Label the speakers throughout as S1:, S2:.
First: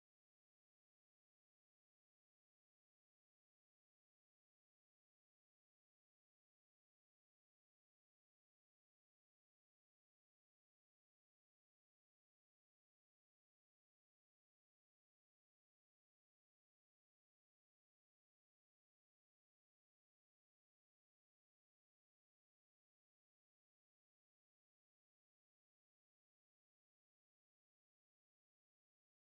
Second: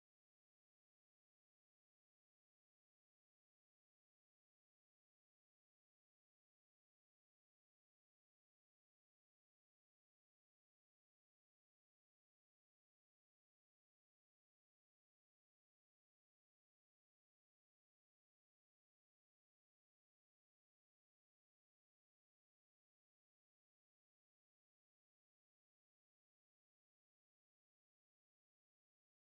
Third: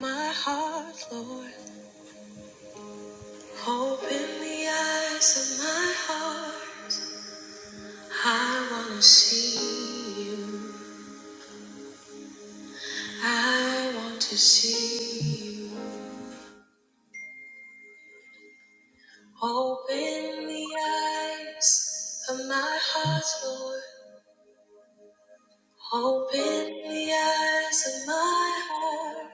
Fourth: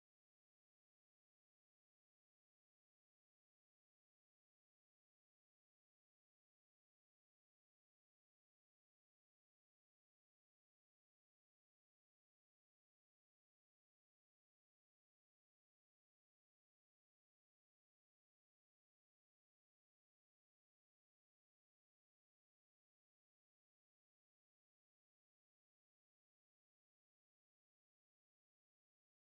S1: My heart, Lord, open the eyes of my heart. I want to see you. I want to see you. Open the eyes of my heart, Lord. Open the eyes of my heart.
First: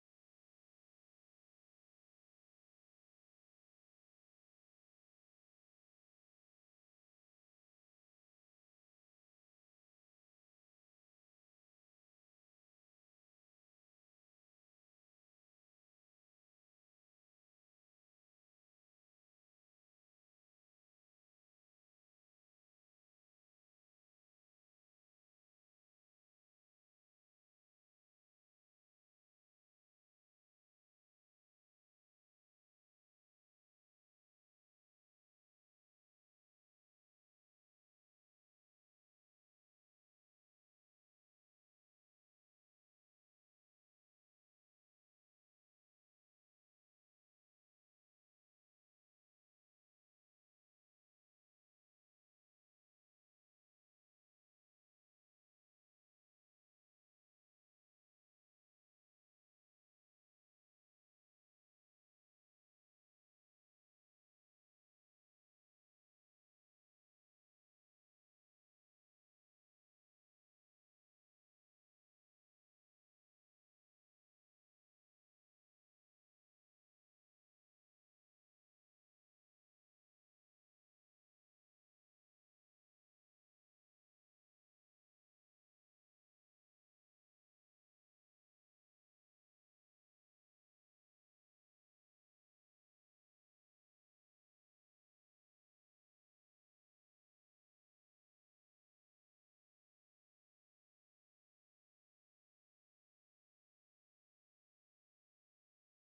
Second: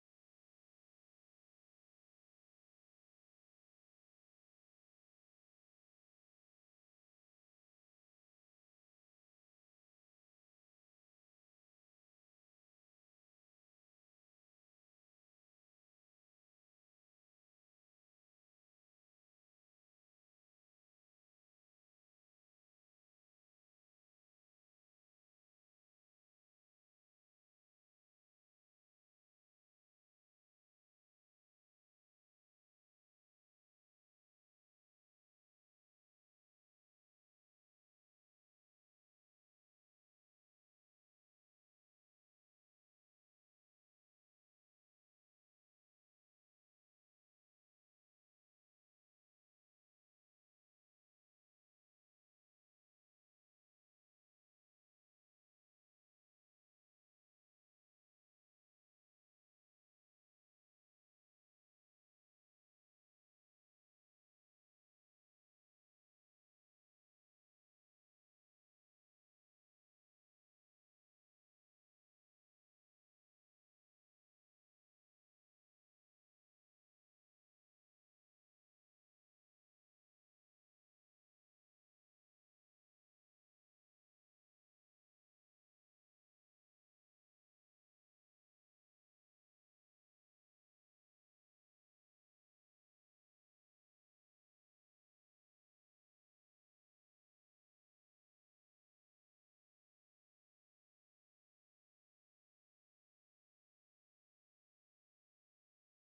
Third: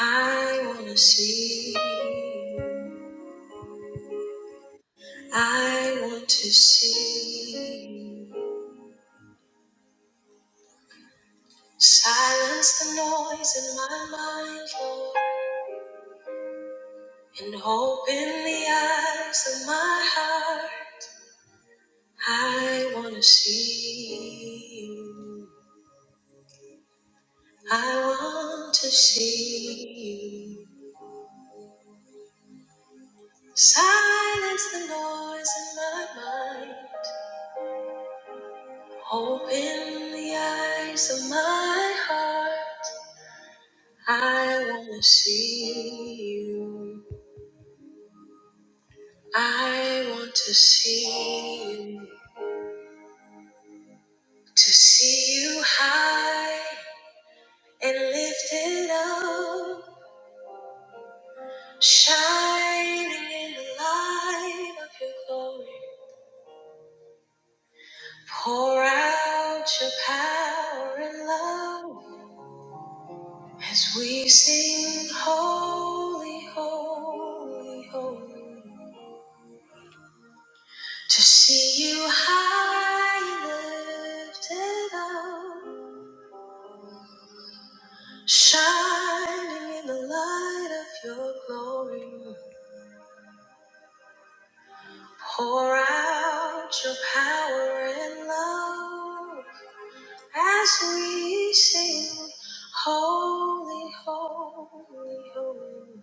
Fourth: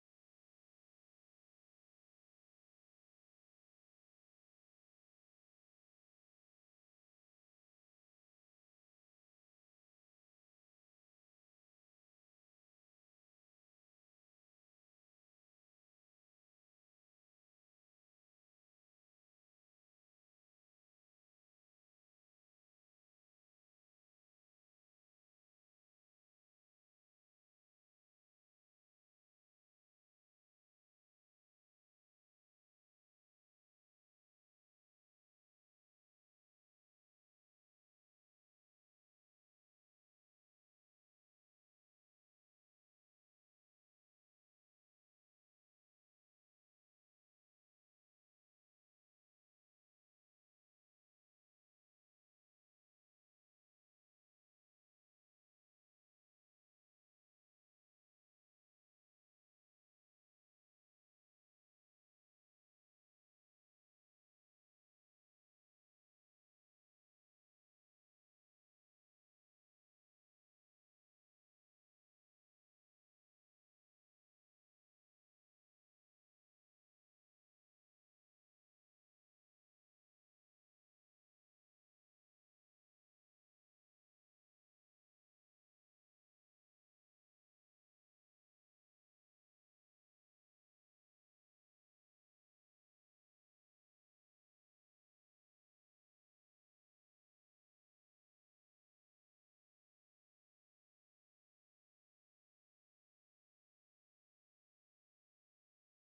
S1: I want to see you. I want to see you. Silence the noise in my mind, Lord. And open the eyes of my heart. I want to see you. I want to see you. Silence the noise in my mind. Open the eyes of my heart. I want to see you. I want to see you. To see you high and lifted up. Shining in the light of your glory, pour out your power and love as we sing, Holy, Holy, Holy. To see you high and lifted up, shining in the light of your glory. Pour out your power and love as we sing, Holy, Holy, Holy.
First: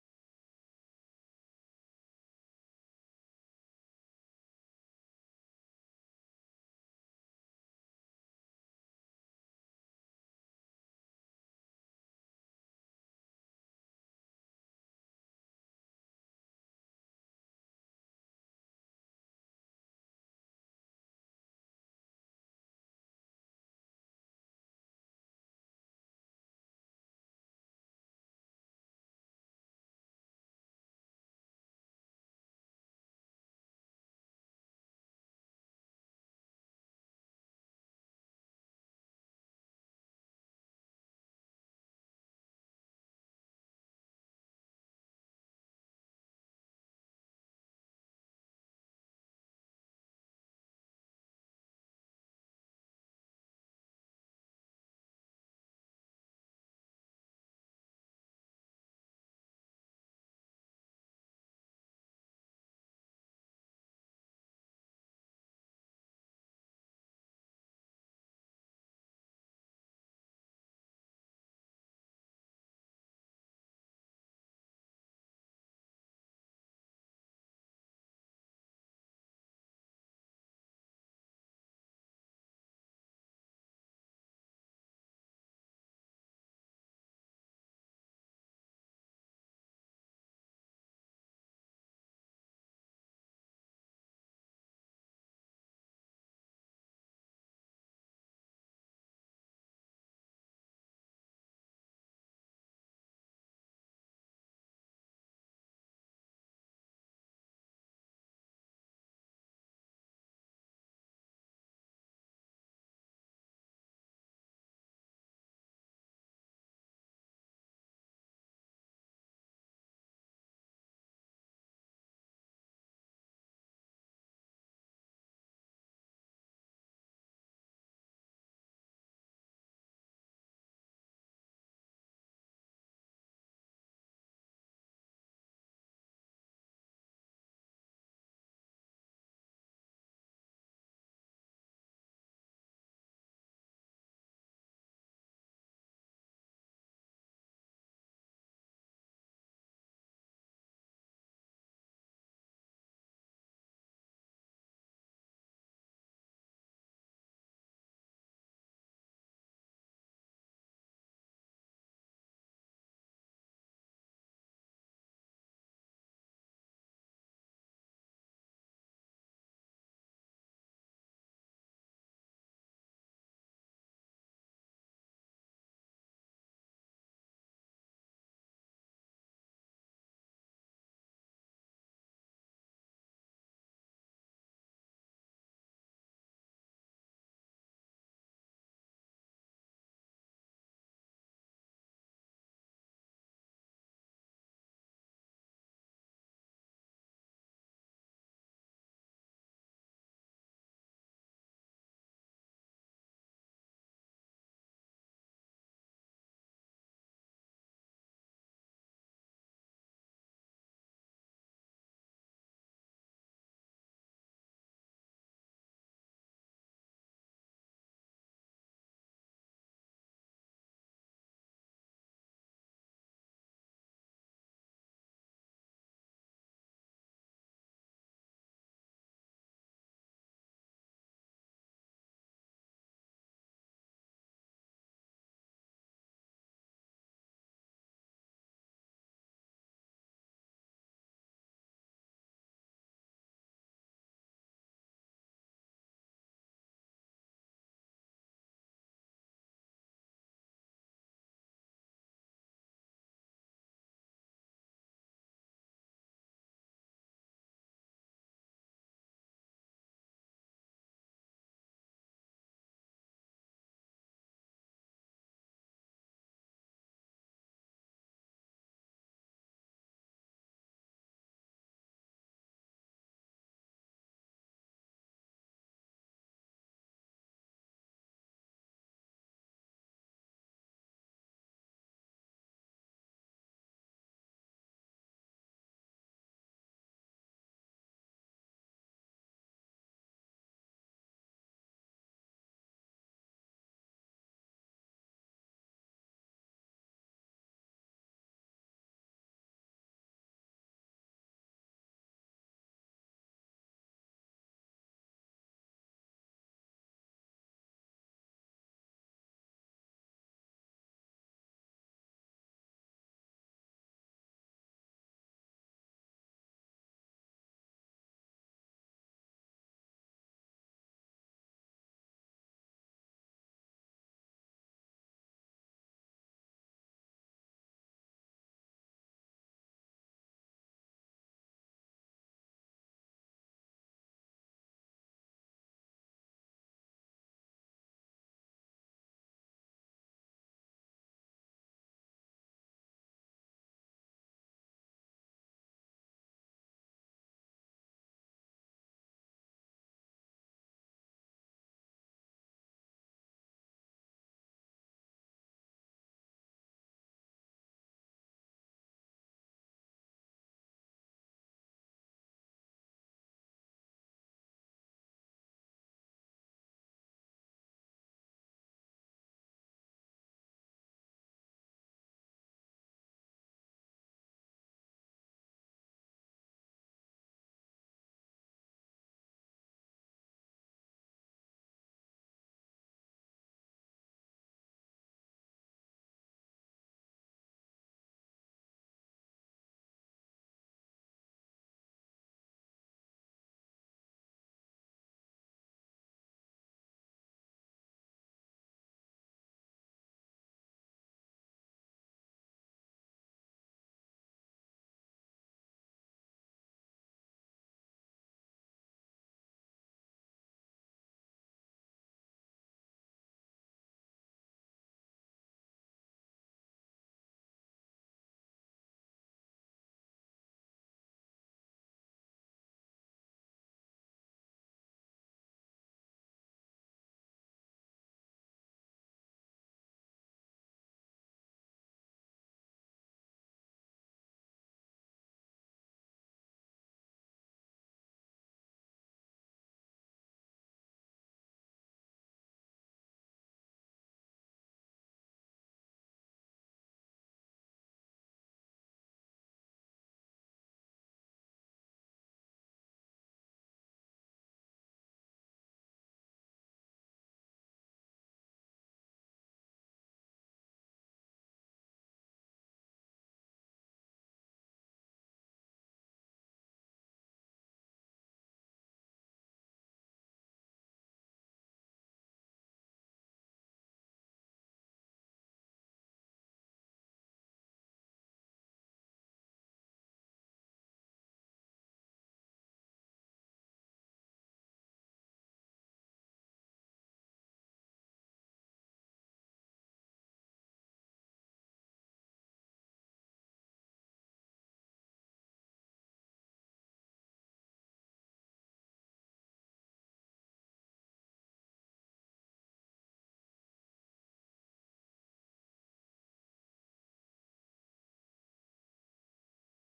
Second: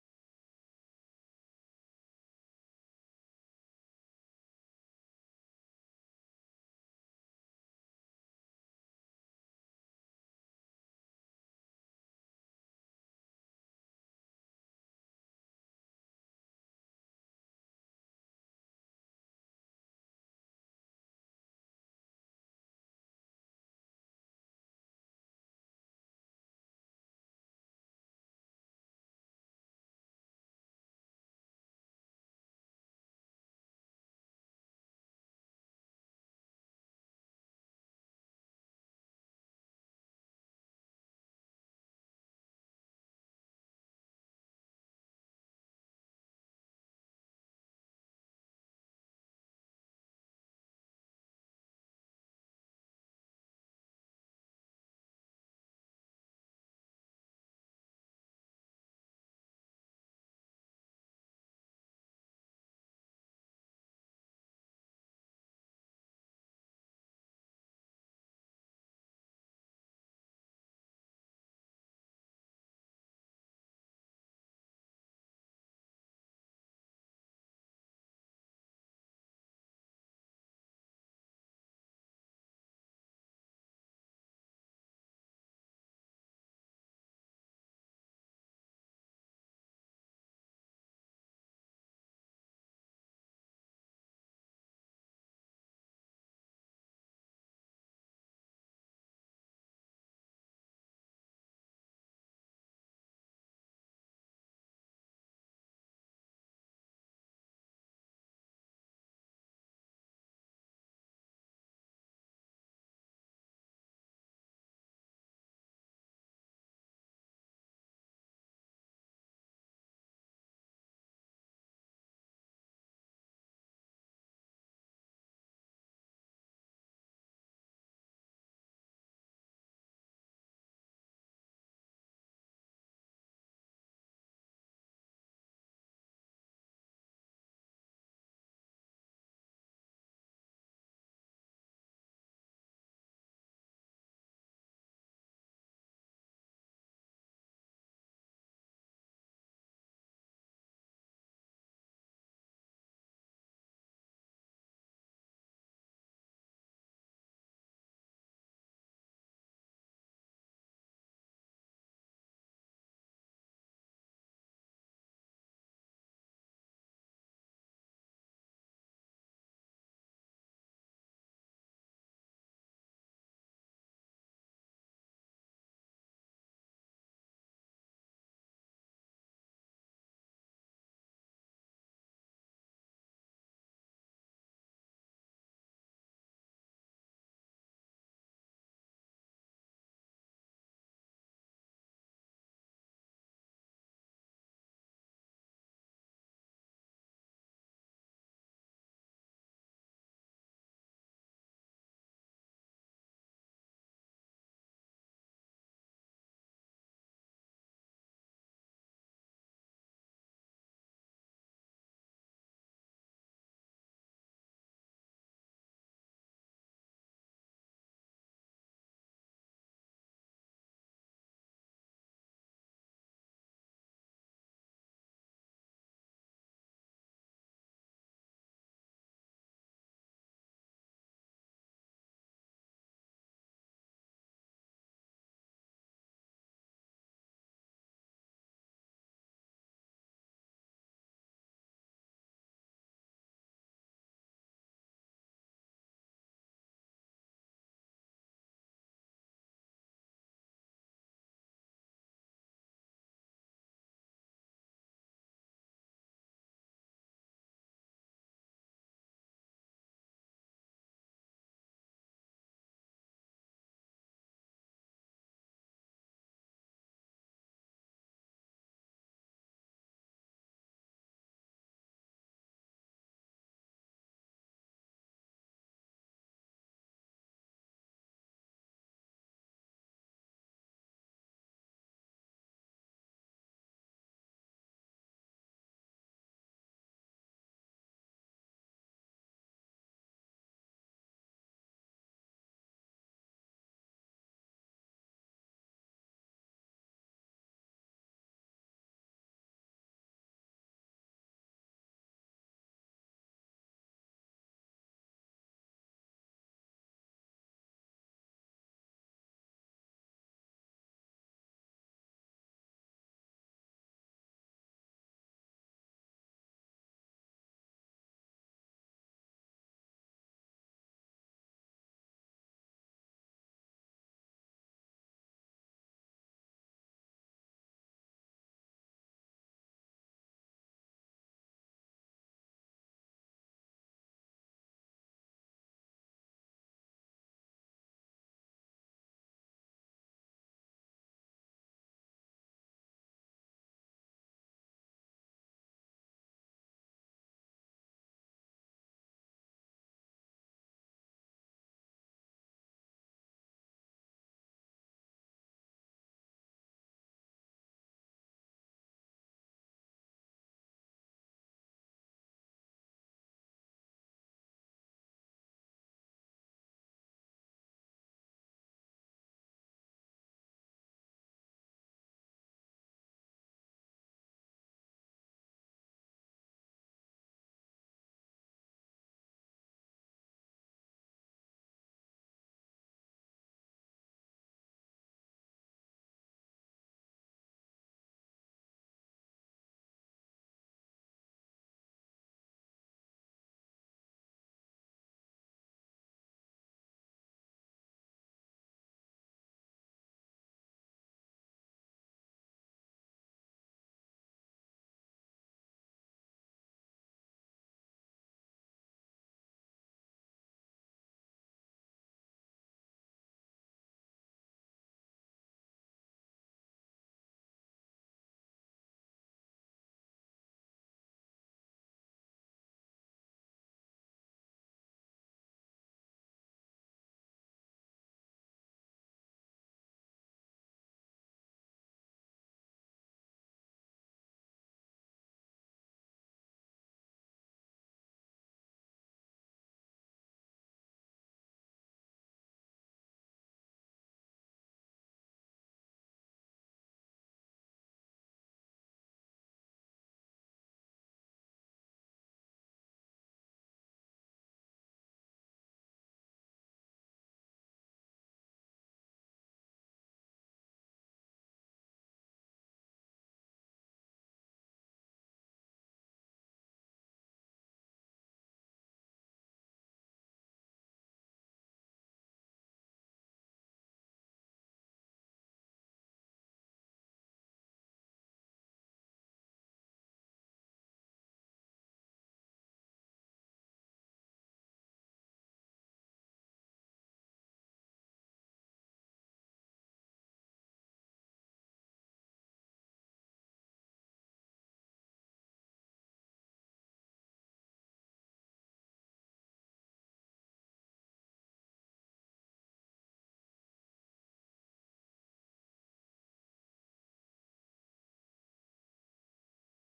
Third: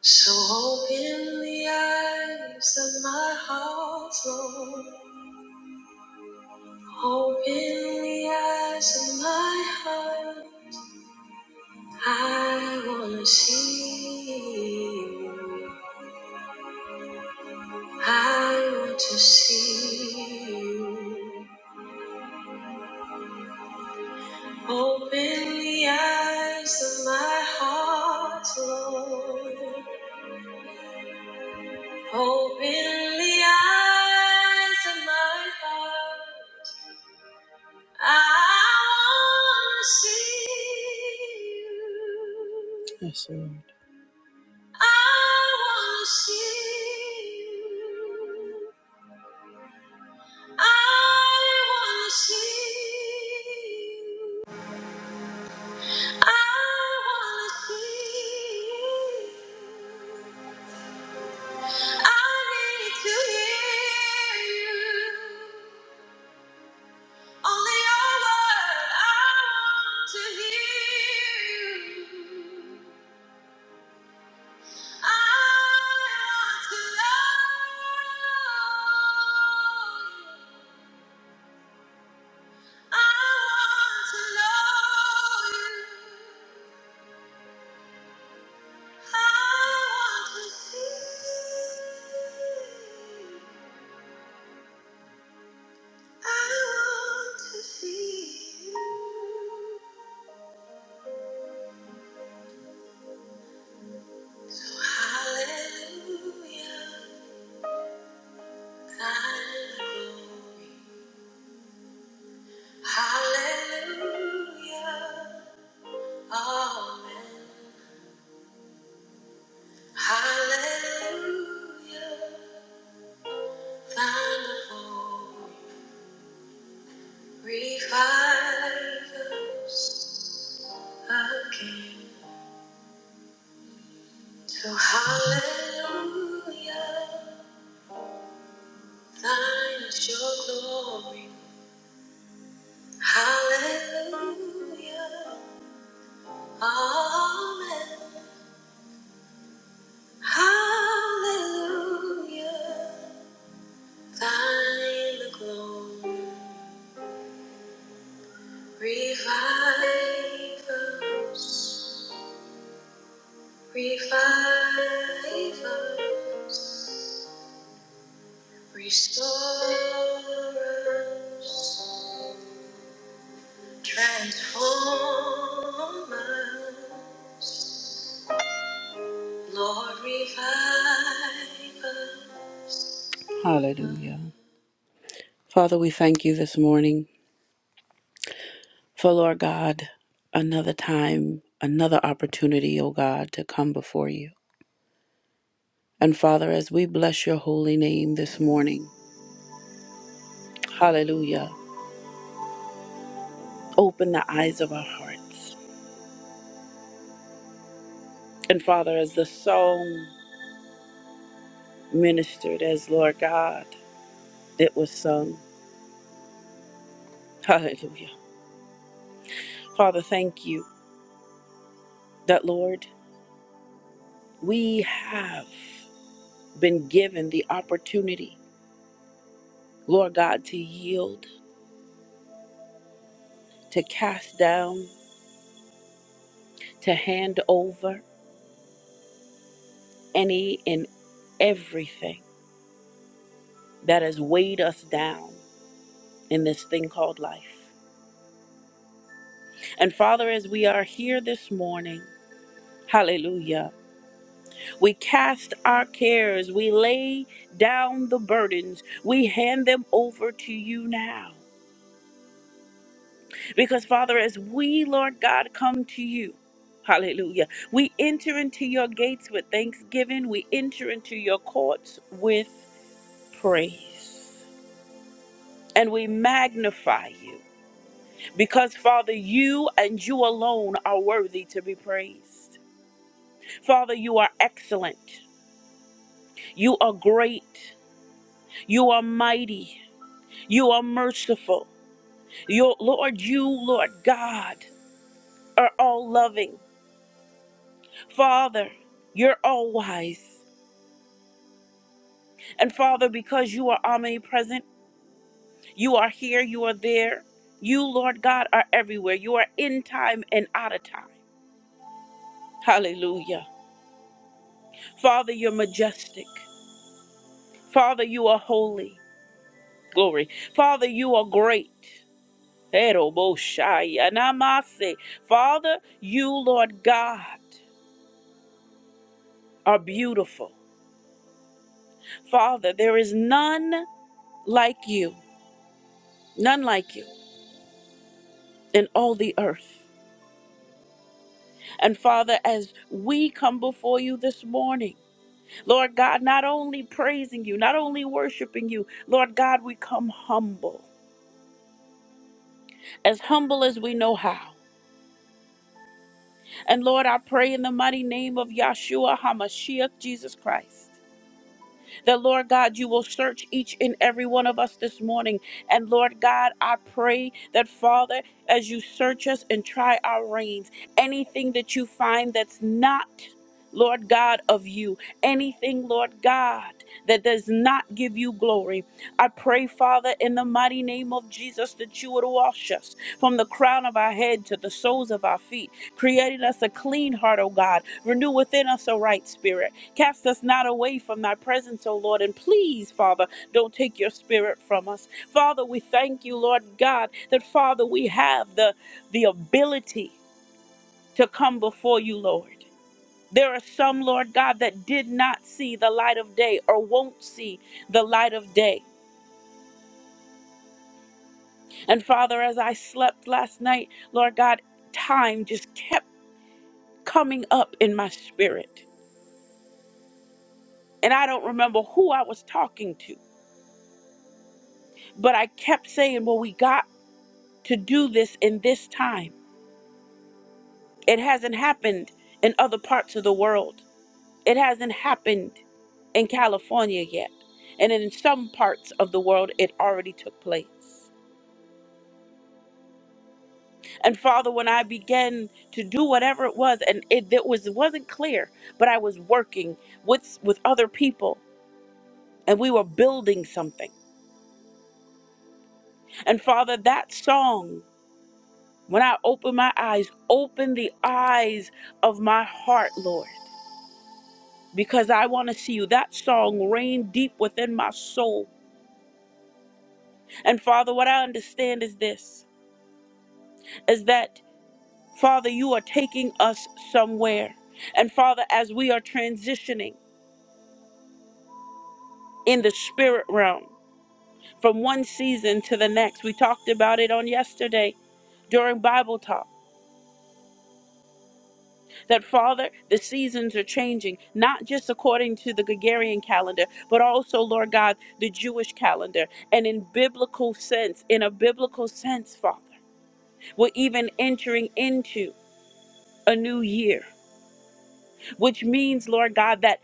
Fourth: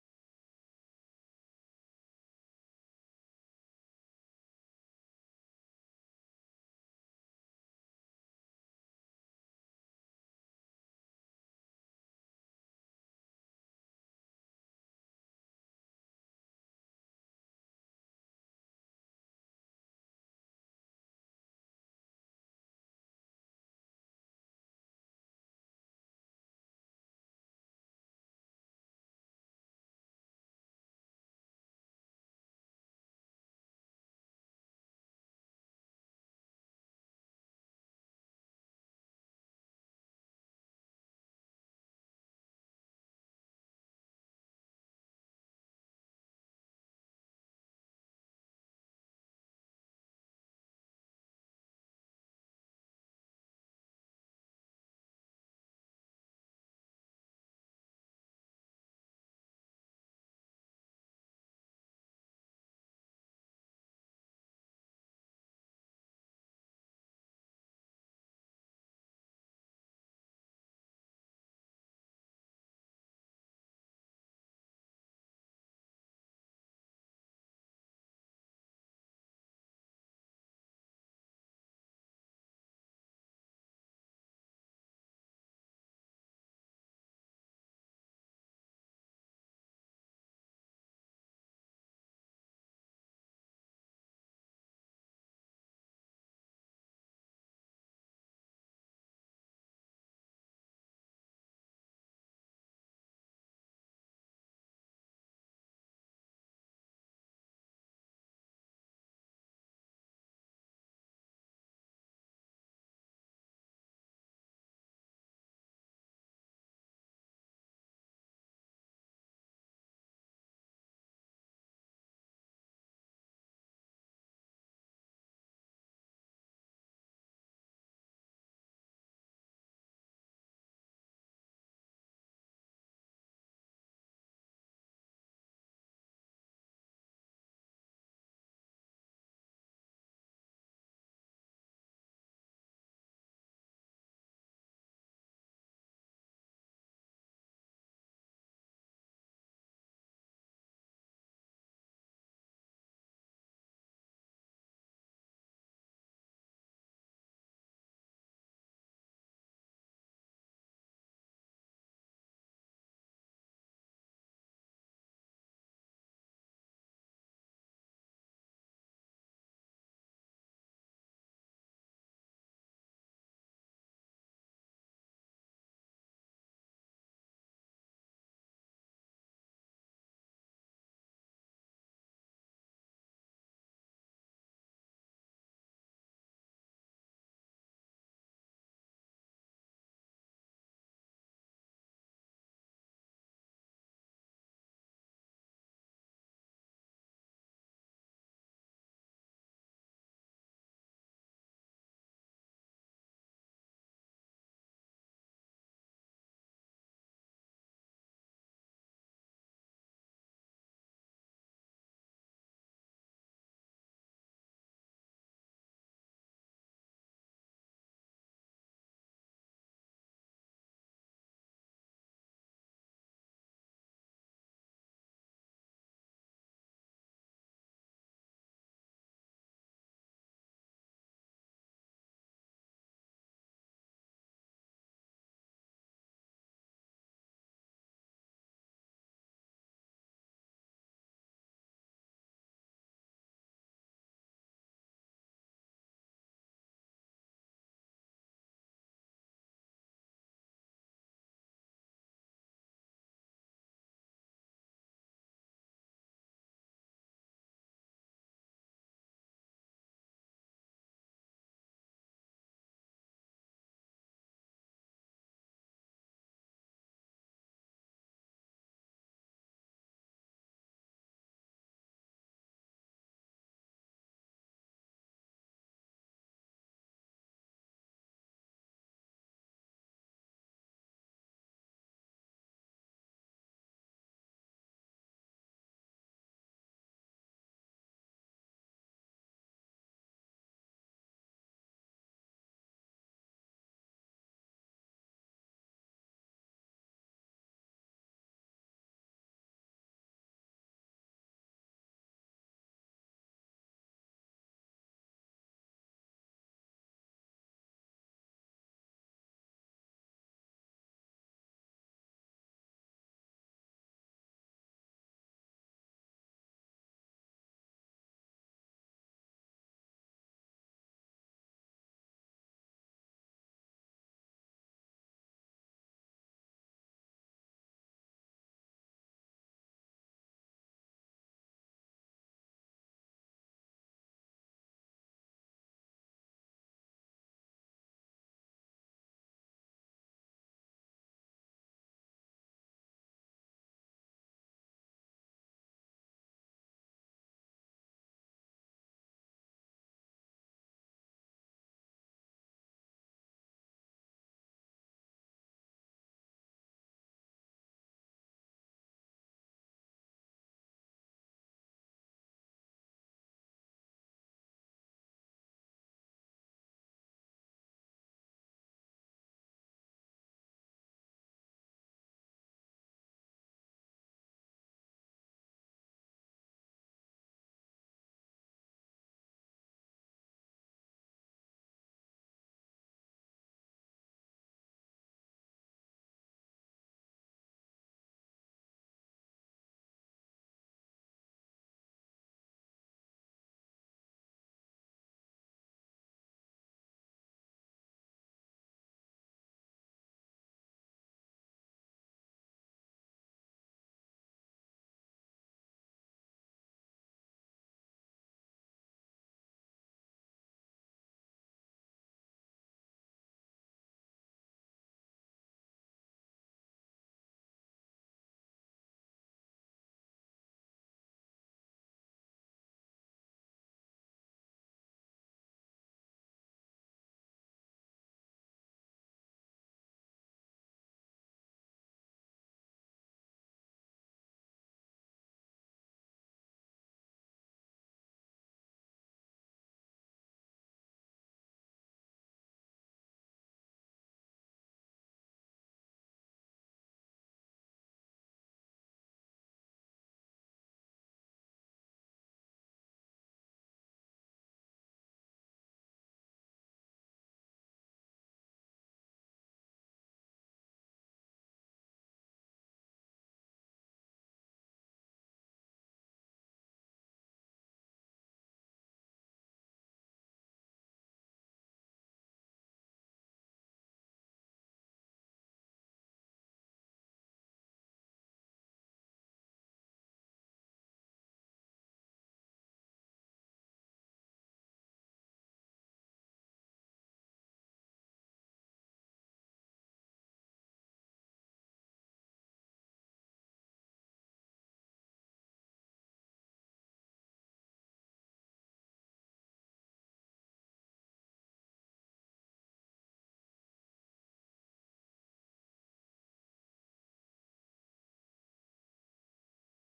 S1: So open the eyes of my heart, Lord. Open the eyes of my heart. I want to see you. I want to see you. Open the eyes of my heart, Lord. Open the eyes of my heart. I want to see you. I want to see you. I want to see you. I want to see you. I need to hear you. Only your word I want to hear you. I want to know you. I want to know you. I want to see. you. I want to see you. Hallelujah, thy glory. Hallelujah, amen. Hallelujah, thine glory. Revive again. So hallelujah, thine is your glory. Hallelujah, amen. Hallelujah, thine the glory. Revive us, revive us, restore us, transform us. Lord, revive us. Hallelujah. Father, we thank you this morning for, Lord God, another time, another opportunity, O God, to come before you. And Father, as we bless your holy name this morning, hallelujah, open the eyes of our hearts. And Father, as the song ministered, as Lord God, it was sung, hallelujah. Father, thank you that, Lord, we have been given the opportunity, Lord God, to yield, to cast down, to hand over any and everything that has weighed us down in this thing called life. And Father, as we are here this morning, hallelujah, we cast our cares, we lay down the burdens, we hand them over to you now. Because, Father, as we, Lord God, come to you, hallelujah, we enter into your gates with thanksgiving, we enter into your courts with praise, and we magnify you. Because, Father, you and you alone are worthy to be praised. Father, you are excellent. You are great. You are mighty. You are merciful. Your Lord, you, Lord God, are all loving. Father, you're all wise. And Father, because you are omnipresent, you are here, you are there. You, Lord God, are everywhere. You are in time and out of time. Hallelujah. Father, you're majestic. Father, you are holy. Glory. Father, you are great. Eroboshayanamase. Father, you, Lord God, are beautiful. Father, there is none like you, none like you in all the earth. And Father, as we come before you this morning, Lord God, not only praising you, not only worshiping you, Lord God, we come humble, as humble as we know how. And Lord, I pray in the mighty name of Yahshua HaMashiach, Jesus Christ. That, Lord God, you will search each and every one of us this morning. And, Lord God, I pray that, Father, as you search us and try our reins, anything that you find that's not, Lord God, of you, anything, Lord God, that does not give you glory, I pray, Father, in the mighty name of Jesus, that you would wash us from the crown of our head to the soles of our feet, creating us a clean heart, O God. Renew within us a right spirit. Cast us not away from thy presence, O Lord, and please, Father, don't take your spirit from us. Father, we thank you, Lord God, that Father, we have the the ability to come before you, Lord. There are some, Lord God, that did not see the light of day or won't see the light of day. And Father, as I slept last night, Lord God, time just kept coming up in my spirit. And I don't remember who I was talking to, but I kept saying, Well, we got to do this in this time. It hasn't happened in other parts of the world. It hasn't happened in California yet. And in some parts of the world, it already took place. And Father, when I began to do whatever it was, and it, it was it wasn't clear, but I was working with with other people, and we were building something. And Father, that song, when I opened my eyes, opened the eyes of my heart, Lord. because I want to see you. That song rained deep within my soul. And Father, what I understand is this is that Father, you are taking us somewhere. And Father, as we are transitioning in the spirit realm from one season to the next, we talked about it on yesterday during Bible talk that Father, the seasons are changing, not just according to the Gregorian calendar, but also, Lord God, the Jewish calendar, and in biblical sense, in a biblical sense, Father. We're even entering into a new year, which means, Lord God, that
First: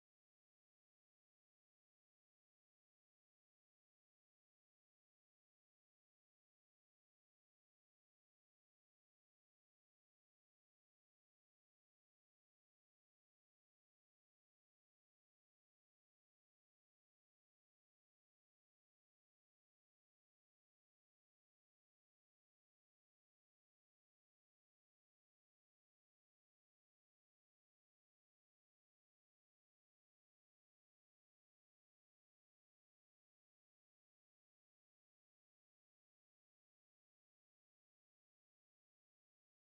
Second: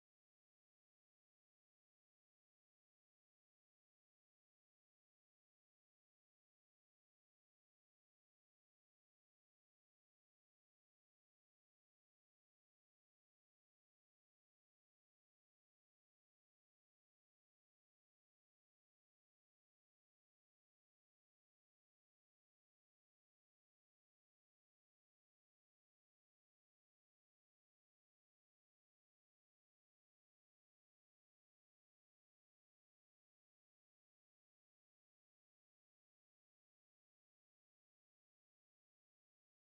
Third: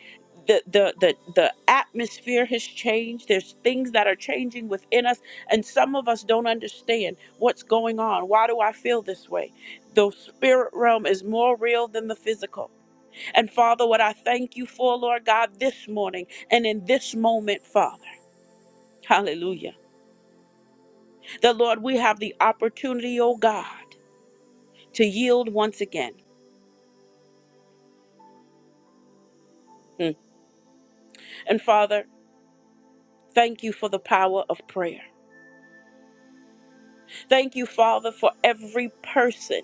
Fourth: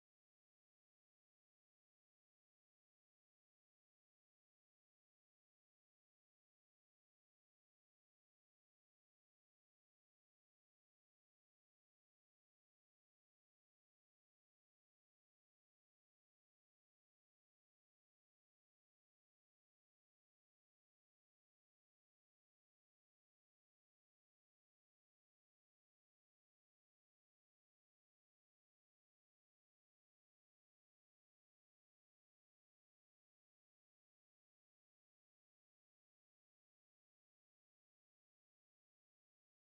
S1: the, the the the atmosphere has changed. There's things that are changing within us, and some of us don't understand what's going on. Why do I feel this way? The spirit realm is more real than the physical. And Father, what I thank you for, Lord God, this morning and in this moment, Father, hallelujah. That Lord, we have the opportunity, oh God, to yield once again. Mm. And Father, Thank you for the power of prayer. Thank you, Father, for every person,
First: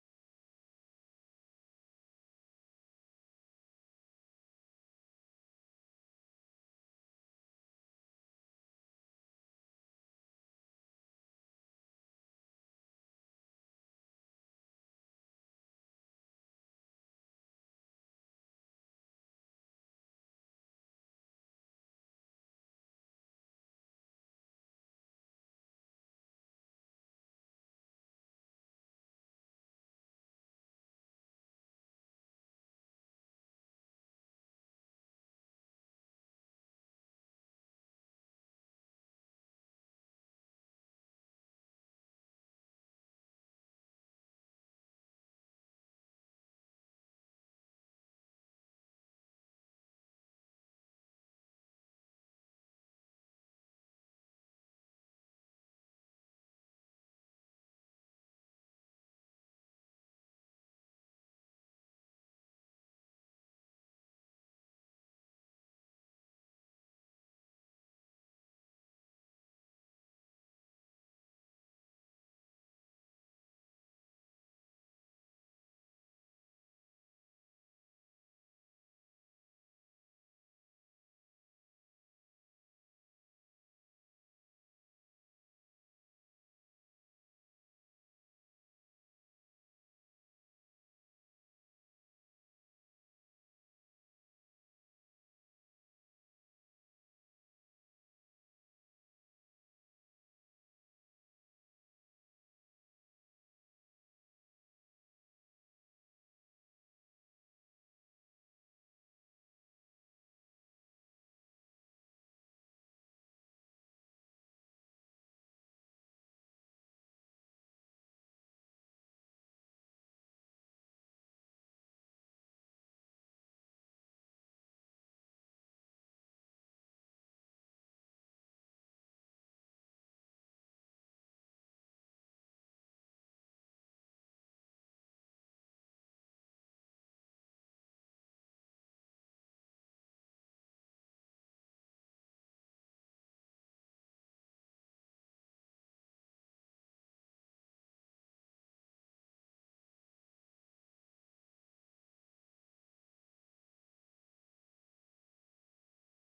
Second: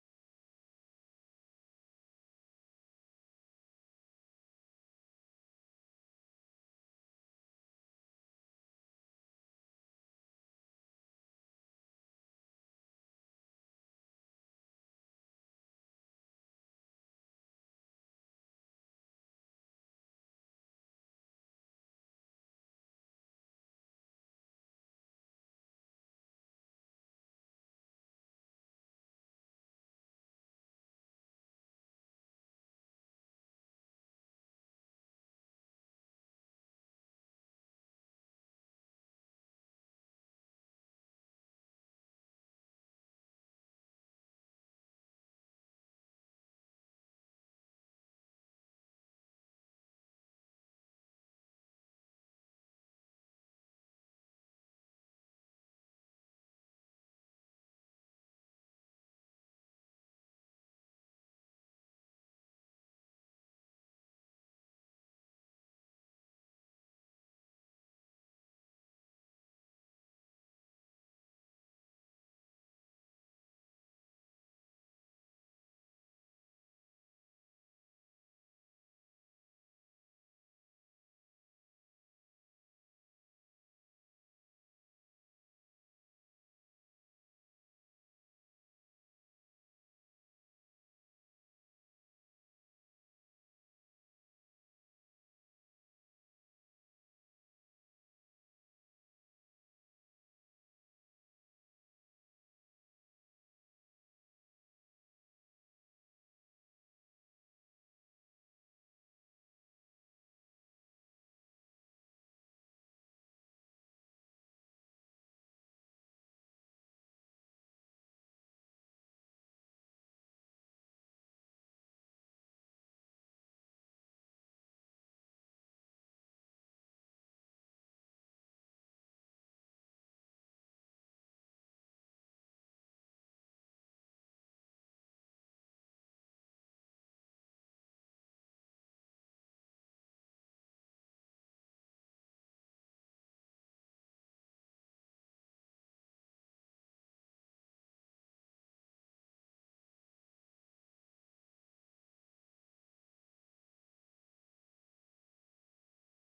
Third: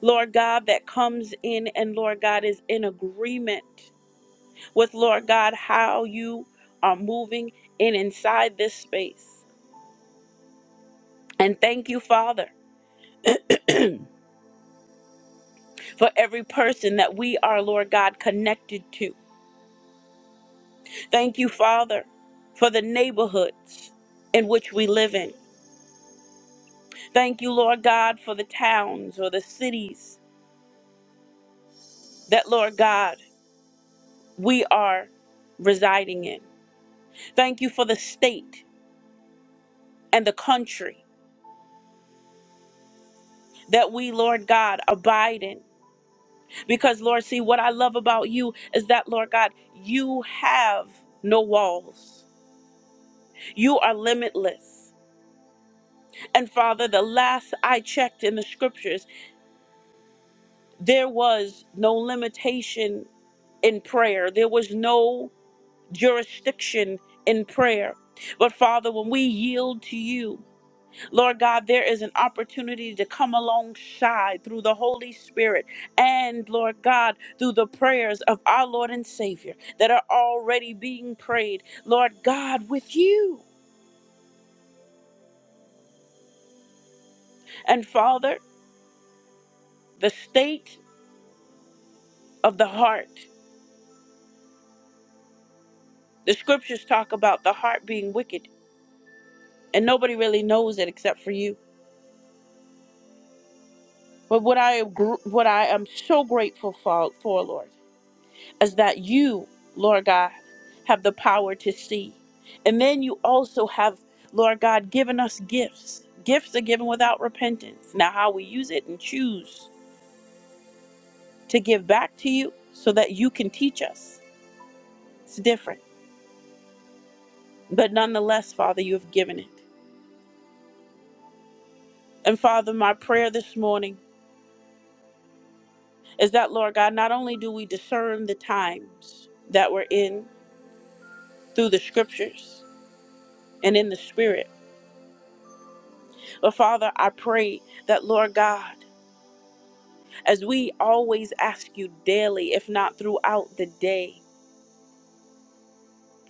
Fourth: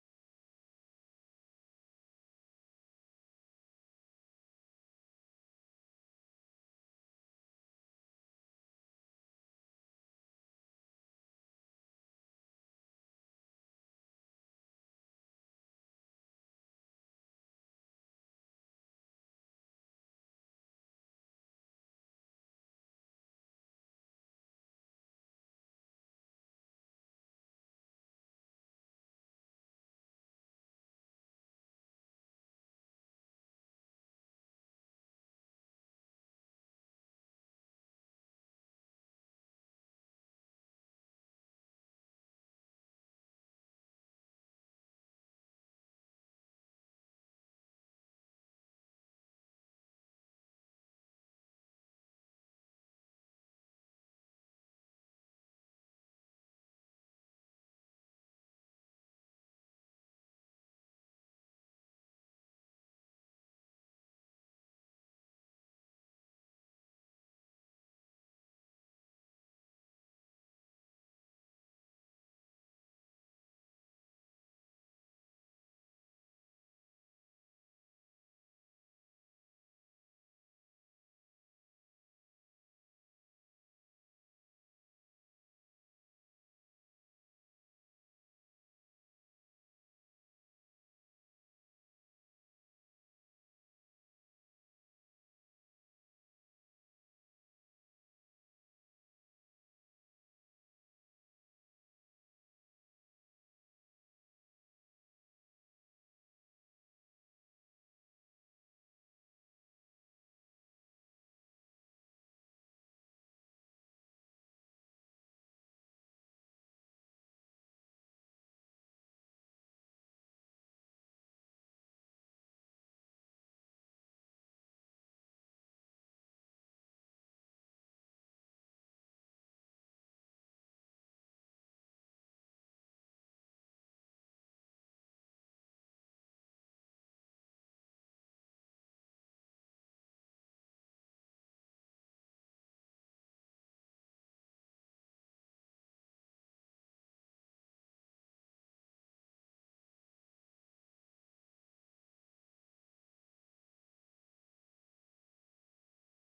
S1: Lord God, that comes in and, Lord God, is in agreement with, Lord God, how you are moving in inside this space. And thank you, Father, for every person that we are, Lord God, connected to. Thank you, Father, for the neighborhoods in which we live in. Thank you, Lord God, for the towns or the cities that, Lord God, we are residing in. Thank you for the state and the country that we, Lord God, abide in. Because, Lord, see, what I love about you is that, Lord God, you have no walls, you are limitless. And Father, the last I checked in the scriptures, there was no limitation in prayer, there was no jurisdiction in prayer. But Father, when we yield to you, Lord God, there is an opportunity to come alongside through the Holy Spirit and, Lord God, through the prayers of our Lord and Savior that are already being prayed, Lord God, with you. And Father, the state of the heart. The scriptures talk about the heart being wicked, and nobody really knows it except for you. But what I gr- what I am so grateful for, for Lord. as that you, Lord God, have the power to see. And then you also have, Lord God, given us gifts. Gifts are given without repentance. Now, how we use it and choose to give back to you so that you can teach us, it's different. But nonetheless, Father, you have given it. And Father, my prayer this morning is that, Lord God, not only do we discern the times that we're in through the scriptures and in the spirit, but Father, I pray that, Lord God, as we always ask you daily, if not throughout the day,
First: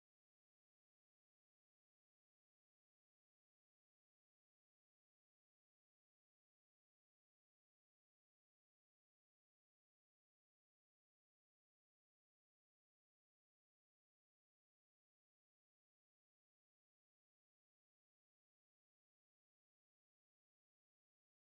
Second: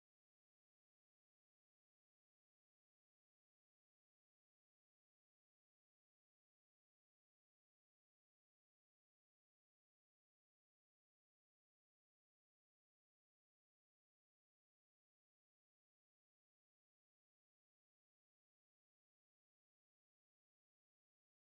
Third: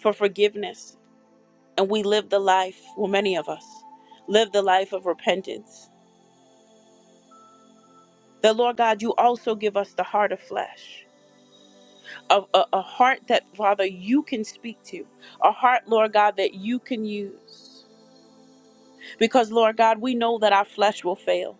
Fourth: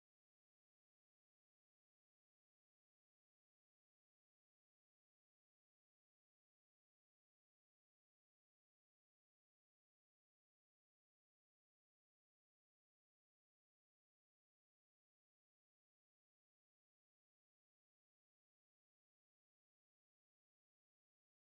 S1: for forgiveness. And we live the life, well, many of us live the life of repentance. That, Lord God, you also give us the heart of flesh, of a, a heart that, Father, you can speak to, a heart, Lord God, that you can use. Because, Lord God, we know that our flesh will fail.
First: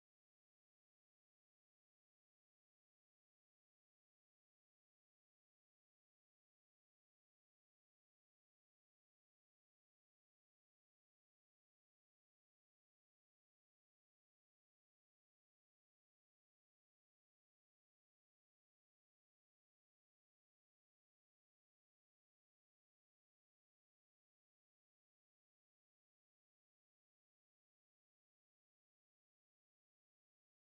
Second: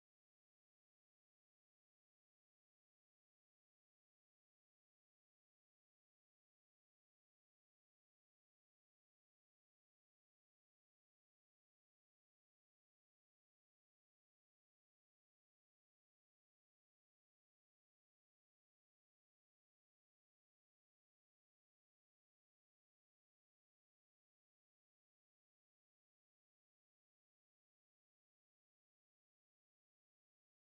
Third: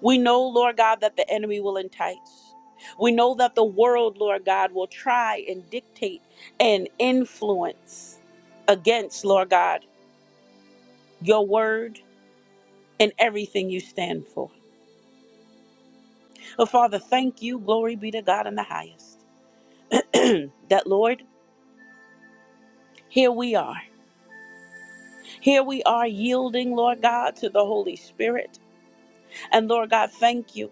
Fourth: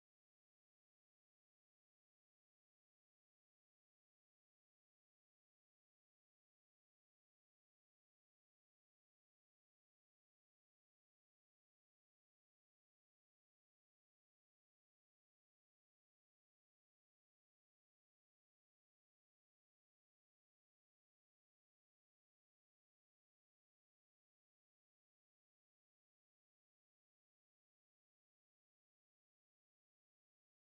S1: We know, Lord God, that the enemy will entice. We know that the world, Lord God, will try and dictate and influence against, Lord God, your word and everything you stand for. But Father, thank you. Glory be to God in the highest. that, Lord, here we are. Here we are yielding, Lord God, to the Holy Spirit. And Lord God, thank you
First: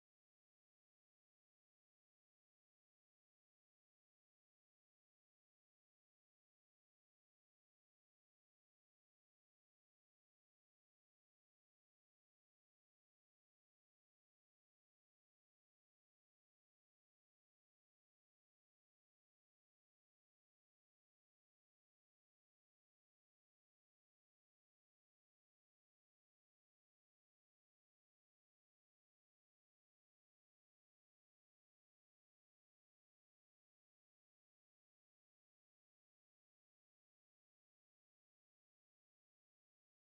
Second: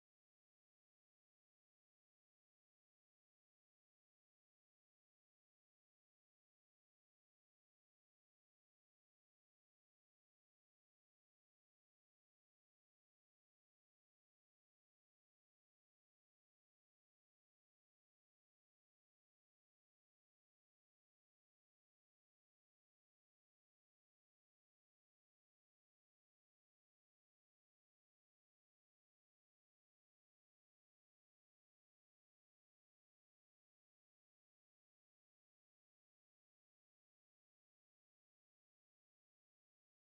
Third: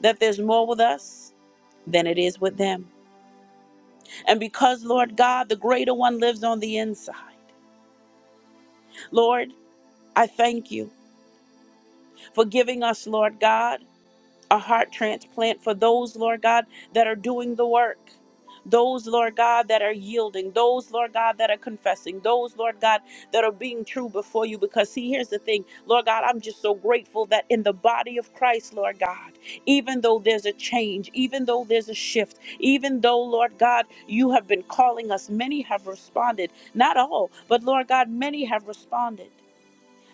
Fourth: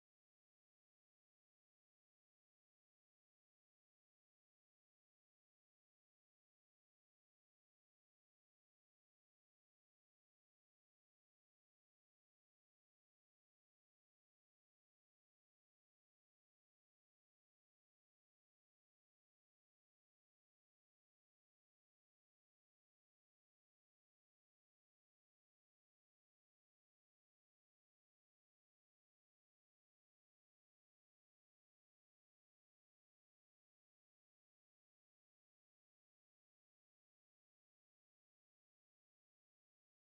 S1: that there's more with us than it is with them. And because, Lord God, the greater one lives on the inside. Lord, I thank you for giving us, Lord God, a heart transplant for those, Lord God, that are doing the work. Those, Lord God, that are yielding, those, Lord God, that are confessing, those, Lord God, that are being true before you. Because, see, here's the thing, Lord God, I'm just so grateful that in the body of Christ, Lord God, even though there's a change, even though there's a shift, even though, Lord God, you have been calling us, many have responded, not all, but Lord God, many have responded.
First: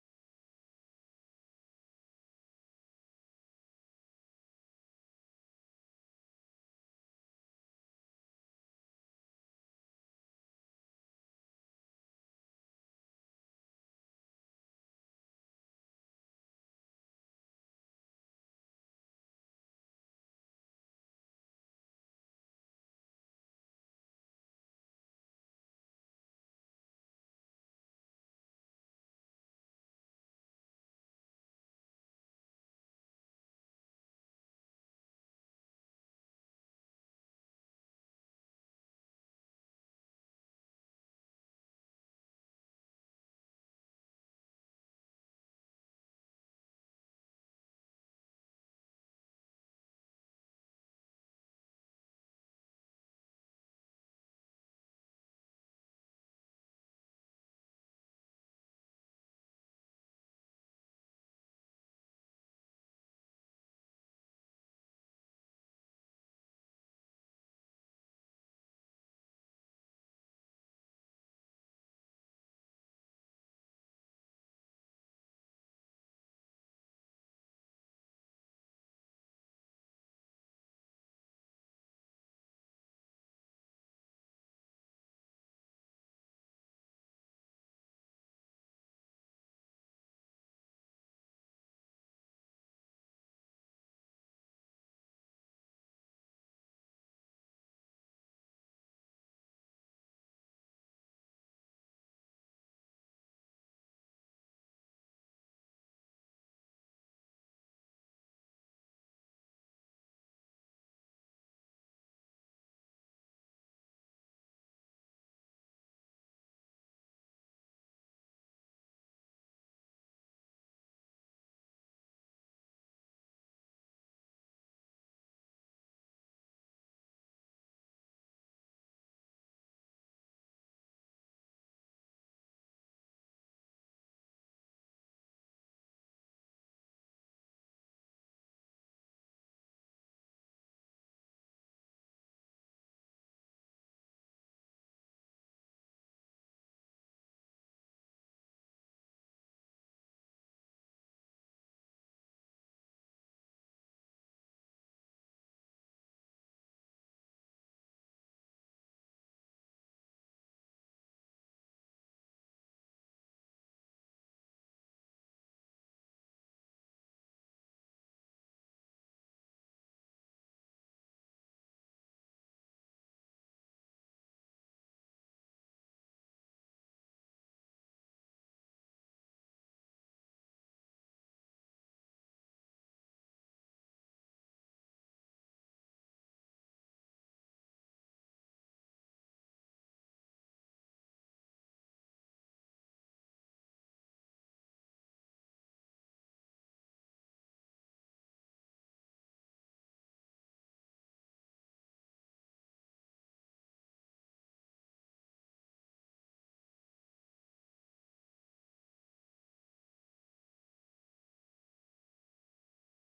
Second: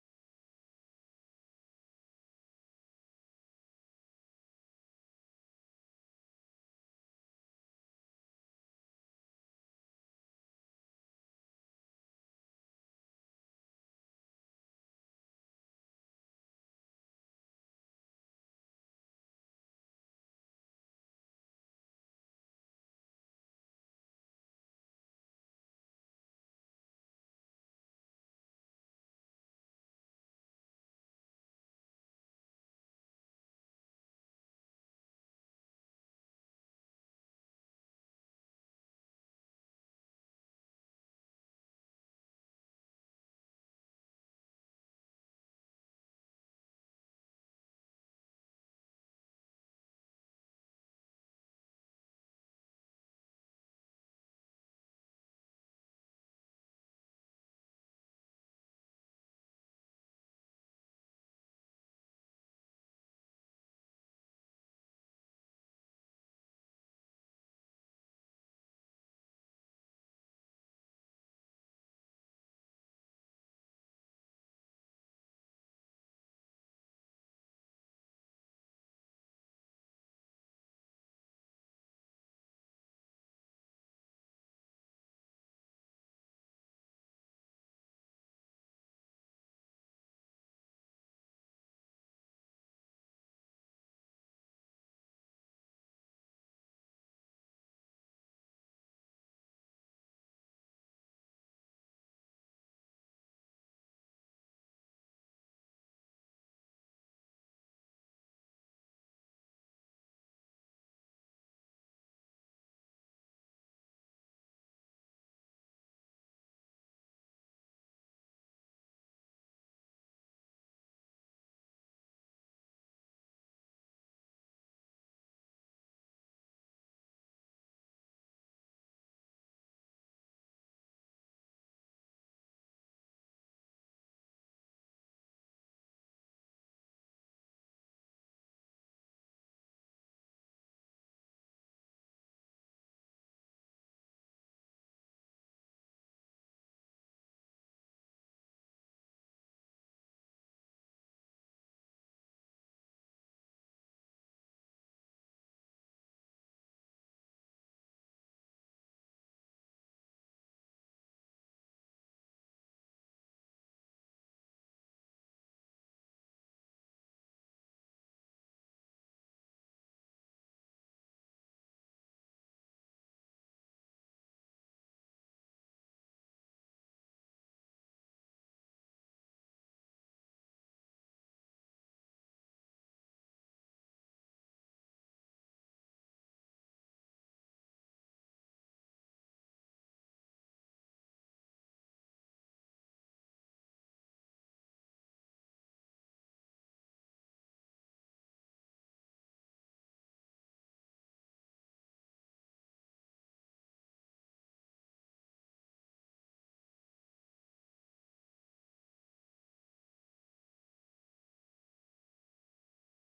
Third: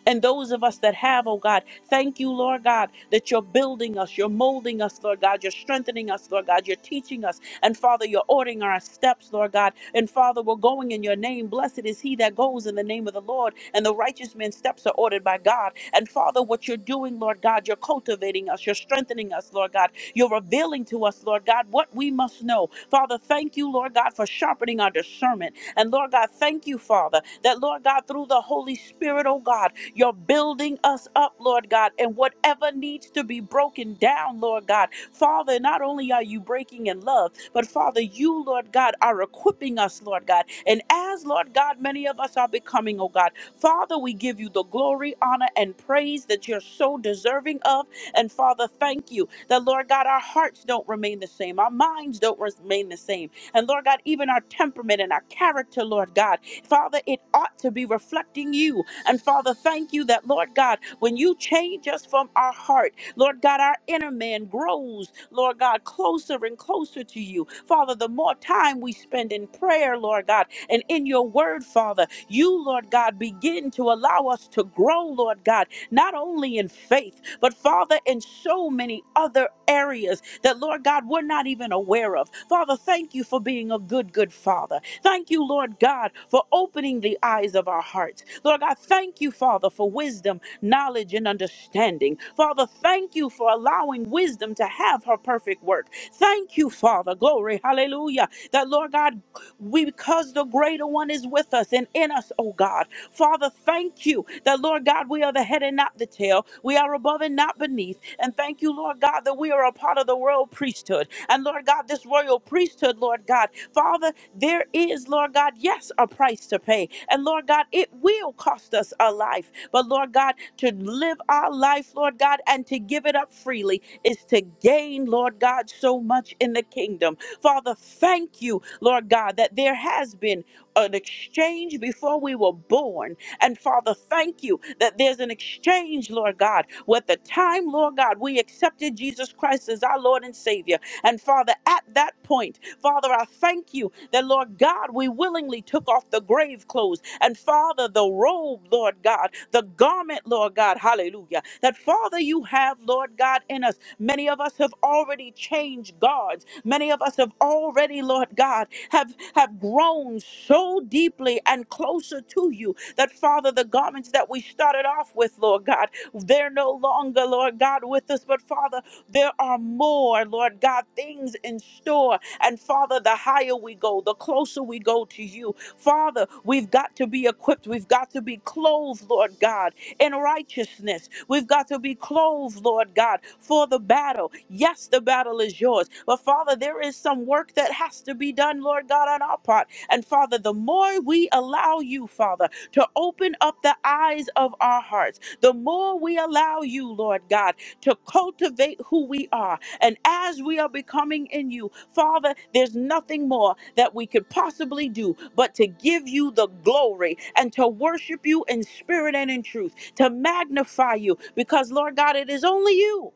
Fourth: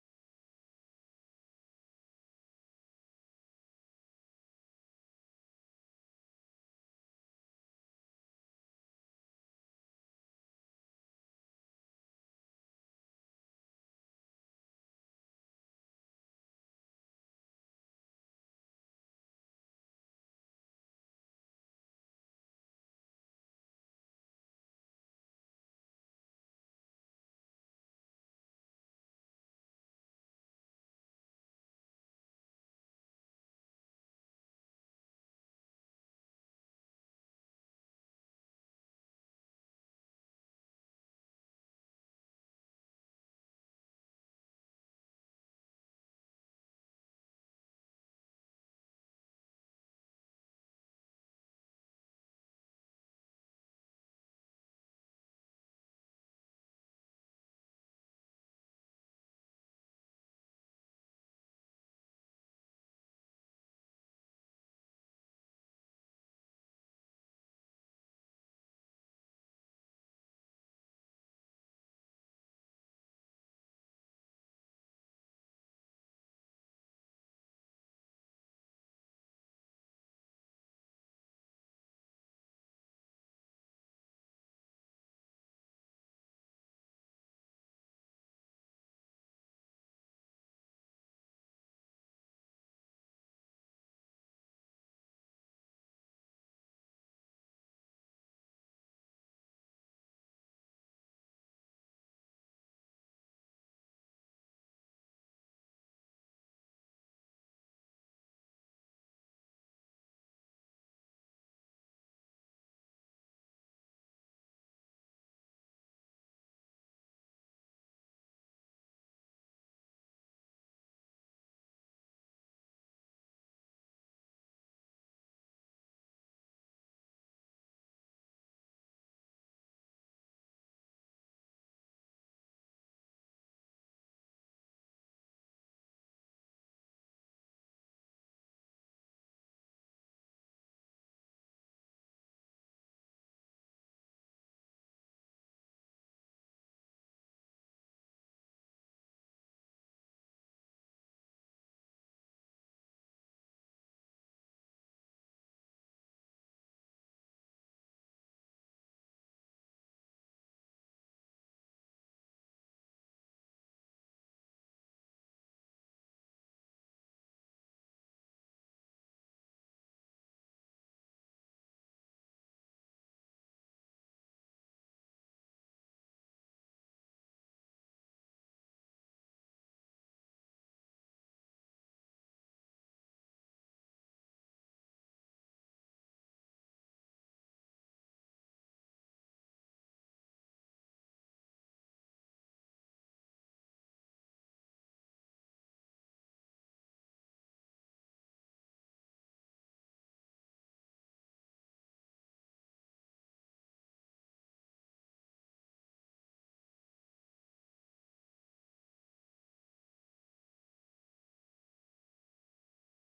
S1: And those of us that have, oh God, thank you, Lord God, that you're building us, you're molding us, Lord God, you're strengthening us, Lord God, you're teaching us. And Father, you're ordering our steps, Lord God. And Father, we're going in your name. Blessed is he that goes in the name of the Lord. And the righteous man's steps are ordered by God. And Father, what you're doing, Lord God, you're cultivating us, you're strengthening us, Lord God. You're revealing to us, Lord God, what we must know. Father, thank you, Lord God, for sharpening our discernment. And Lord God, thank you, Father, that Lord God, through the Holy Spirit, oh God, you're building us up, Lord God, and whatever needs to be broken down, Lord God. Father, not only are you breaking in love, but Father, you, Lord God, are equipping us, Lord God. And as, Lord God, many of us are becoming, oh God, Father, we give you the glory, honor, and praise that you're so deserving of. And Father, thank you that, Lord God, our hearts don't remain the same, our minds don't remain the same. And Lord God, even our temperament and our character, Lord God, Father, it ought to be reflecting you. And Father, thank you that, Lord God, when you change us from our heart, Lord God, our inner man grows, Lord God, closer and closer to you. Father, the more time we spend in prayer, Lord God, and in your word, Father, you, Lord God, begin to allow us to grow, Lord God, not only in faith, but Father, in so many other areas that, Lord God, we're not even aware of. Father, thank you for being a good, good Father. Thank you, Lord God, for opening the eyes of our hearts. Lord God, thank you, Father, for wisdom, knowledge, and understanding. Father, thank you for allowing wisdom to have her perfect work. Thank you, Father. Glory. Hallelujah. That, Lord God, we, because the greater one is with us and in us, oh God. Father, thank you that, Lord God, we are the head and not the tail. We are above and not beneath. And thank you, Lord God, that we are a part of the royal priesthood. And Lord God, this royal priesthood, Lord God, Father, there is, Lord God, yes, a price to pay. And Lord God, it will cost us a life. But Lord God, to live our life, Lord God, and to give it up freely is to gain, Lord God, so much in the kingdom. Father, thank you, Lord God, that there has been an exchange before we were born. And Father, thank you that there's an exchange, Lord God, with the time, Lord God, we accepted Jesus Christ as our Lord and Savior. And Father, at that point, Father, I thank you that, Lord God, we willingly took off the grave clothes and, Father, the robe, Lord God, the garment, Lord God, hallelujah. That, Father, you have, Lord God, in us. Many of us have already changed guards. Many of us have already, Lord God, have, have grown so deeply and closer to you that, Father, the garments that we started off with, Lord God, they're no longer, Lord God, with us, but, Father, there are more, Lord God, things in store and Father, the higher we go, the closer we go to you. Father, we've got to be equipped. We've got to be clothed, Lord God, in righteousness. We've got to be clothed, Lord God, for the battle. Yes, the battle is yours. But Father, there is some work that has to be done, Lord God, on our part. And Father, the more we allow you, Father, to open up the eyes of our hearts, the more we allow you, Lord God, to cultivate who we are, and as we are becoming in you, Father, there's nothing more that we could possibly do but to give you the glory and to worship you in spirit and in truth, to magnify you, because Lord God, it is only you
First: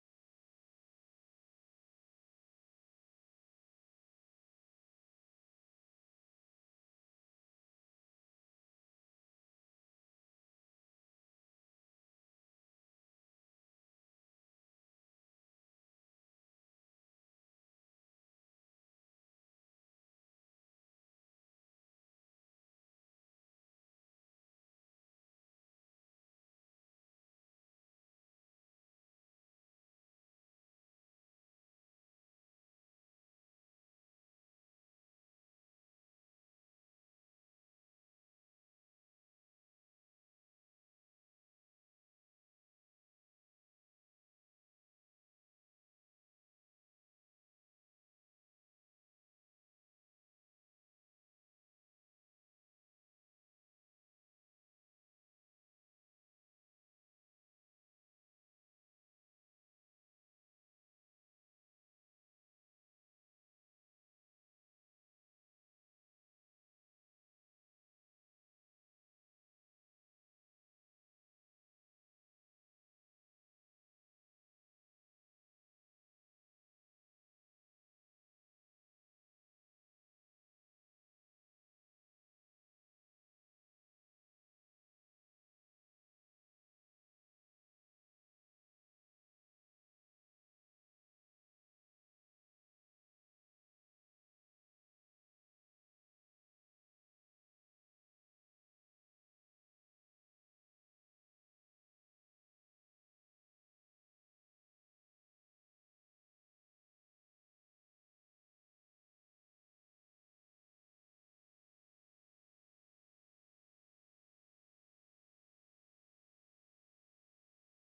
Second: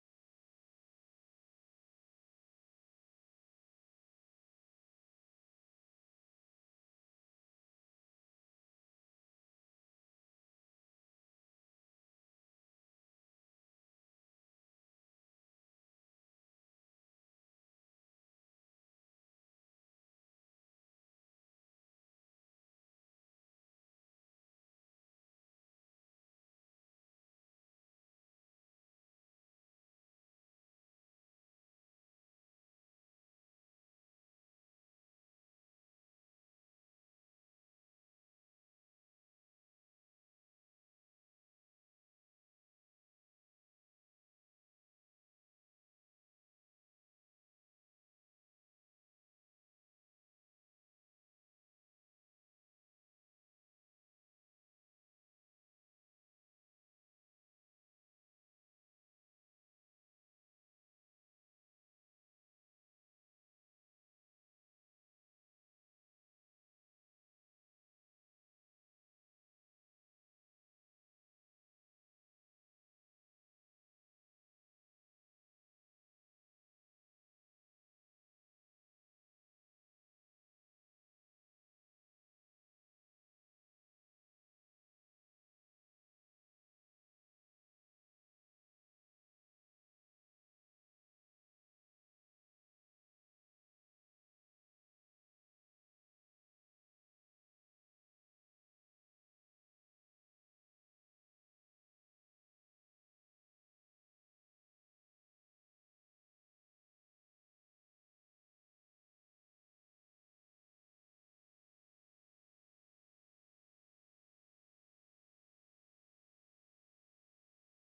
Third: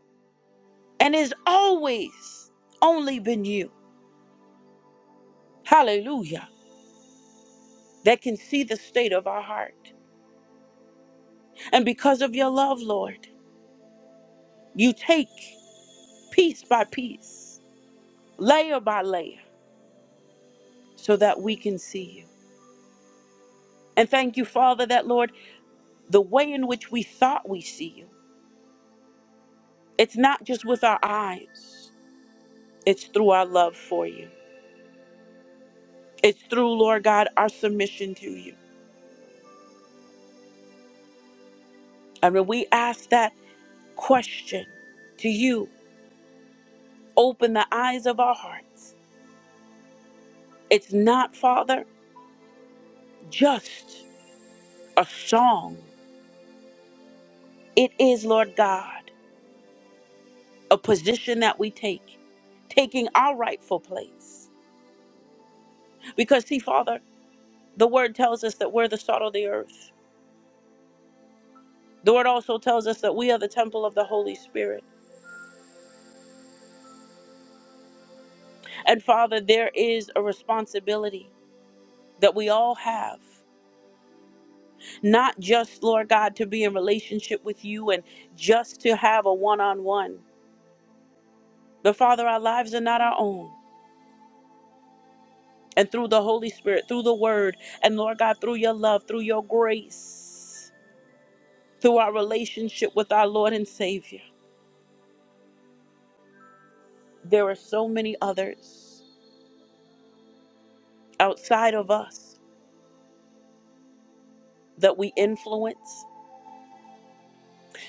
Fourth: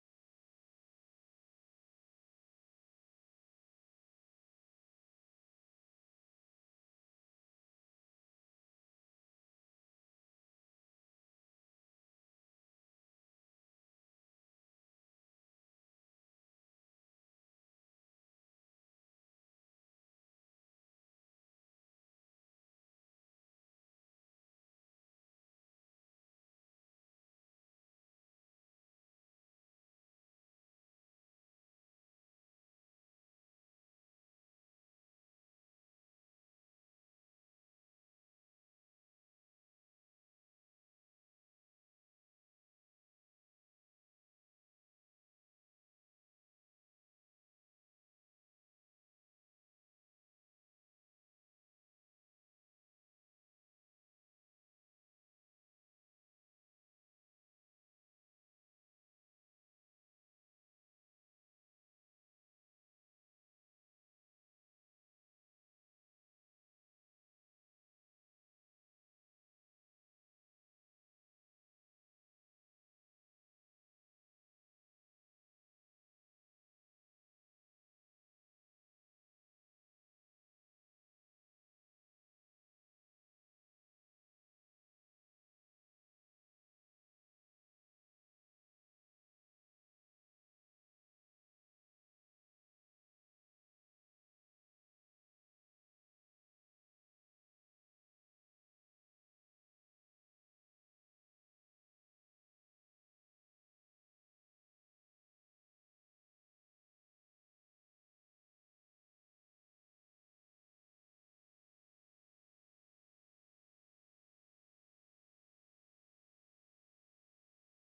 S1: and it's always only been you. Hallelujah. That can see the state of our heart. And because of your love, Lord, you take piece by piece, layer by layer, so that we can see you. And thank you, Father, that Lord. the way in which we thought we see you. It's not just with our eyes, it's through our love for you. It's through, Lord God, our submission to you. And when we ask that question to you, open the eyes of our hearts. It's not, Father, just a song. It is, Lord God, a position that we take, taking our rightful place. Because, see, Father, the word tells us that we're the salt of the earth. The word also tells us that we are the temple of the Holy Spirit. And Father, there is a responsibility that we all have, not just, Lord God, to be in relationship with you and just to have a one on one. But Father, our lives are not our own. And through the Holy Spirit, through the word, and Lord God, through your love, through your grace, through our relationship with our Lord and Savior, there are so many others outside of us that we influence,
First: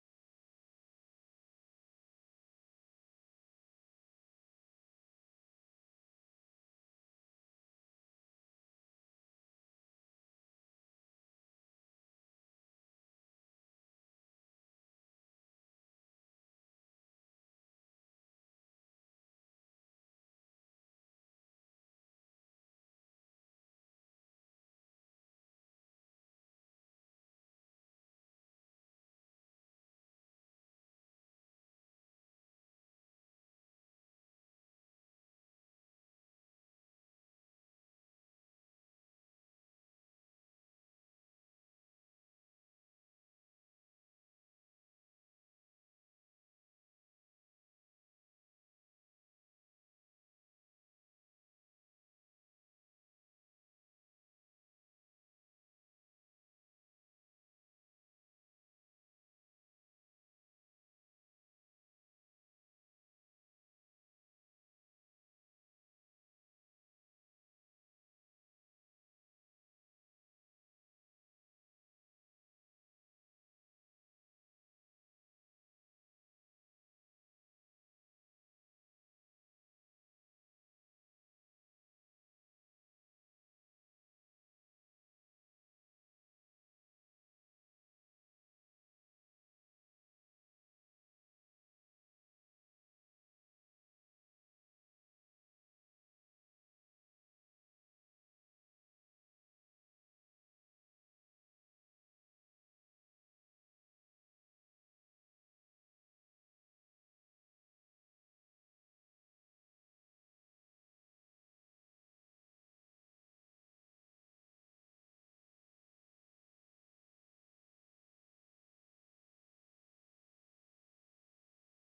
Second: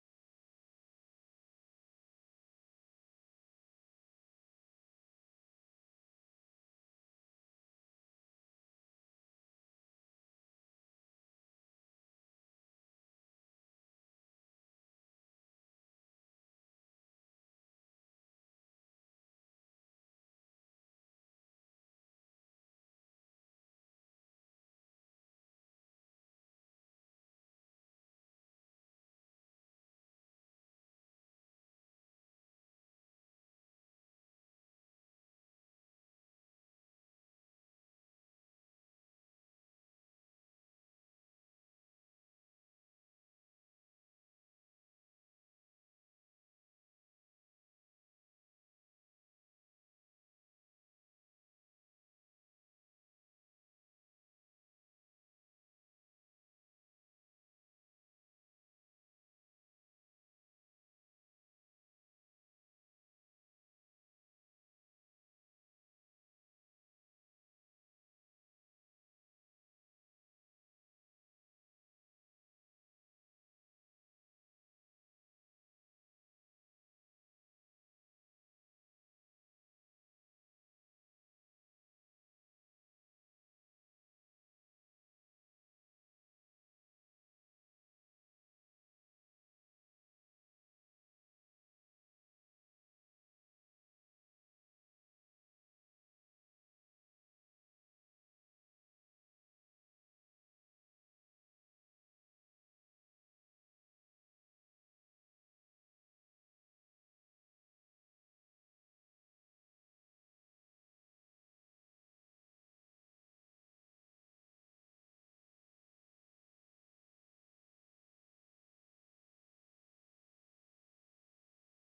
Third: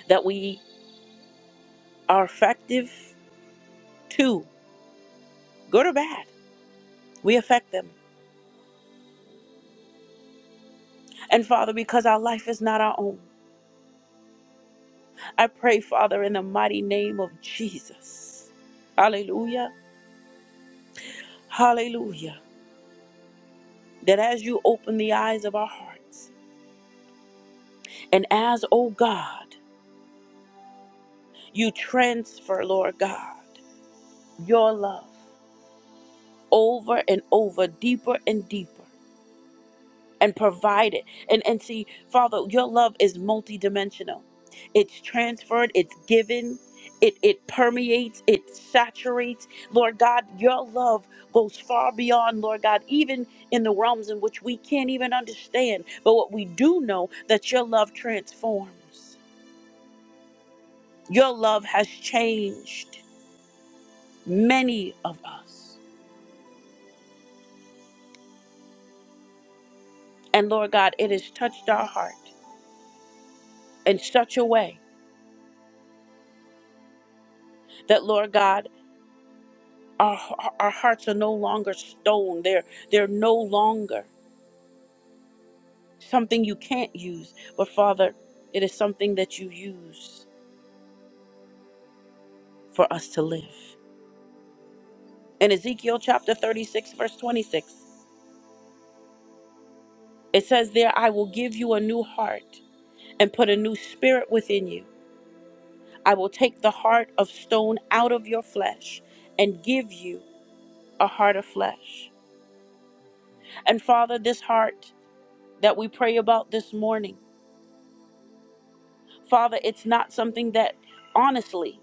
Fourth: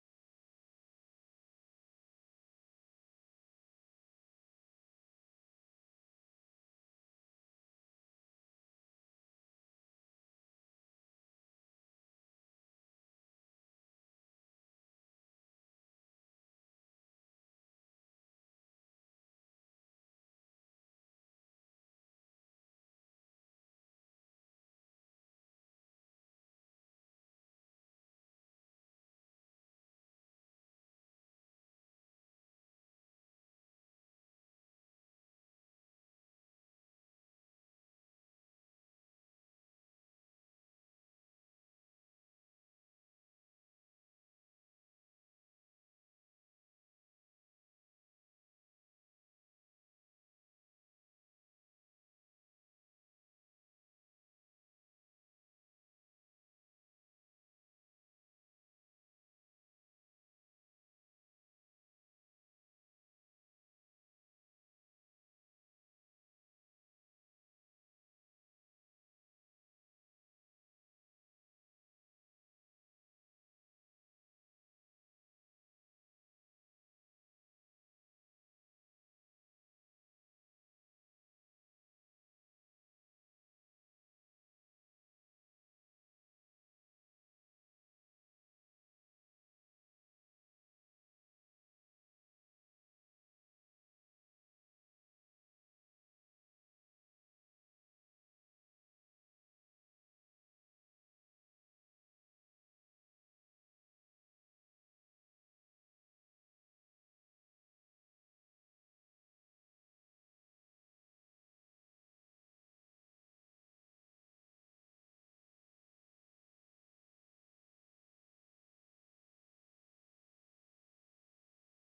S1: that we are effective, Two, good or bad, we affect them. And Father, because our life is not our own, I pray, Father, in the mighty name of Jesus. Hallelujah. Hallelujah. That as you open the eyes of our hearts, and as, oh God, you transfer, Lord God, your love over and over, deeper and deeper. and provide it. And and see, Father, your love is multidimensional. It's transferred, it's given, it it permeates, it saturates. Lord God, your love goes far beyond, Lord God, even in the realms in which we can't even understand. But what we do know that your love transforms. Your love has changed many of us. And Lord God, it has touched our heart in such a way that Lord God. Our, our hearts are no longer stone. They're, they're no longer something you can't use. But Father, it is something that you use for us to live. In Ezekiel chapter 36, verse 26, it says, There I will give you a new heart and put a new spirit within you. I will take the heart of stone out of your flesh and give you a heart of flesh. And Father, this heart that we pray about this morning. Father, it's not something that honestly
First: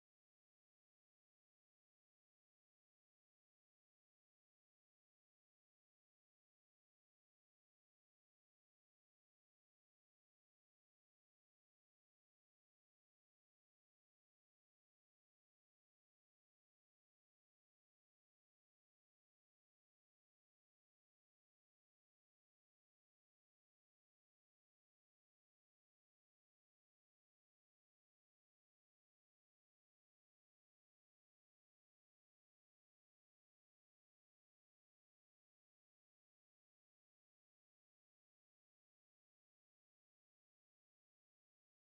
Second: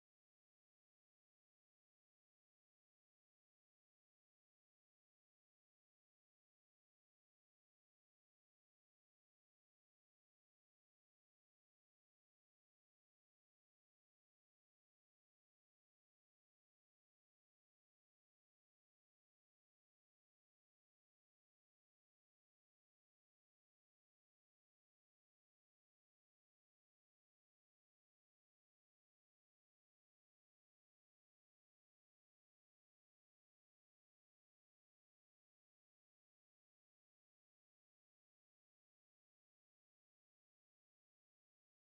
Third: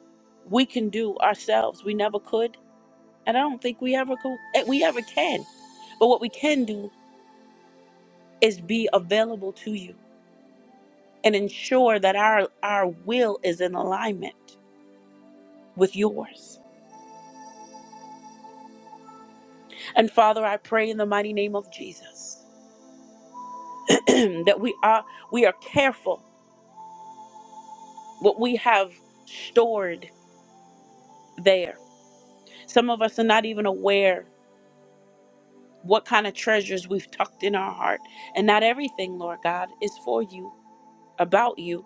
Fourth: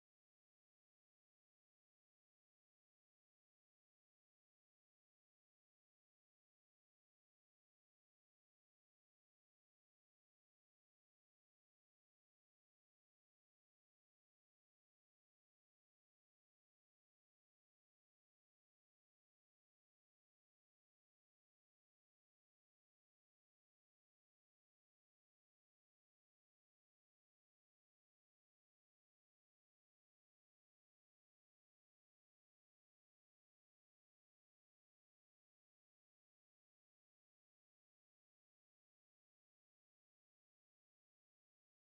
S1: we can do ourselves. We never could, and I don't think we ever could, we ever can. But what we can do is be available to you and ensure that our our will is in alignment with yours. And Father, I pray in the mighty name of Jesus that we are we are careful what we have stored there. Some of us are not even aware what kind of treasures we've tucked in our heart. And not everything, Lord God, is for you, about you.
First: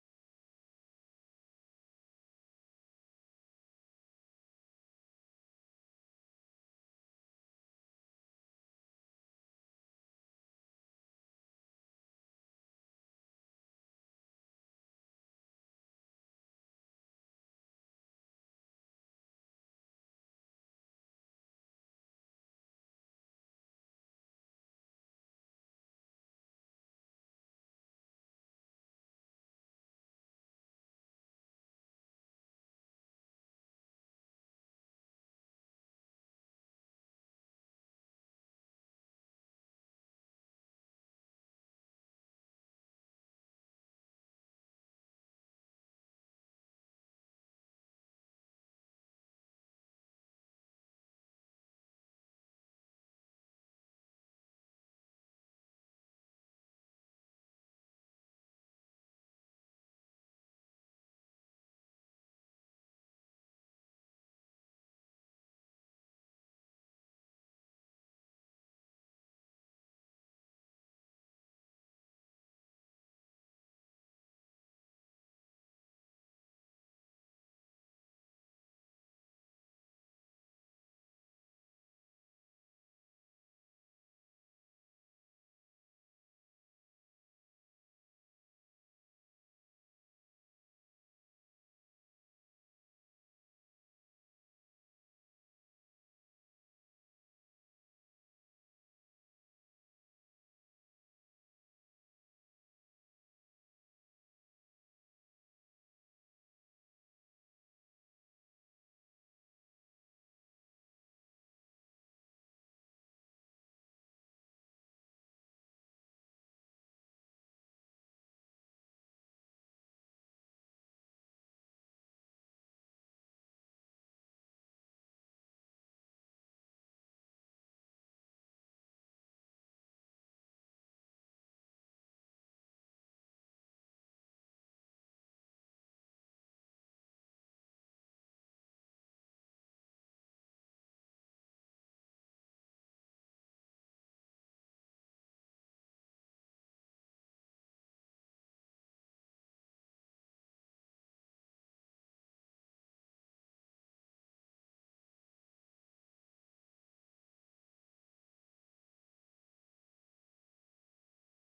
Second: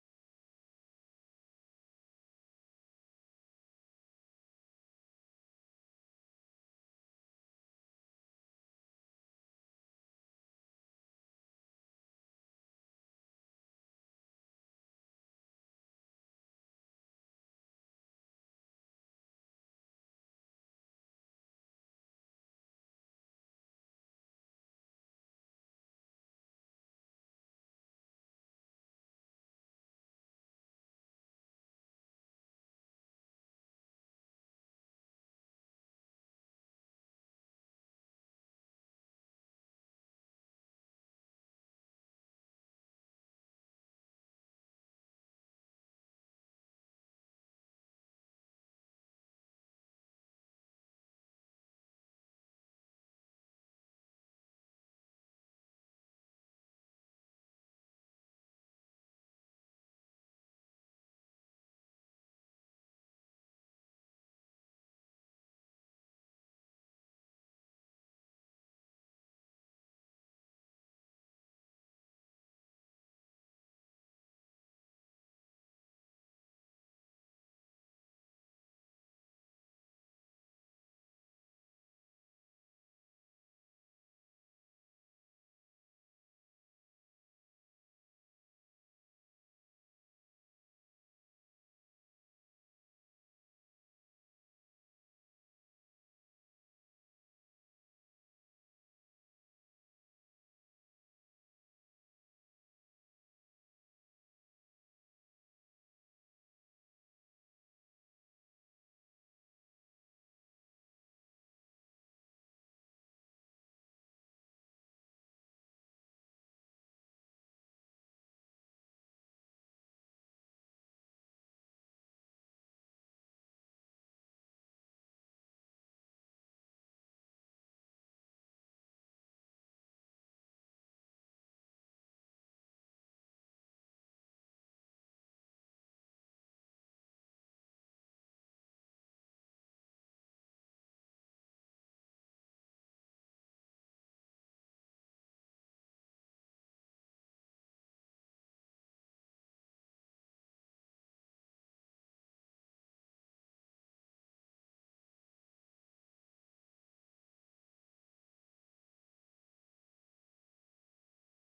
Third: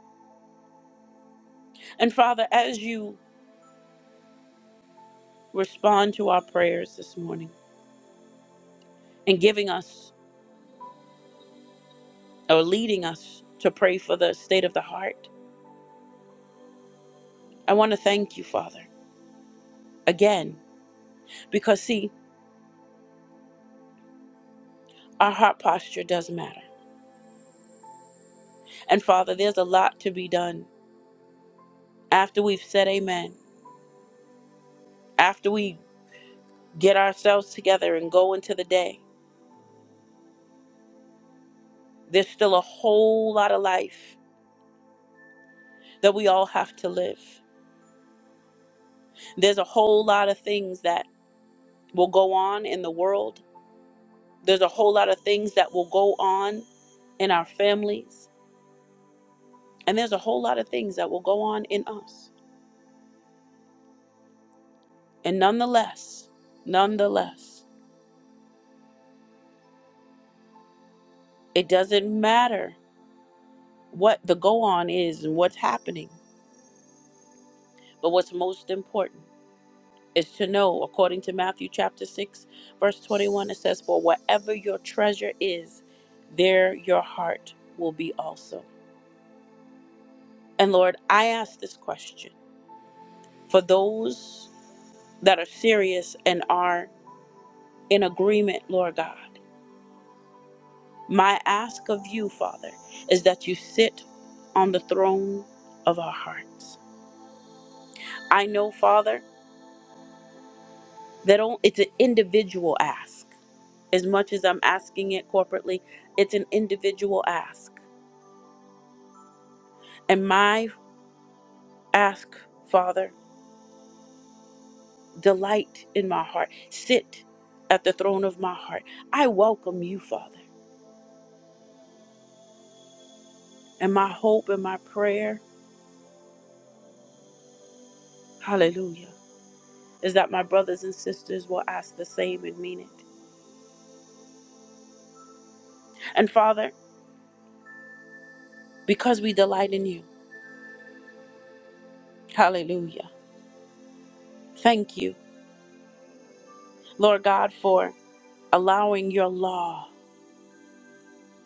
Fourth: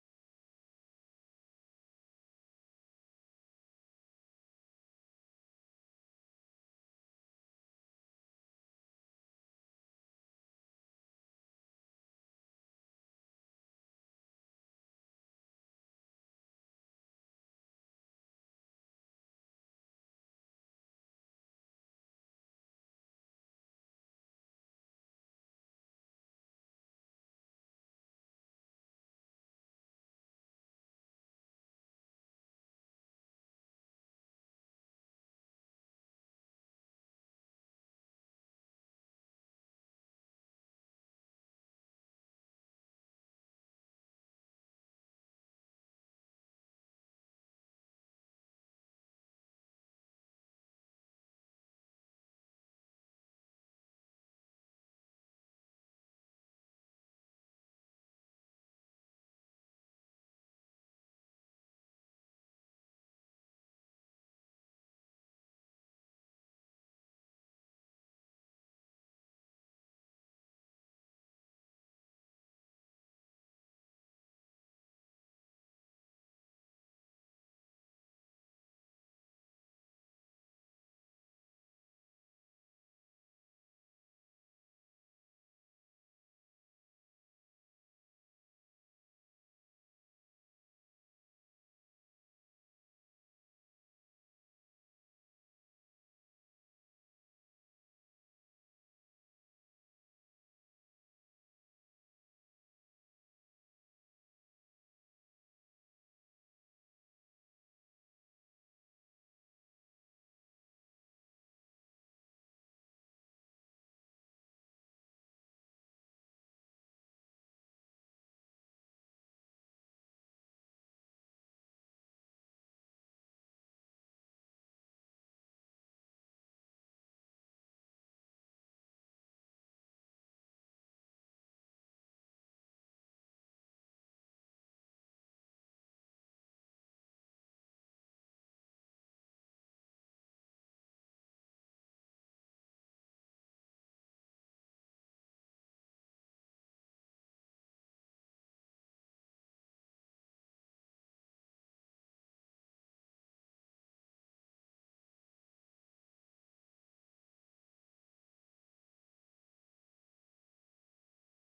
S1: And Father, as you respond to our prayers this morning and giving us or leading us to pray for the state of the heart, I want to thank you, Father, again, because see, our heart posture does matter. And Father, there's a lot to be done after we've said amen, after we get ourselves together and go into the day. There's still a whole lot of life that we all have to live. There's a whole lot of things that will go on in the world. There's a whole lot of things that will go on in our families. And there's a whole lot of things that will go on in us. And nonetheless, nonetheless, it doesn't matter what the go on is and what's happening. But what's most important is to know, according to Matthew chapter 6, verse 21, it says, For wherever your treasure is, there your heart will be also. And Lord, I ask this question. for those that are serious and are in agreement, Lord God. My ask of you, Father, is that you sit on the throne of our hearts. I know, Father, that on- it's an individual ask. As much as I'm asking it corporately, it's an individual ask. And my ask, Father, delight in my heart. Sit at the throne of my heart. I welcome you, Father. And my hope and my prayer, hallelujah is that my brothers and sisters will ask the same and mean it. And Father, because we delight in you, hallelujah. Thank you, Lord God, for allowing your law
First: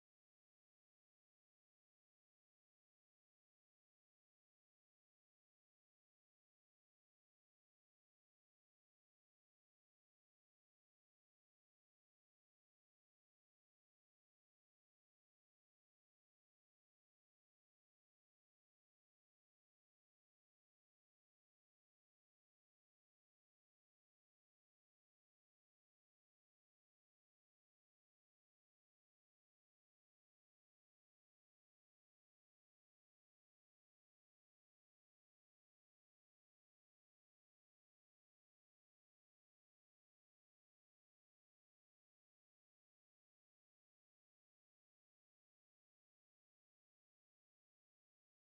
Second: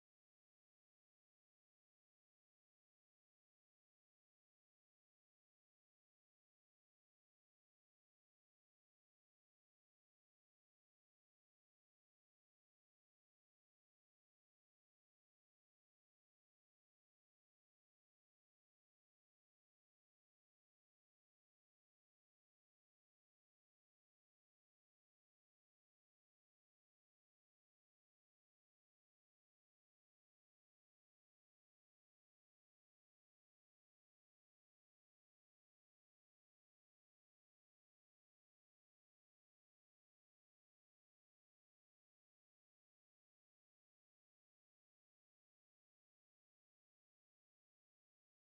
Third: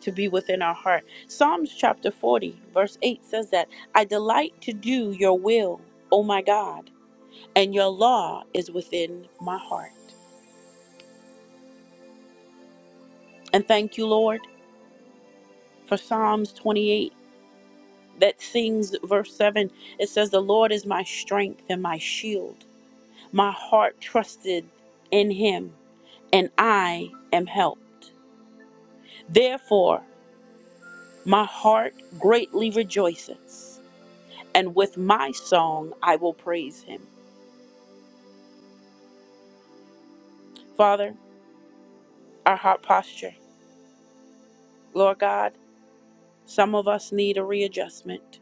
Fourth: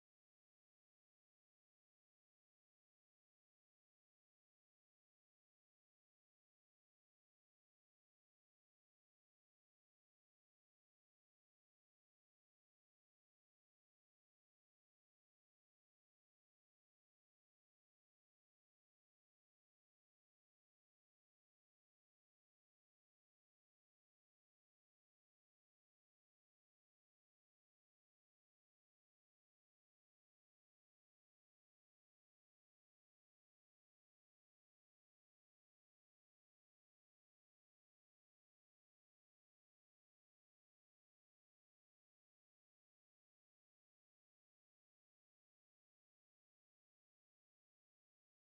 S1: to be within our heart. Psalms chapter 40, verse 8 says that I delight to do your will, O my God, and your law is within my heart. And thank you, Lord, for Psalms 28 that sings verse 7. It says, The Lord is my strength and my shield. My heart trusted in him, and I am helped. Therefore, my heart greatly rejoices, and with my song I will praise him. Father, our heart posture. Lord God, some of us need a readjustment.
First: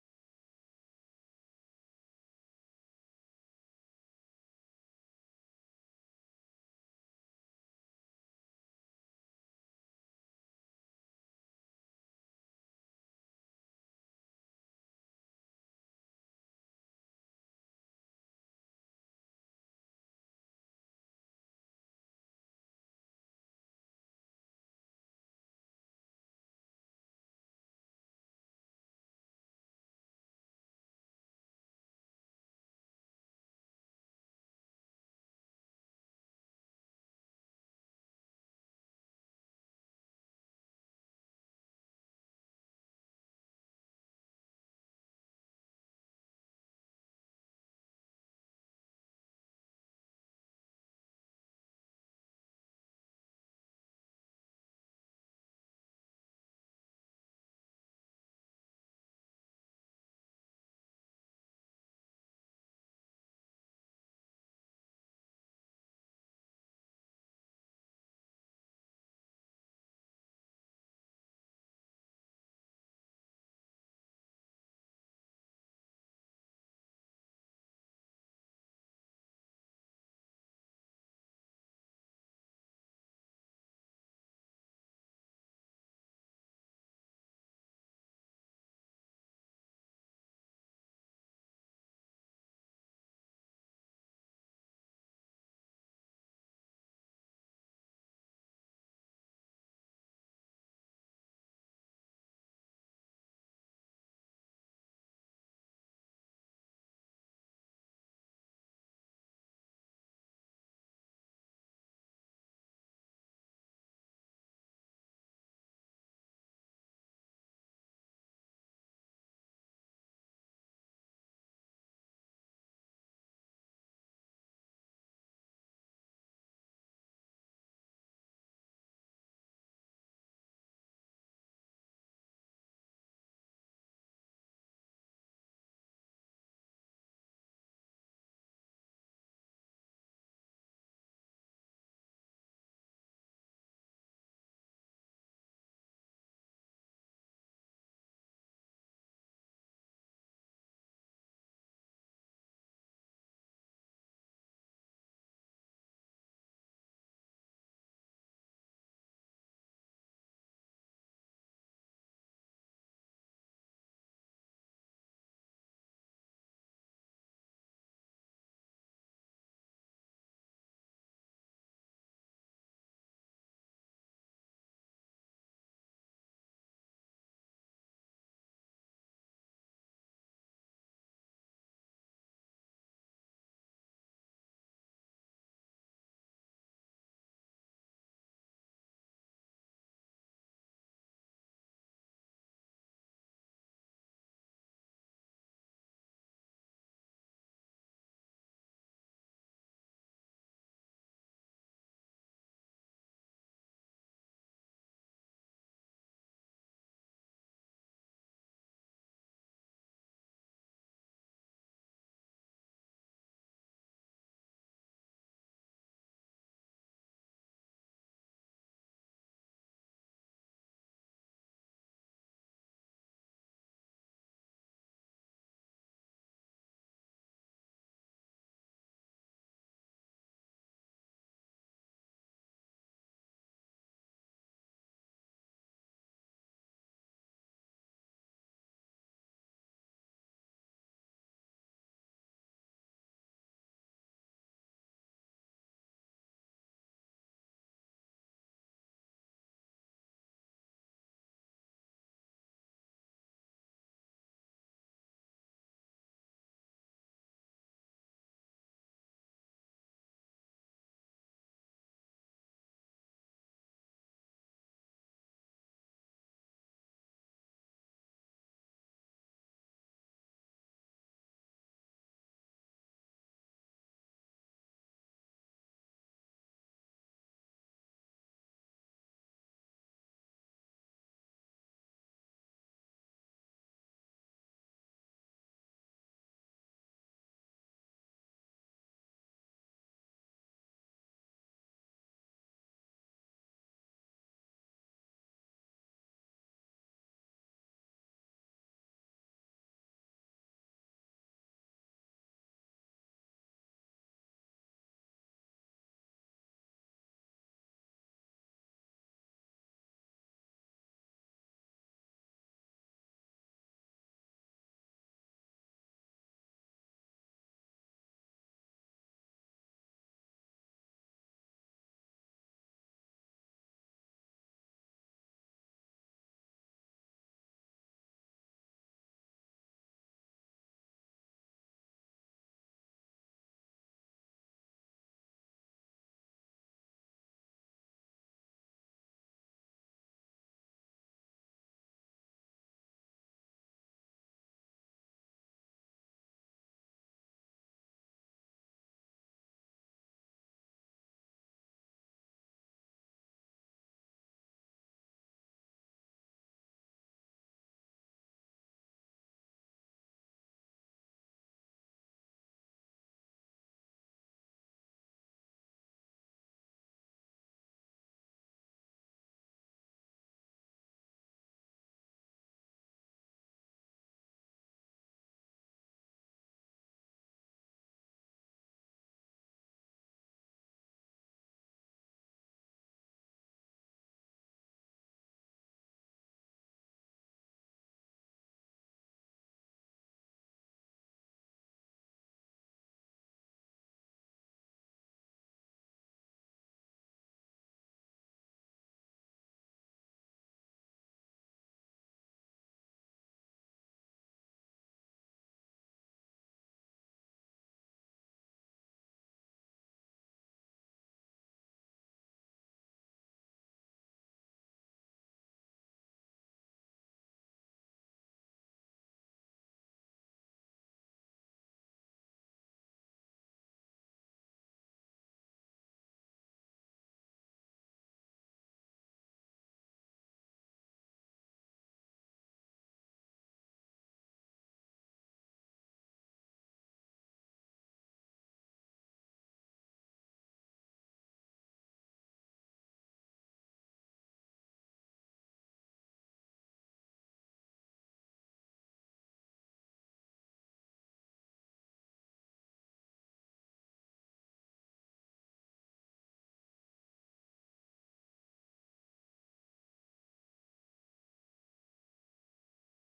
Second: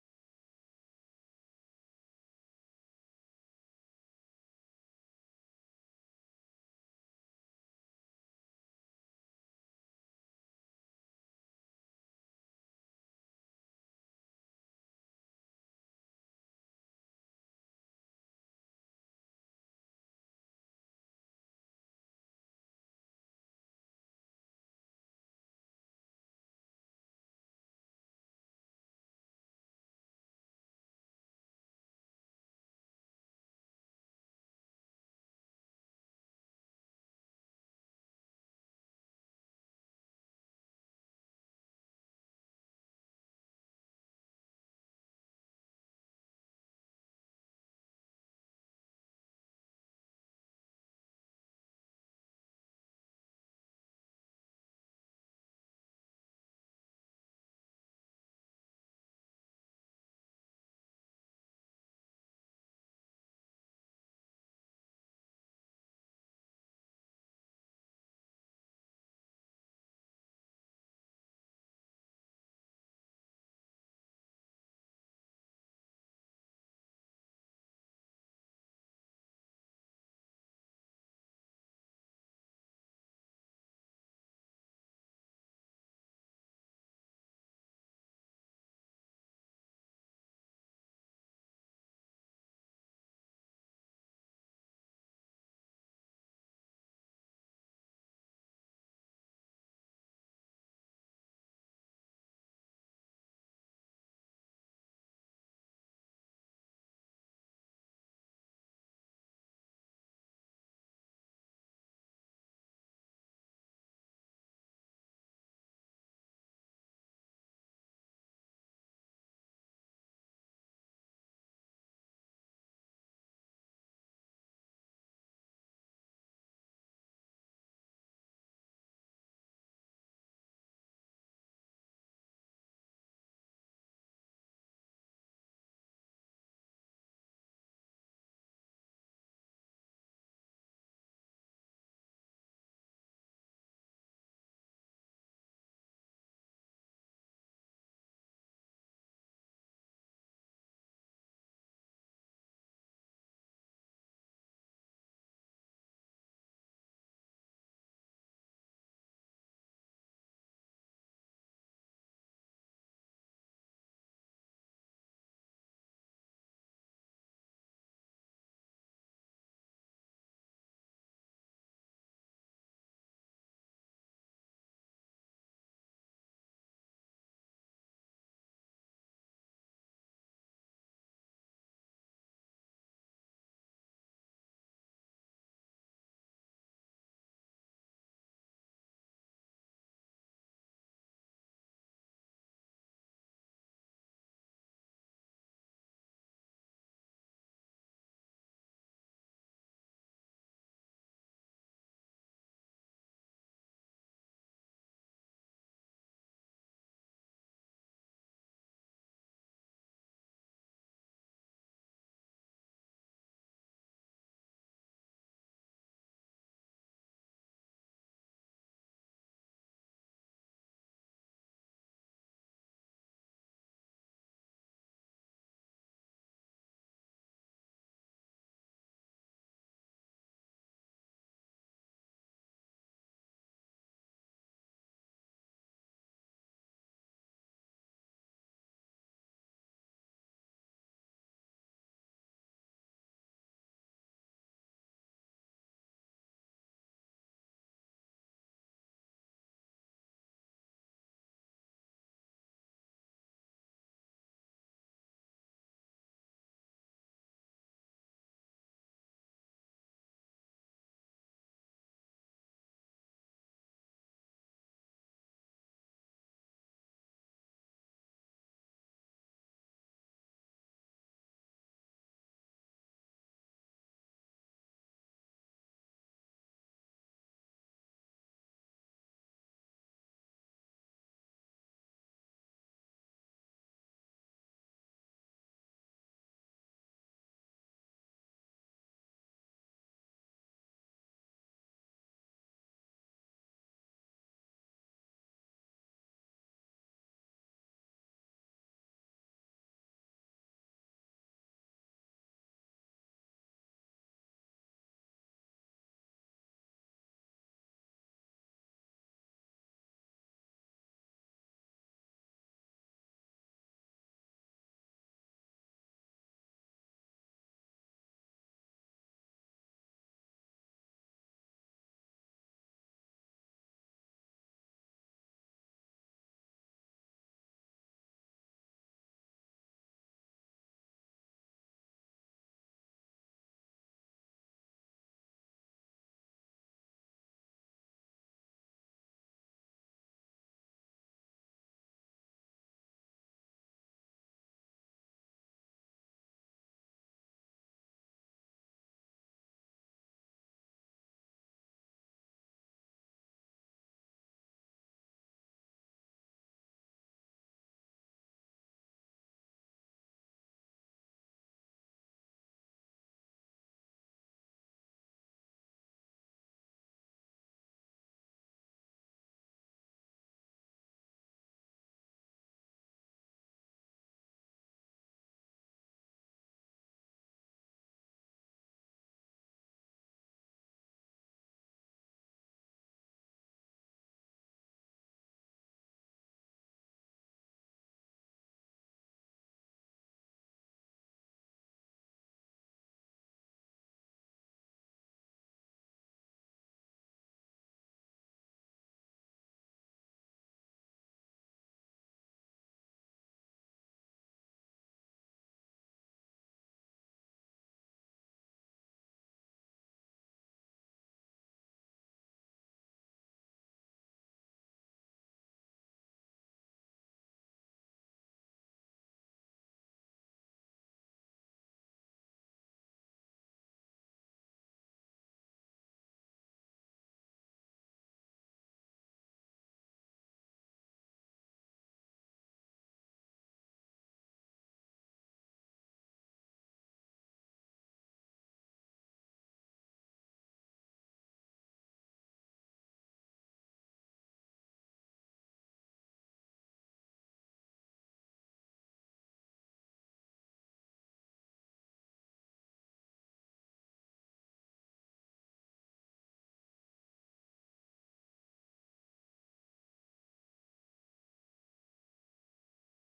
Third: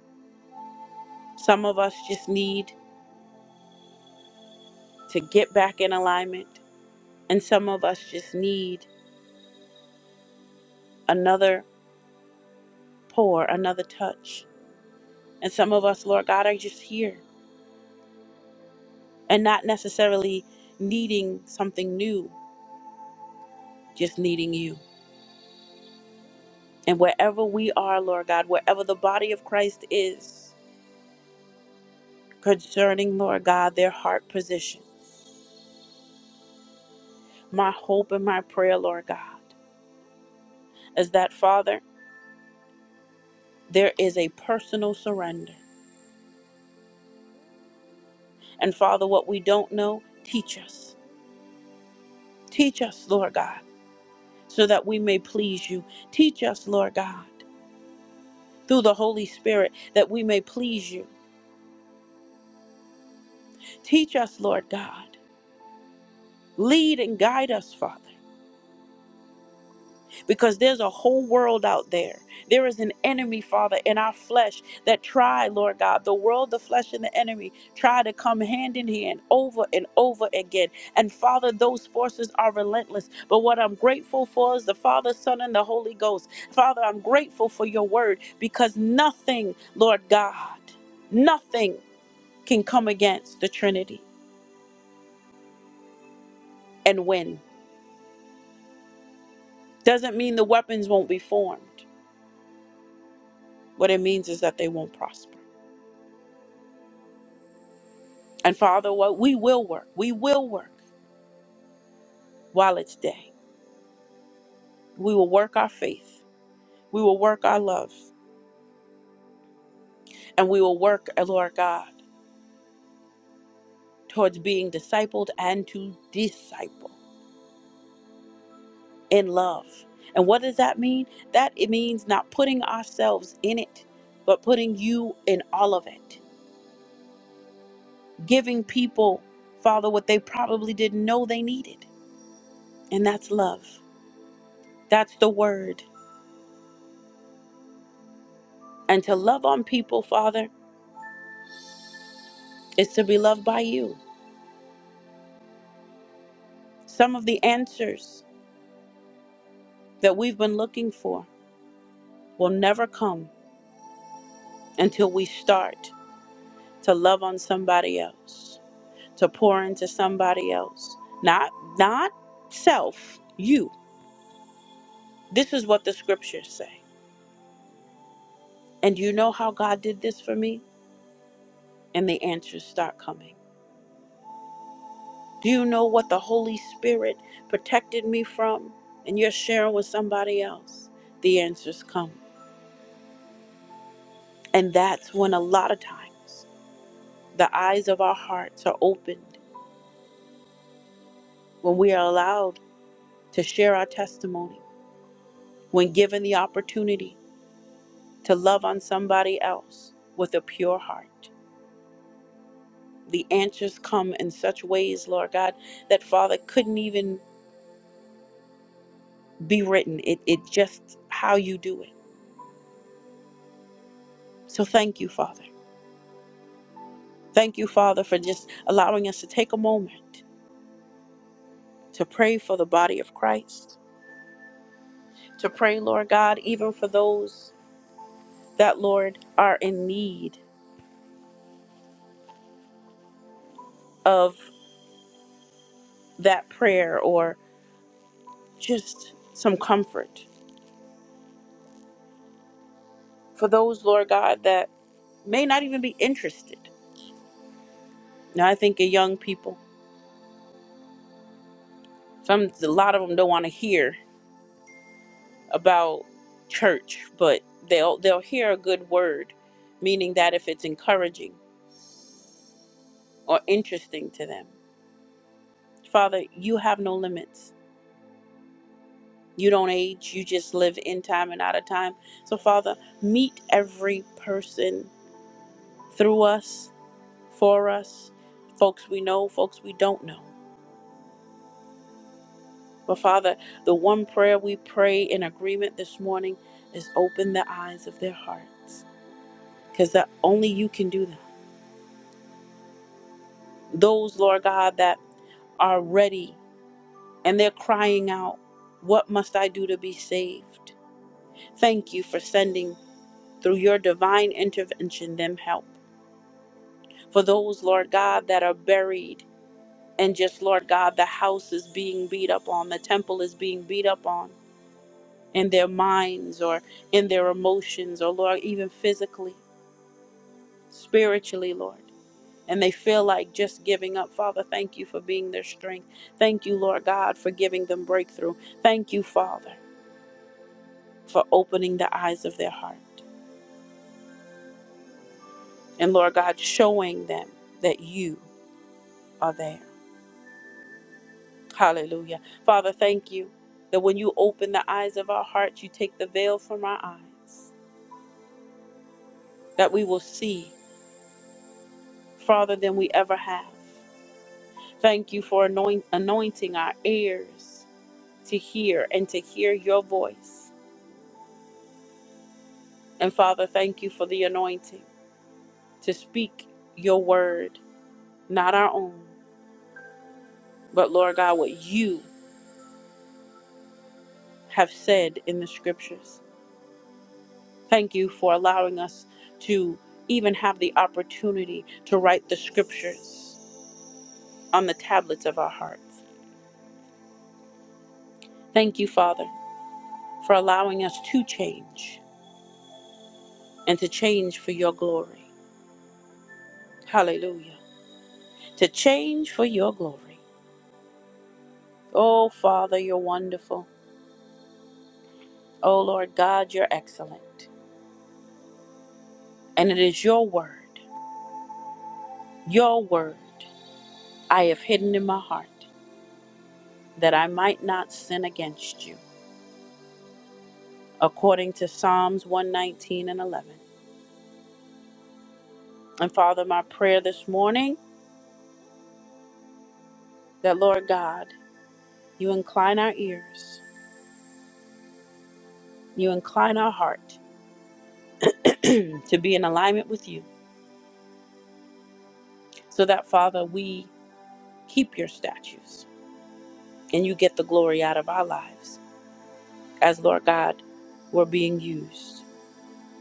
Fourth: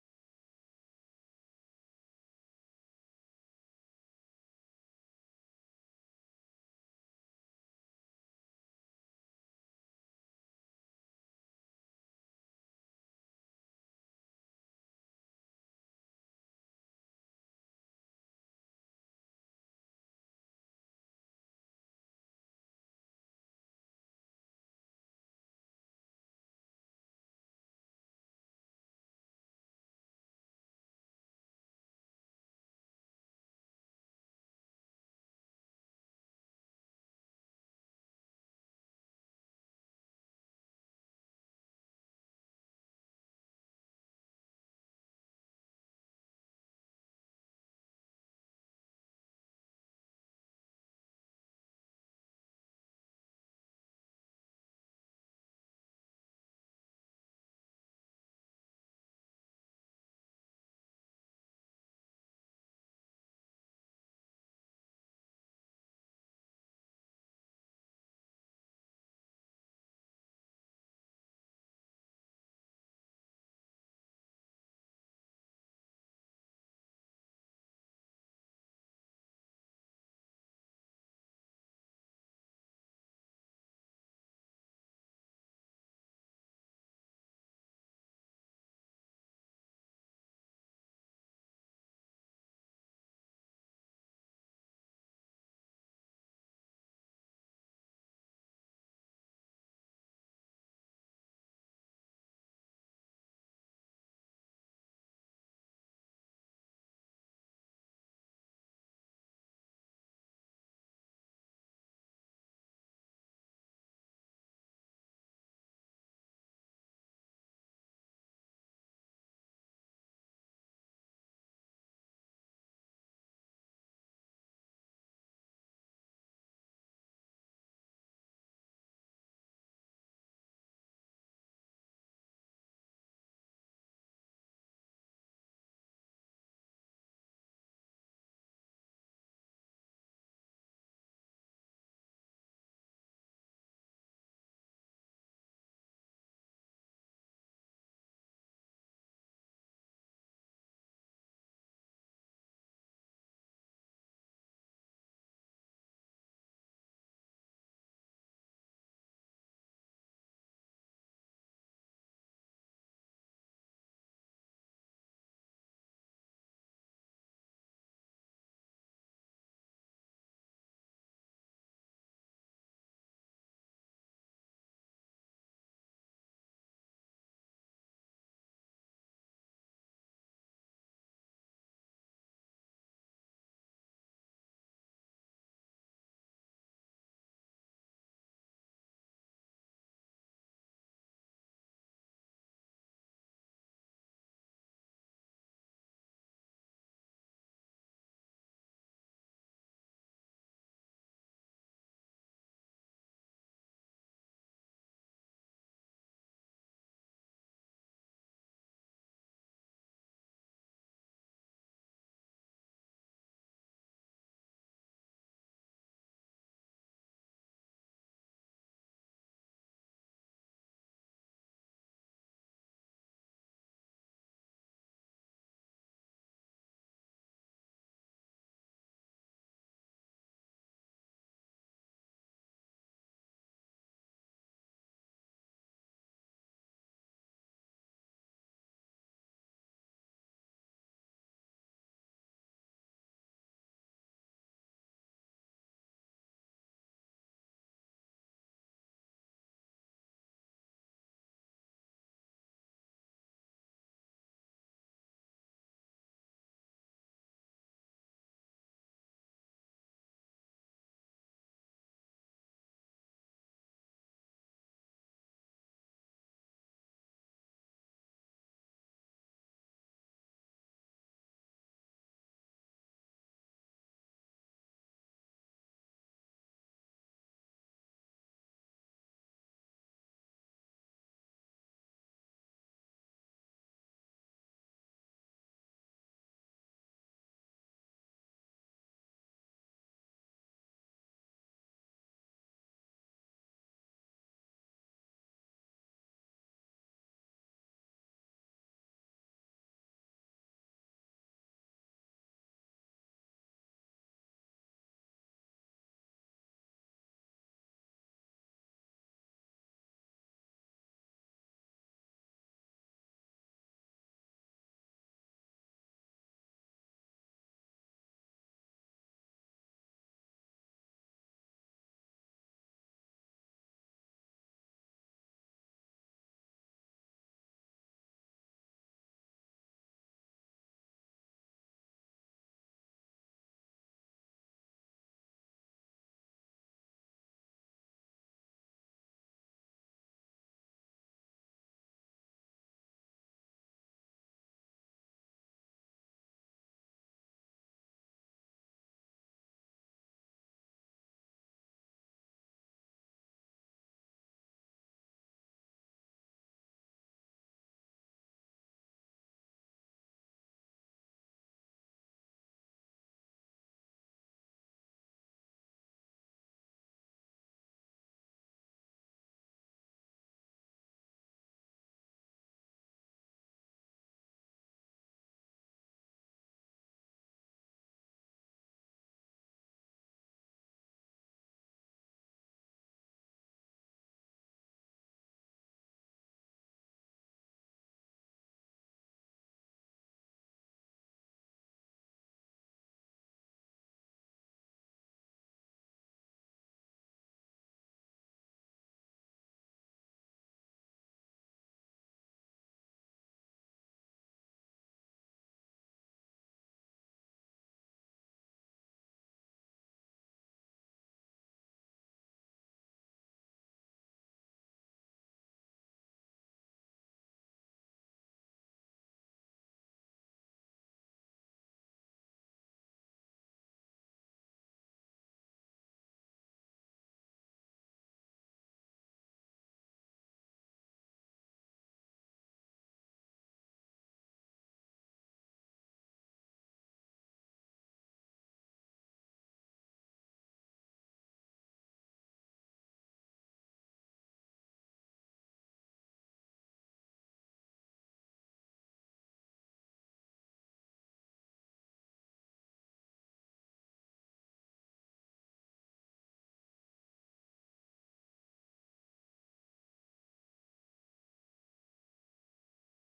S1: Some of us just need to get back in alignment. And some of us just need another pour, another touch. And some of us, Lord God, are just here and not necessarily needing something new. just needing you. And wherever we are, Lord God, wherever the body of Christ is concerning, Lord God, their heart position, my hope and my prayer, Lord God, is that, Father, there is a personal surrender. And Father, what we don't know, teach us. Teach us, Lord God, so that we may please you. Teach us, Lord God, through the Holy Spirit, that we may please you. Teach us, Lord God. Lead and guide us, Father. because there's a whole world out there. There is an enemy, Father, in our flesh that try, Lord God, the world, the flesh, and the enemy try to come hand in hand over and over again. And Father, those forces are relentless. But what I'm grateful for is the Father, Son, and the Holy Ghost. Father, I'm grateful for your word because nothing, Lord God, nothing can come against the Trinity and win. Doesn't mean the weapons won't be formed. What it means is that they won't prosper. And Father, what we will work, we will work while it's day. We will work our faith, we will work our love, and we will work, uh, Lord God, towards being discipled and to disciple in love. And what does that mean? That it means not putting ourselves in it, but putting you in all of it, giving people, Father, what they probably didn't know they needed. And that's love. That's the word. And to love on people, Father, is to be loved by you. Some of the answers that we've been looking for will never come until we start to love on somebody else, to pour into somebody else. Not not self, you. This is what the scriptures say. And do you know how God did this for me? And the answers start coming. Do you know what the Holy Spirit protected me from? And you're sharing with somebody else. The answers come. And that's when a lot of times the eyes of our hearts are opened when we are allowed to share our testimony, when given the opportunity to love on somebody else with a pure heart. The answers come in such ways, Lord God, that Father couldn't even be written. It, it just how you do it. So thank you, Father. Thank you, Father, for just allowing us to take a moment to pray for the body of Christ, to pray, Lord God, even for those that, Lord, are in need of that prayer or. just some comfort for those, Lord God, that may not even be interested. Now, I think of young people. Some, a lot of them don't want to hear about church, but they'll they'll hear a good word, meaning that if it's encouraging or interesting to them, Father, you have no limits. You don't age. You just live in time and out of time. So, Father, meet every person through us, for us, folks we know, folks we don't know. But Father, the one prayer we pray in agreement this morning is open the eyes of their hearts because that only you can do that. Those, Lord God, that are ready and they're crying out, What must I do to be saved? Thank you for sending through your divine intervention them help. For those, Lord God, that are buried and just, Lord God, the house is being beat up on, the temple is being beat up on in their minds or in their emotions or, Lord, even physically. spiritually, Lord. And they feel like just giving up. Father, thank you for being their strength. Thank you, Lord God, for giving them breakthrough. Thank you, Father, for opening the eyes of their heart. And Lord God, showing them that you are there. Hallelujah. Father, thank you that when you open the eyes of our hearts, you take the veil from our eyes, that we will see farther than we ever have. Thank you for anoint- anointing our ears to hear and to hear your voice. And Father, thank you for the anointing to speak your word, not our own, but Lord God, what you have said in the scriptures. Thank you for allowing us to even have the opportunity to write the scriptures on the tablets of our hearts. Thank you, Father, for allowing us to change and to change for your glory. Hallelujah. To change for your glory. Oh, Father, you're wonderful. Oh, Lord God, you're excellent. And it is your word, your word, I have hidden in my heart that I might not sin against you, according to Psalms 119 and 11. And Father, my prayer this morning that, Lord God, you incline our ears, you incline our heart to be in alignment with you, so that, Father, we keep your statutes and you get the glory out of our lives, as, Lord God, we're being used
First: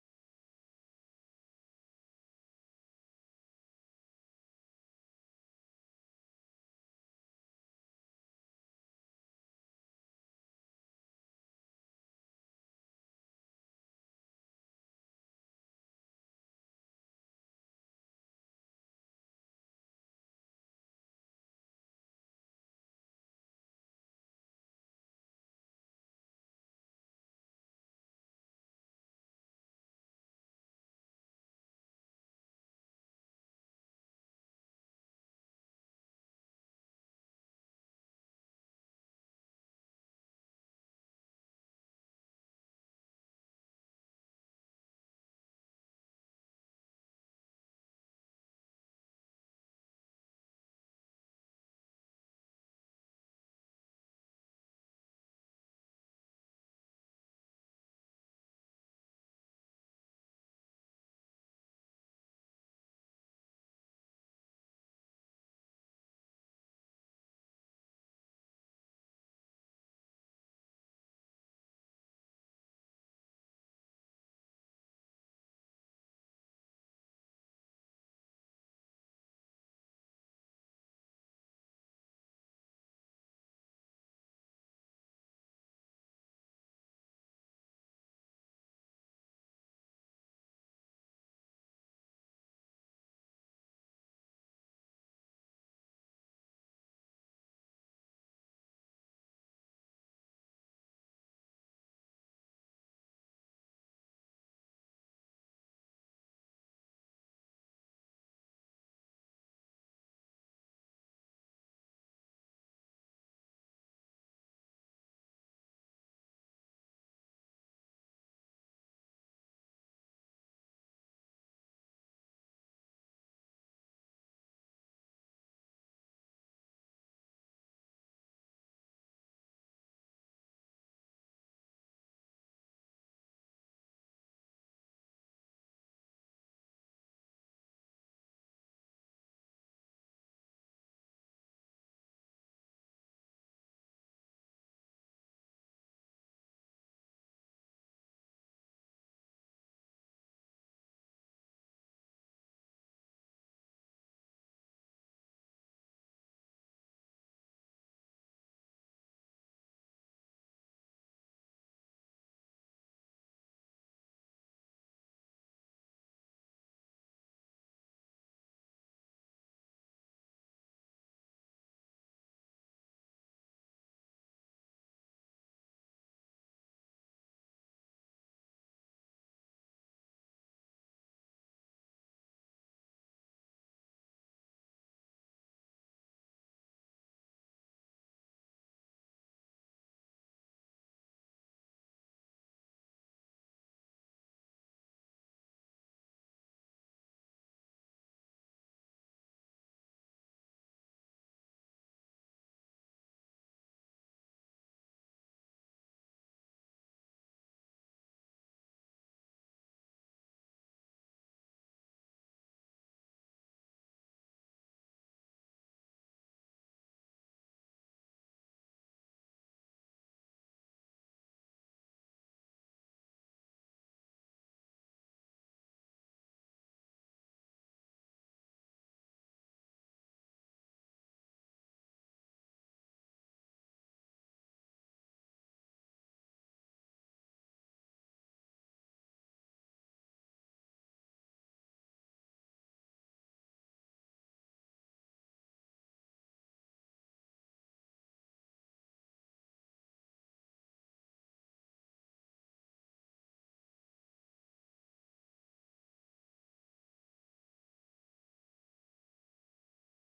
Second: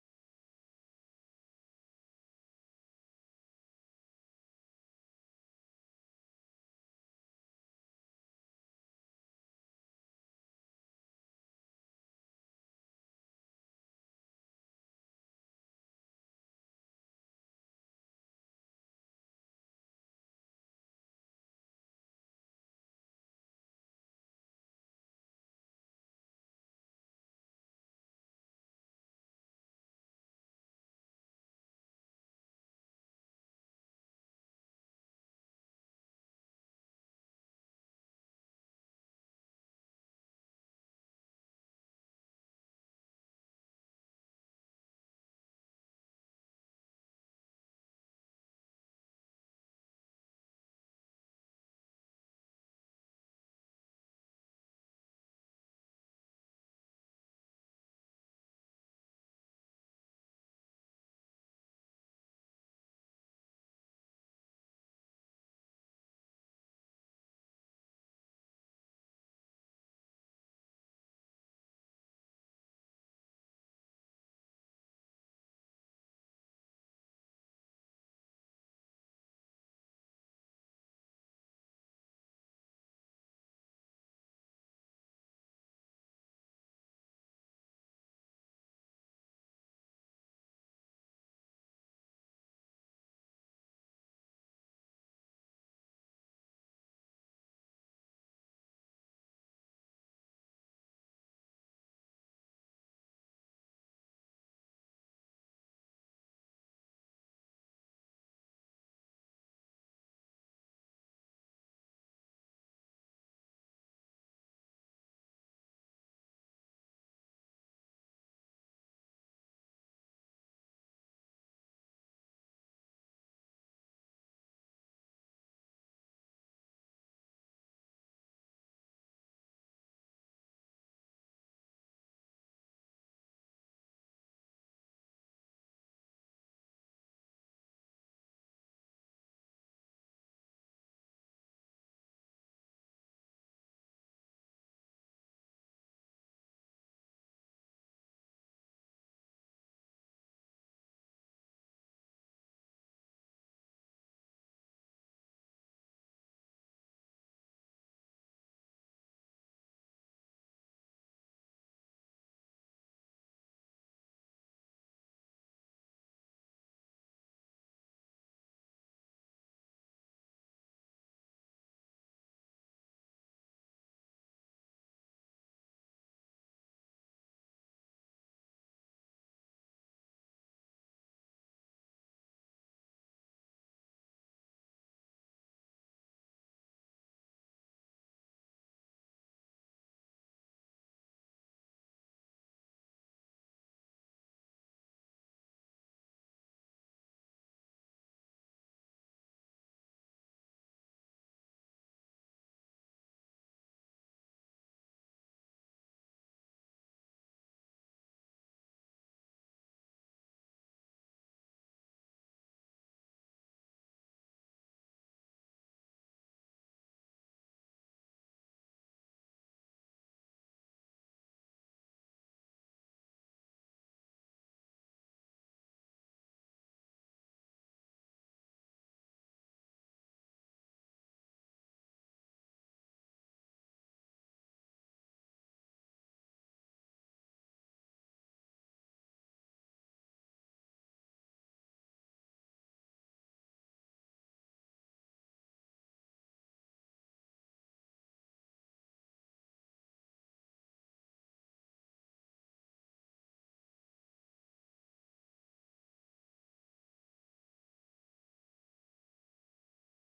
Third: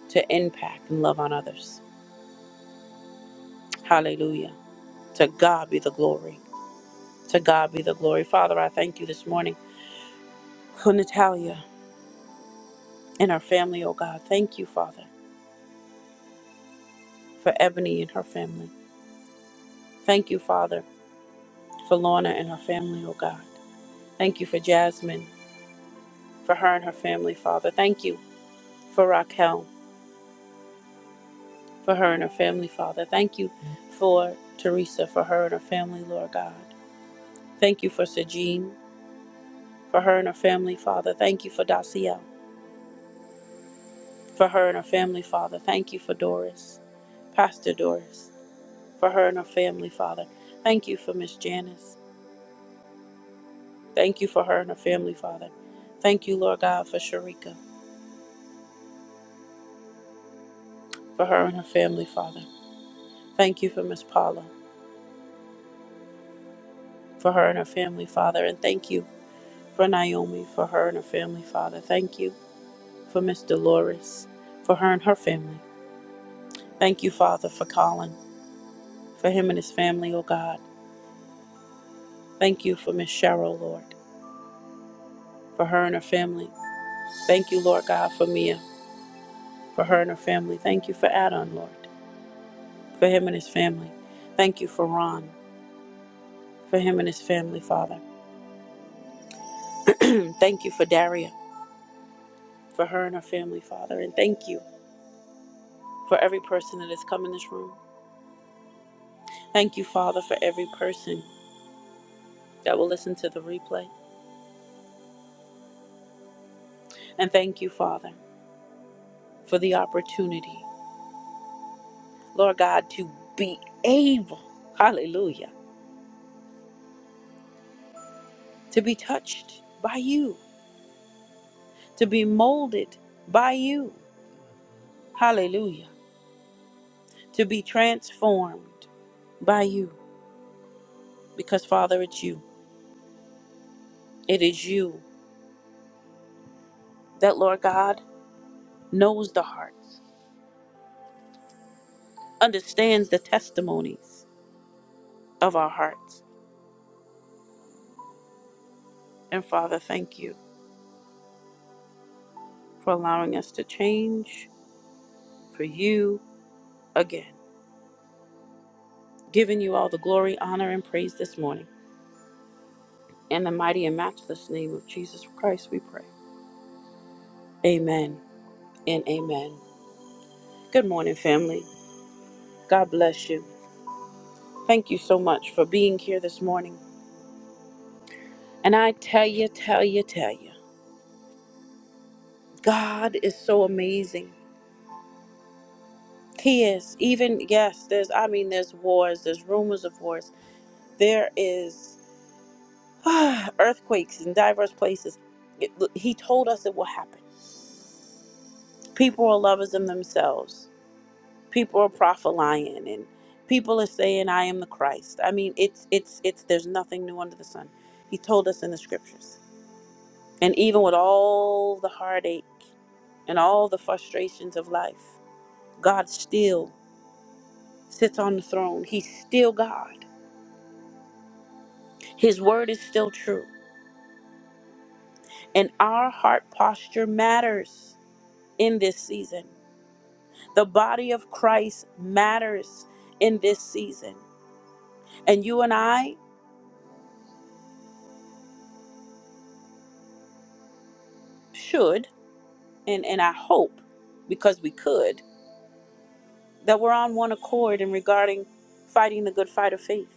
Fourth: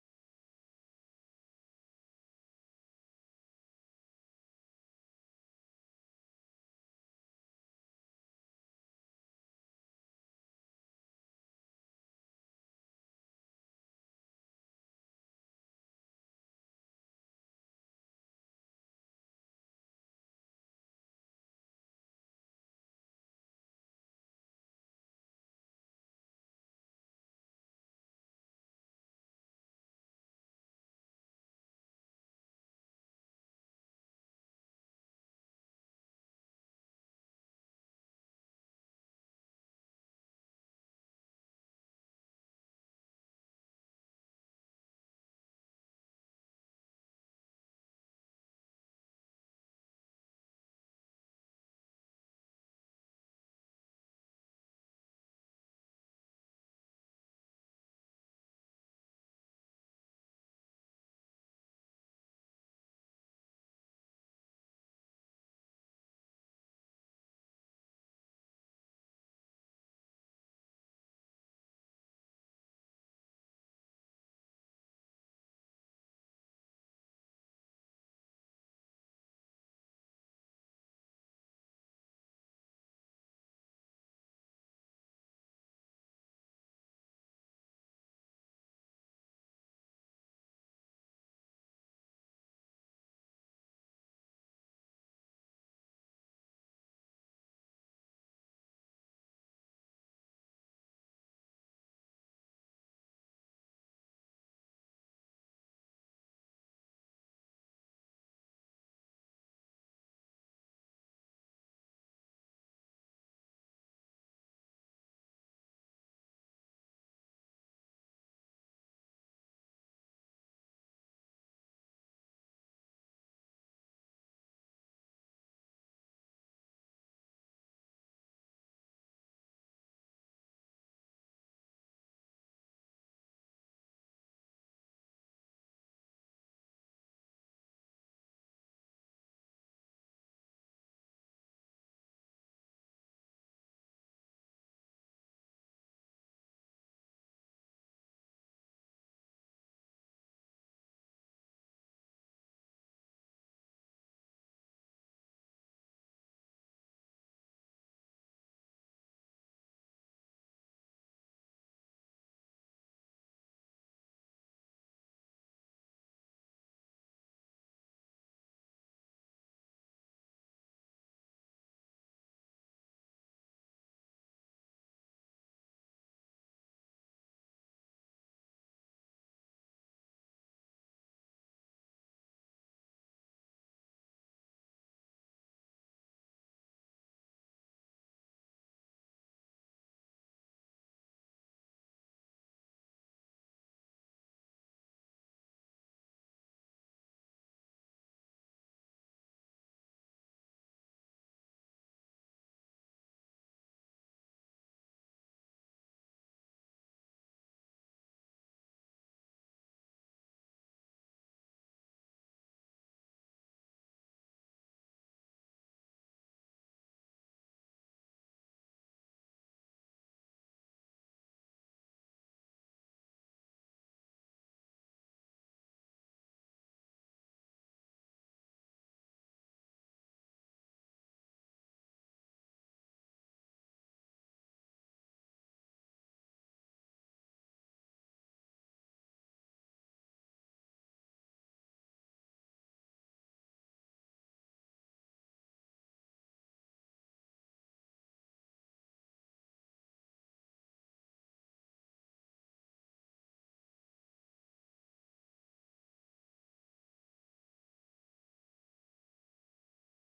S1: to impact and love on others. Hallelujah. To God be the glory. To God be the glory. Father, I thank you this morning for Natalia and her family, oh God. Thank you, Father, for Ebony and her family. Thank you, Father, for Lorna and her family, oh God. Thank you for Jasmine, for her and her family, Father. Thank you for Raquel, for her and her family, Father. Thank you for Teresa, for her and her family, Lord God. Thank you for Sejean, for her and her family, Father. Thank you for Dacia. for her and her family, Father. Thank you for Doris, Pastor Doris, for her and her family, Father. Thank you for Miss Janice. Thank you for her and her family, Father. Thank you, Lord God, for Sharika, for her and her family, Father. Thank you for Miss Paula, for her and her family, Father. And thank you for Naomi, for her and her family, Father. Thank you for Miss Dolores, for her and her family. Thank you, Father, for Colin, for him and his family, oh God. Thank you for Miss Cheryl, Lord, for her and her family. Thank you, Lord God, for Mia, for her and her family. Thank you for Adon, Lord, for him and his family. Thank you for Ron, for him and his family, Father. thank you for Daria, for her and her family, Father. And thank you for every person that has come in this room. Thank you, Father, for every person that will listen to the replay. And thank you, Father, for the opportunity, Lord God, to be able, hallelujah, to be touched by you, to be molded by you. Hallelujah. to be transformed by you because, Father, it's you. It is you that, Lord God, knows the hearts, understands the testimonies of our hearts. And, Father, thank you for allowing us to change for you again, giving you all the glory, honor, and praise this morning. In the mighty and matchless name of Jesus Christ, we pray. Amen and amen. Good morning, family. God bless you. Thank you so much for being here this morning. And I tell you, tell you, tell you, God is so amazing. He is. Even, yes, there's, I mean, there's wars, there's rumors of wars, there is ah, earthquakes in diverse places. It, he told us it will happen. People are lovers of themselves, people are prophesying, and people are saying, I am the Christ. I mean, it's, it's, it's, there's nothing new under the sun. He told us in the scriptures. And even with all the heartache and all the frustrations of life. God still sits on the throne. He's still God. His word is still true. And our heart posture matters in this season. The body of Christ matters in this season. And you and I should, and, and I hope, because we could, that we're on one accord in regarding fighting the good fight of faith,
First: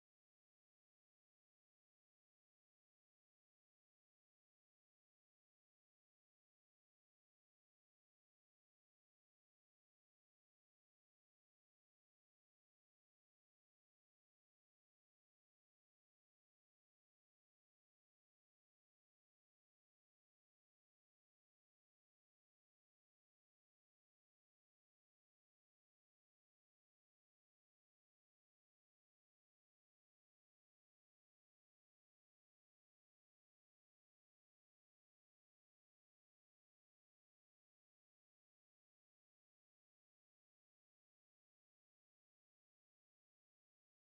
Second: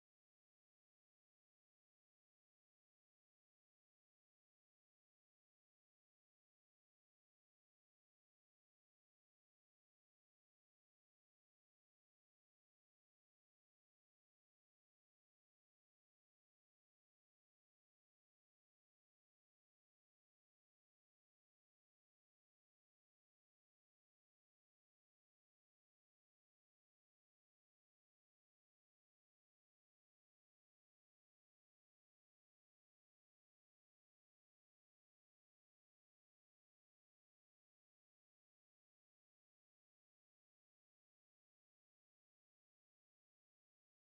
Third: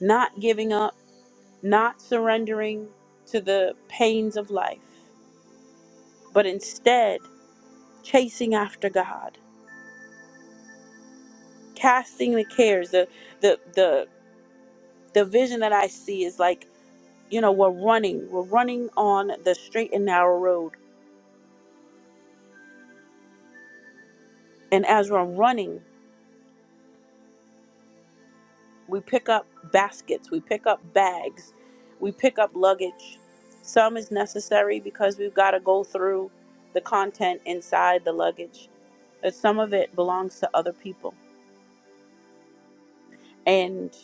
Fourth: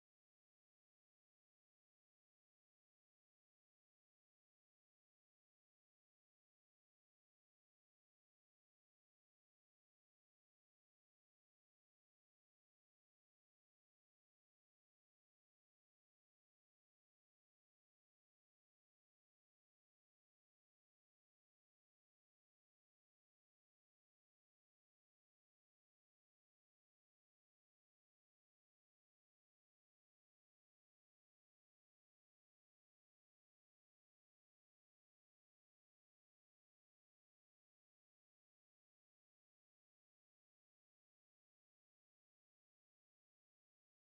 S1: not giving up, not surrendering to the pains of life, but instead chasing after God casting the cares the the the the vision that i see is like you know we're running we're running on the straight and narrow road and as we're running we pick up baskets we pick up bags we pick up luggage some is necessary because we've got to go through the content inside the luggage but some of it belongs to other people and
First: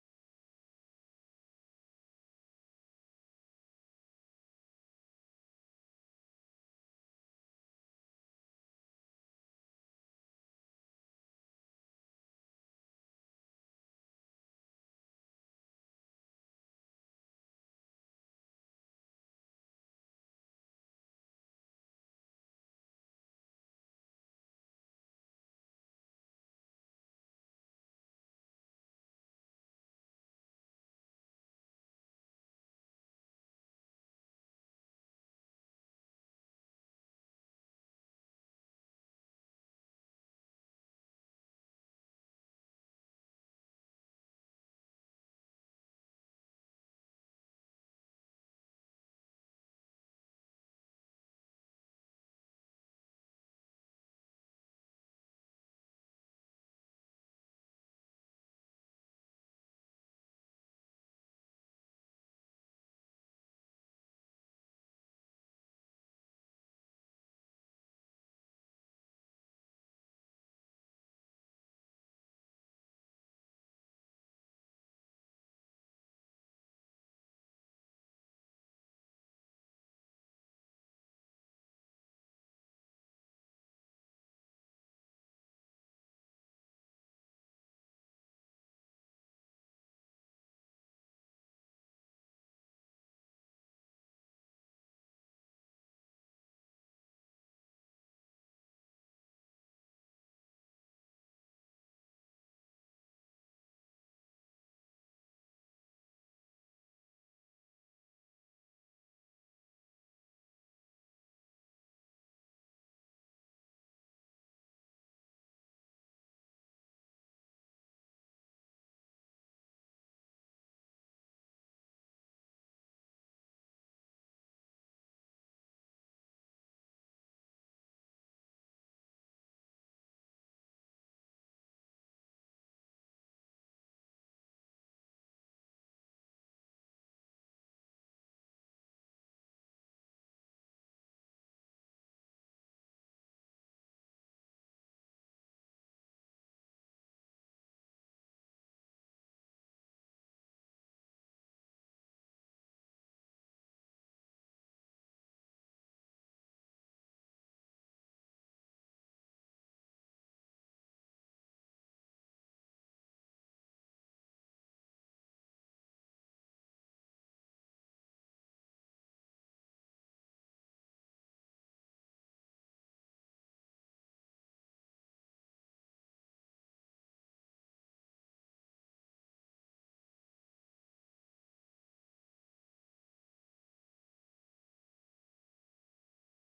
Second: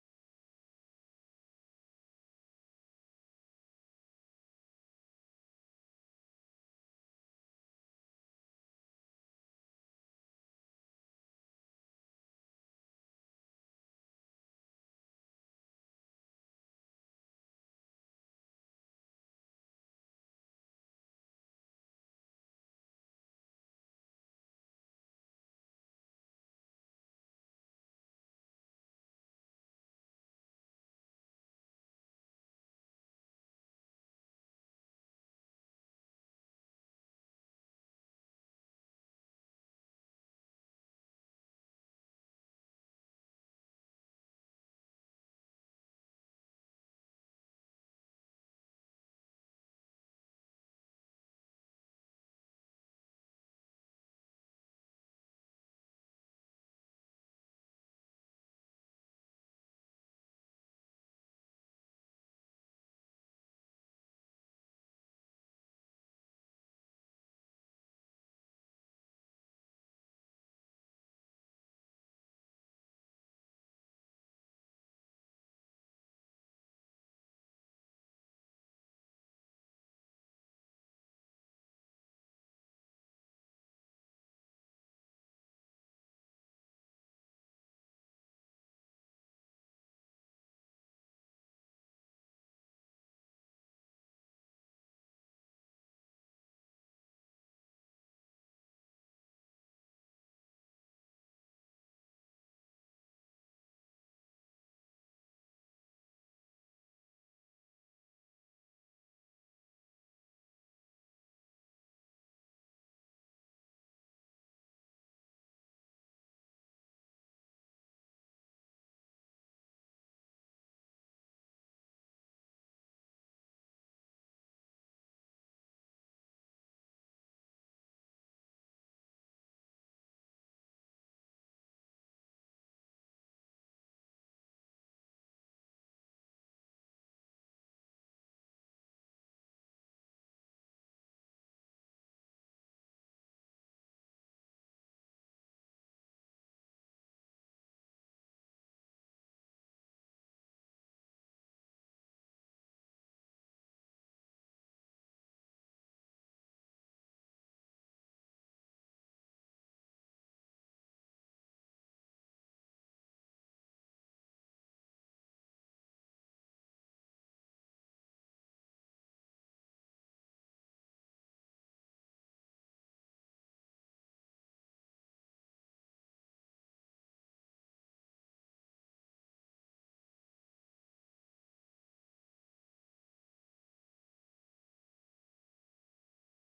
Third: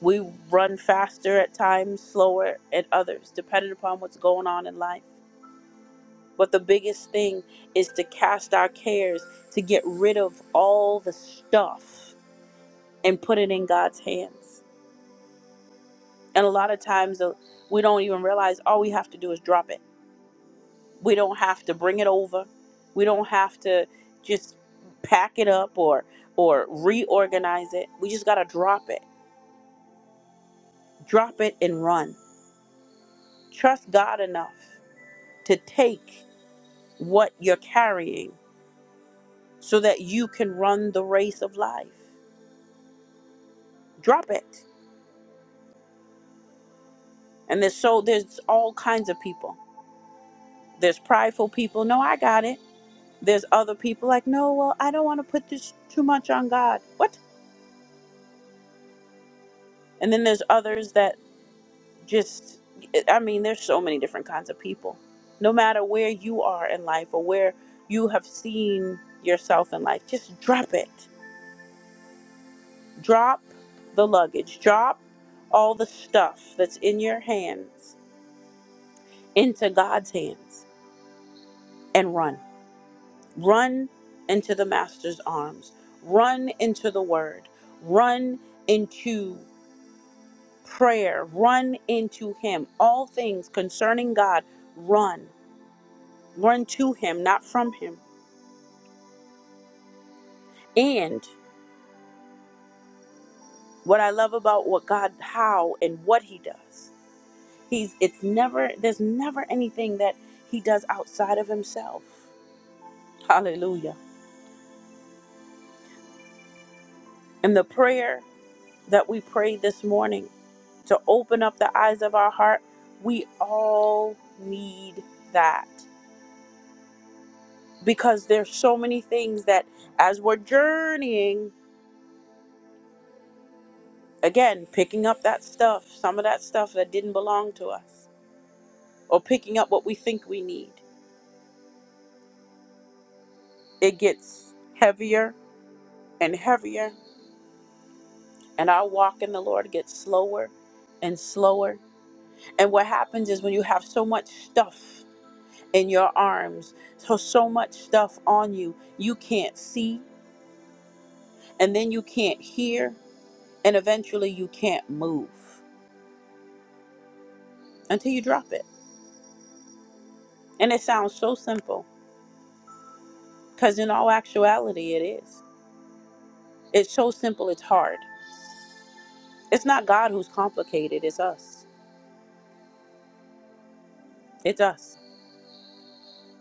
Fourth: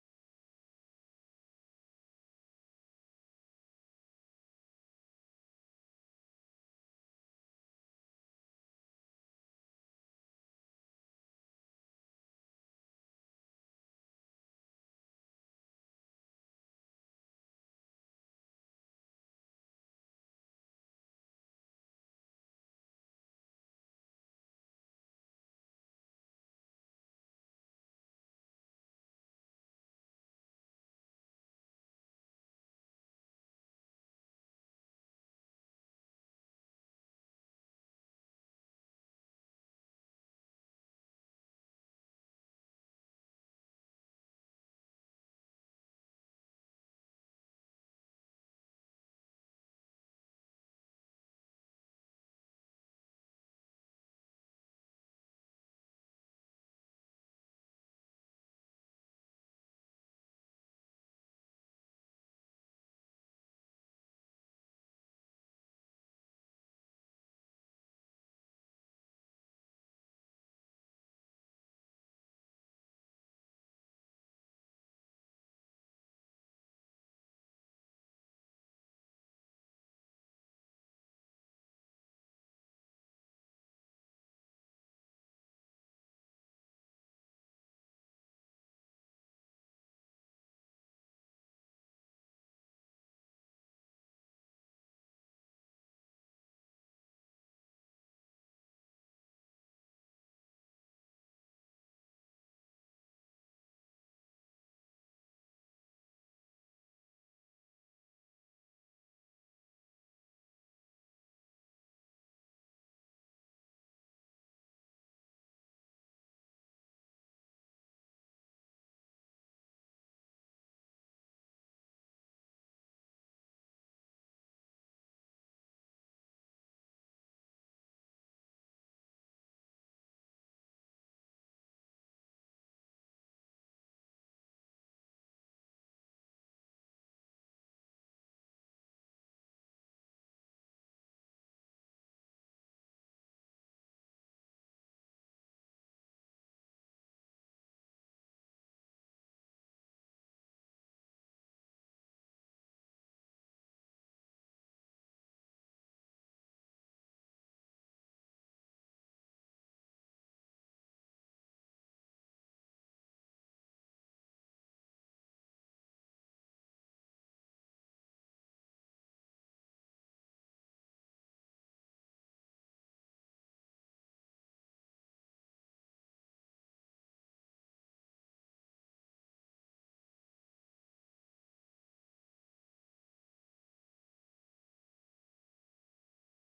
S1: we run faster at times slower at others depending upon what's going on in life But the biggest thing is to cast our cares, to get rid of all the stuff and put it in God's hands. And a lot of times uh, we don't even realize all we have to do is drop it. We don't have to bring it over. We don't have to just pack it up or or reorganize it. We just got to drop it. Drop it and run. Trust God enough to take what you're carrying so that you can run the race of life. Drop it And there's so there's all kinds of people. There's prideful people. No, I got it. There's other people like, no, well, I don't want to put this too much on God. What? And then there's others that just, I mean, there's so many different kinds of people. No matter where you are in life or where you have seen yourself in life, just drop it. Drop the luggage. Drop all the stuff that's in your hands into God's hands and run Run into the Master's arms. Run into the Word. Run into prayer. Run into Him. All things concerning God, run. Run to Him, not from Him. And what I love about what God, how and what He does, He's, it's never, there's never anything that He does outside of Himself. Hallelujah. And the prayer that we prayed this morning to open up the eyes of our heart. We all need that because there's so many things that as we're journeying, again, picking up that stuff, some of that stuff that didn't belong to us, or picking up what we think we need, it gets heavier and heavier, and our walk in the Lord gets slower and slower. And what happens is when you have so much stuff in your arms, so so much stuff on you, you can't see and then you can't hear, and eventually you can't move until you drop it. And it sounds so simple, because in all actuality, it is. It's so simple, it's hard. It's not God who's complicated, it's us. It's us.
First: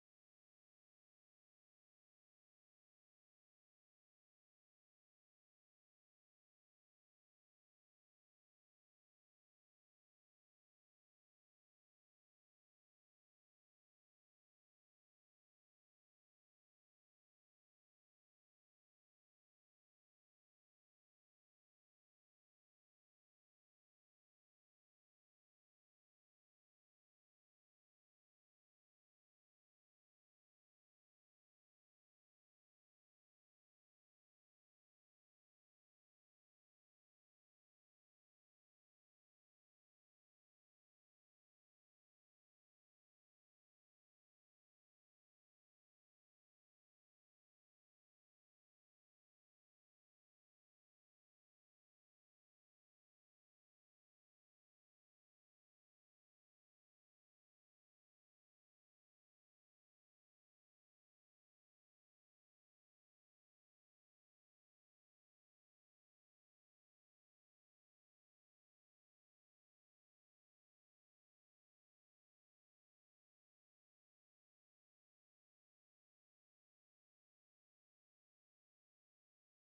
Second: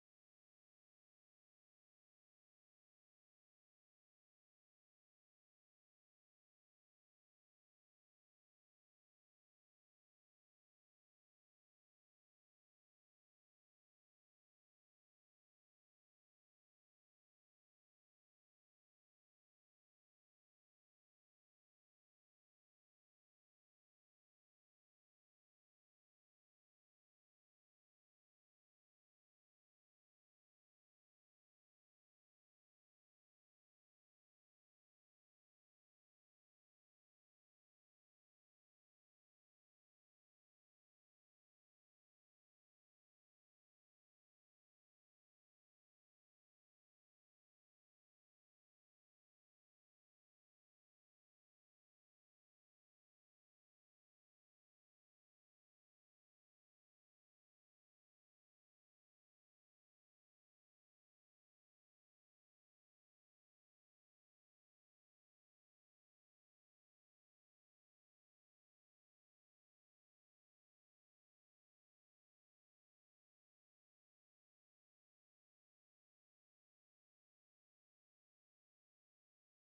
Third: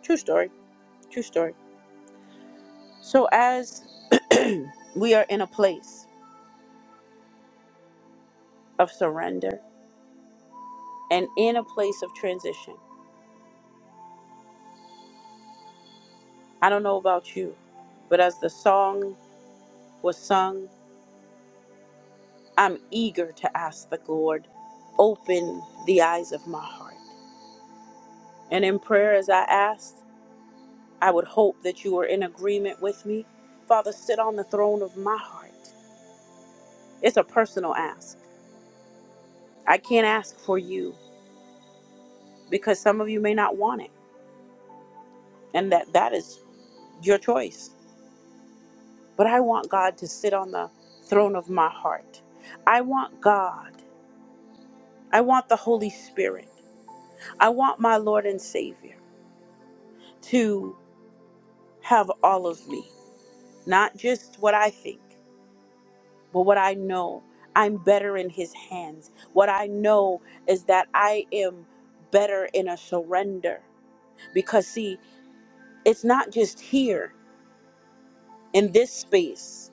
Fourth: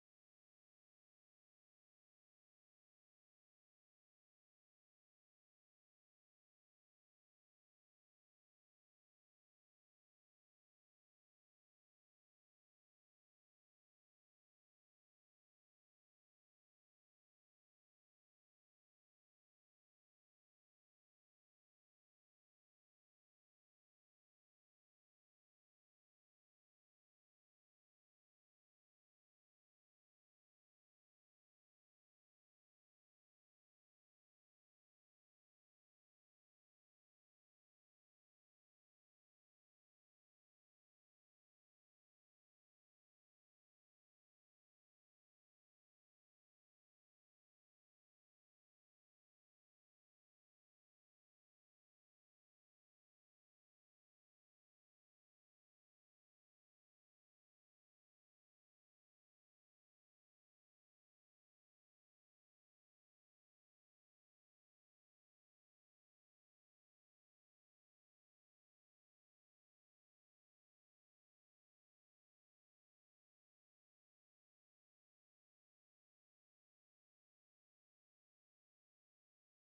S1: True story. True story. So, as we are in a place of surrender and in a place of transition, I don't know about you, but as the song was sung, I'm eager to ask the Lord, open the eyes of my heart. And in prayer, as I asked, I would hope that you are in agreement with me. Father, sit on the throne of my heart. It's a personal ask. I can't ask for you because some of you may not want it, and that that is your choice. But I want God to sit on the throne of my heart. I want God. I want the Holy Spirit. I want my Lord and Savior to have all of me. not just what I think, but what I know. I'm better in His hands. What I know is that I am better in a surrender. Because, see, it's not just here in this space.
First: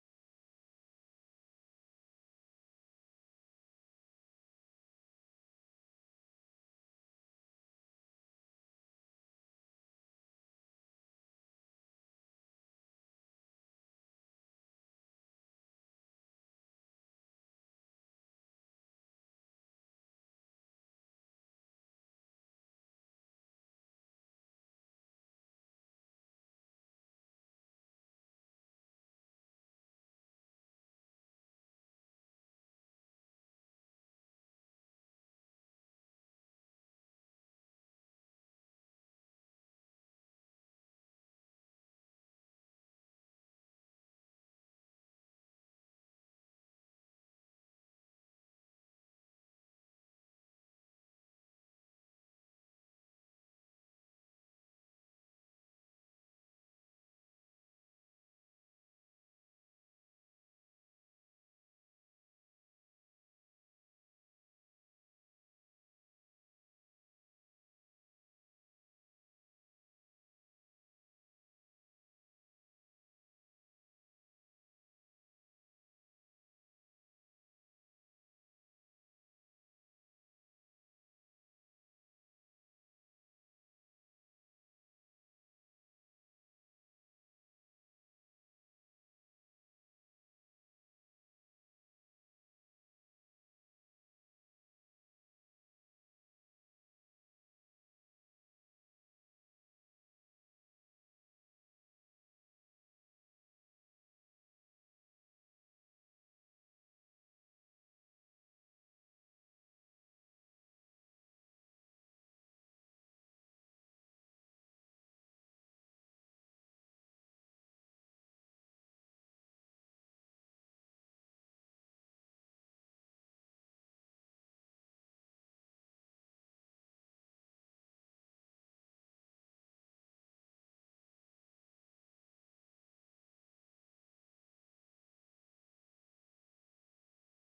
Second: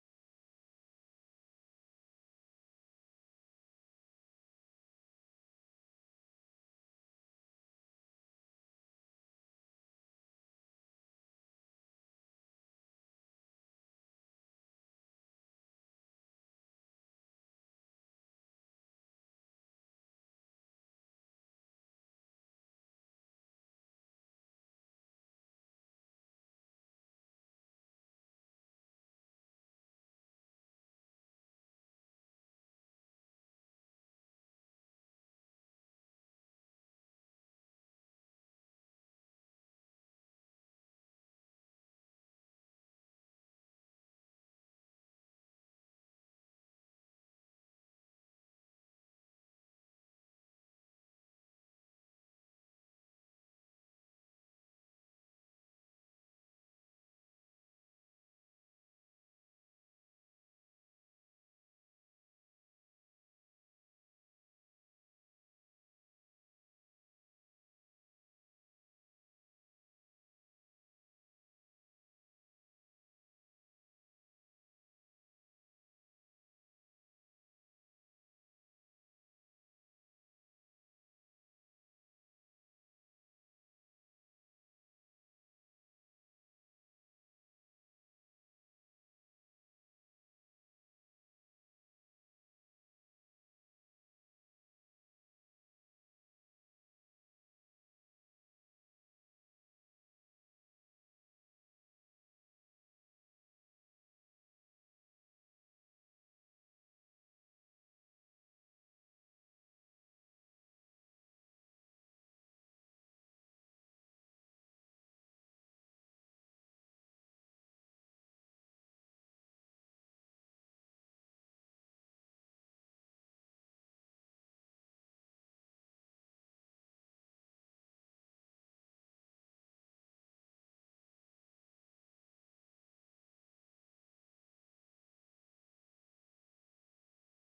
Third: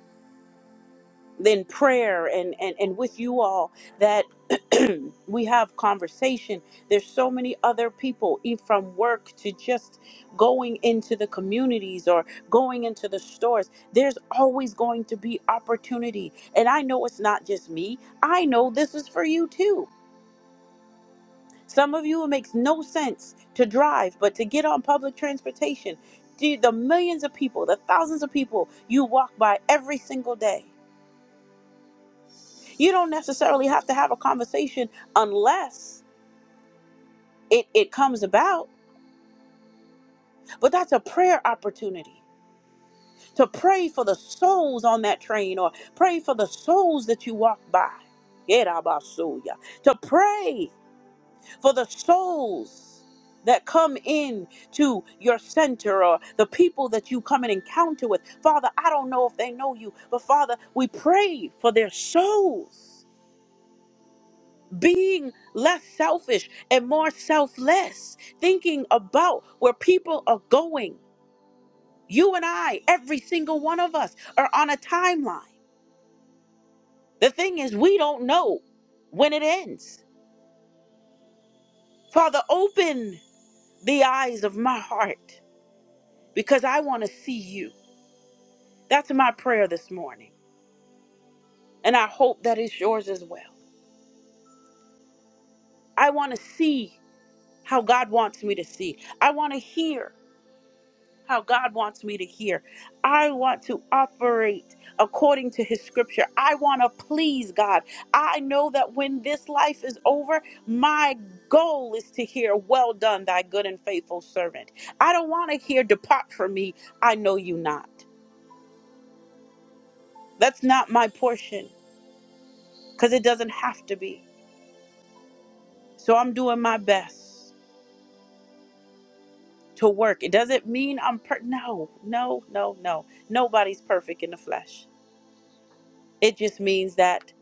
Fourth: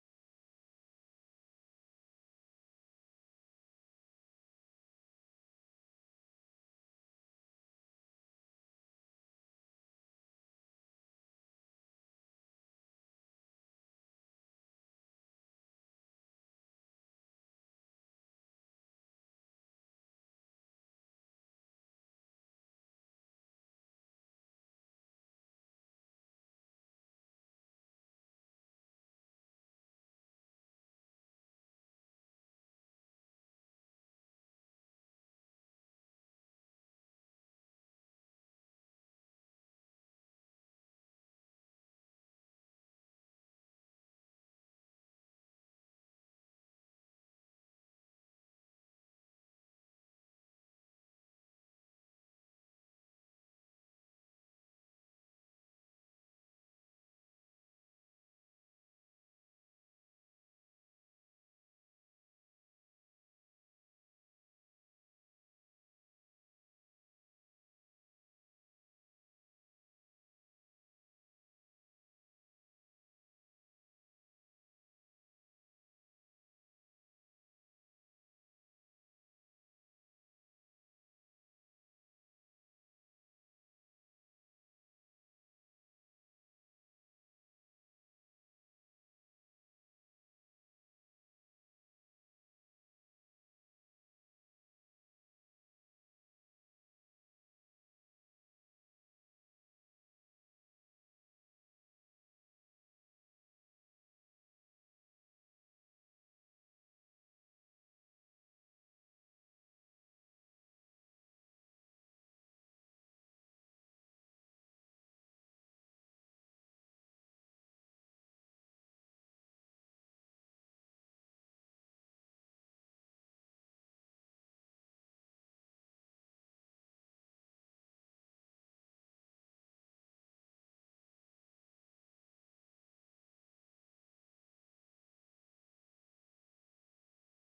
S1: in prayer and, and, and with you all that we have conversation. There's so many other people e- from work to just going into the communities or going into the stores. There's always going to be opportunity. And I know it's not just me. I know this is for you too. Some of you it makes no sense to drive, but to get on public transportation, the the millions of people, the thousands of people you walk by every single day You don't necessarily have to have a conversation unless it, it comes about, but that's a prayer opportunity to pray for the souls on that train or pray for the souls that you walk by. Yerabasuya. To pray for the souls that come in to your center or the people that you come and encounter with. Father, I don't know if they know you, but Father, we pray for their souls. being less selfish and more selfless, thinking about where people are going. You and I, every single one of us, are on a timeline. The thing is, we don't know when it ends. Father, open the eyes of my heart because I want to see you. That's my prayer this morning. And I hope that is yours as well. I want to see how God wants me to see. I want to hear. how God wants me to hear. I want to operate according to his scripture. I want to please God. I know that when this life is over, my goal is to hear, Well done, thy good and faithful servant. I don't want to hear, Depart from me, I know you not. That's not my portion because it doesn't have to be. So I'm doing my best to work. It doesn't mean I'm per- no, no, no, no. Nobody's perfect in the flesh. It just means that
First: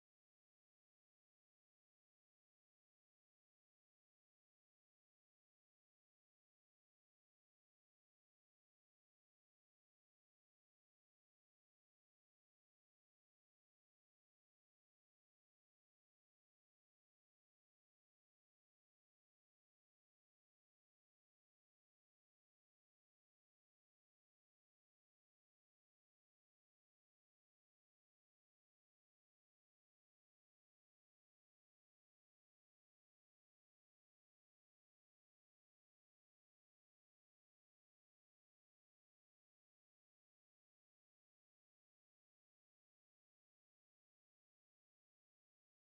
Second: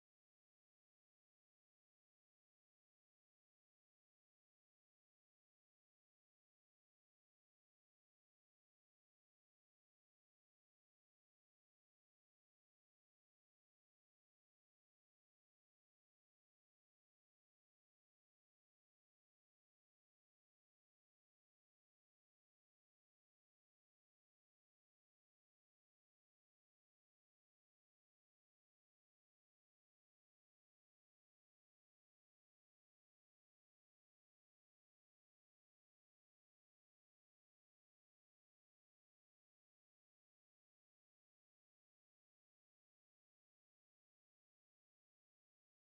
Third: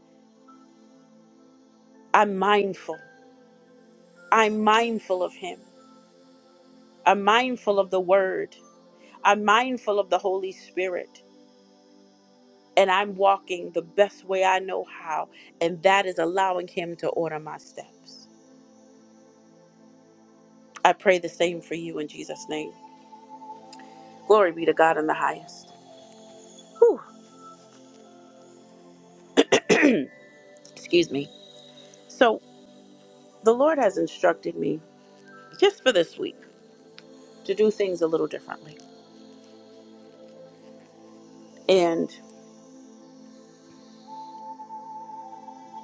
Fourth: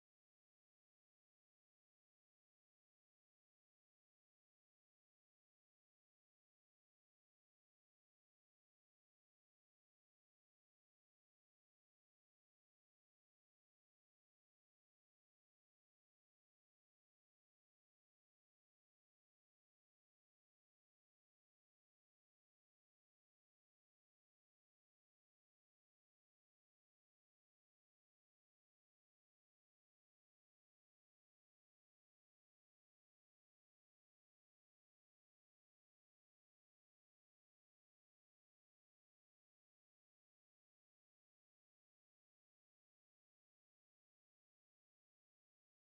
S1: I'm mindful I'm mindful of Him. I'm mindful of the Word. I'm mindful of the Holy Spirit. And I'm walking the best way I know how. And that is allowing Him to order my steps. I pray the same for you in Jesus' name. Glory be to God in the highest. Whew. Excuse me. So the Lord has instructed me just for this week to do things a little differently. And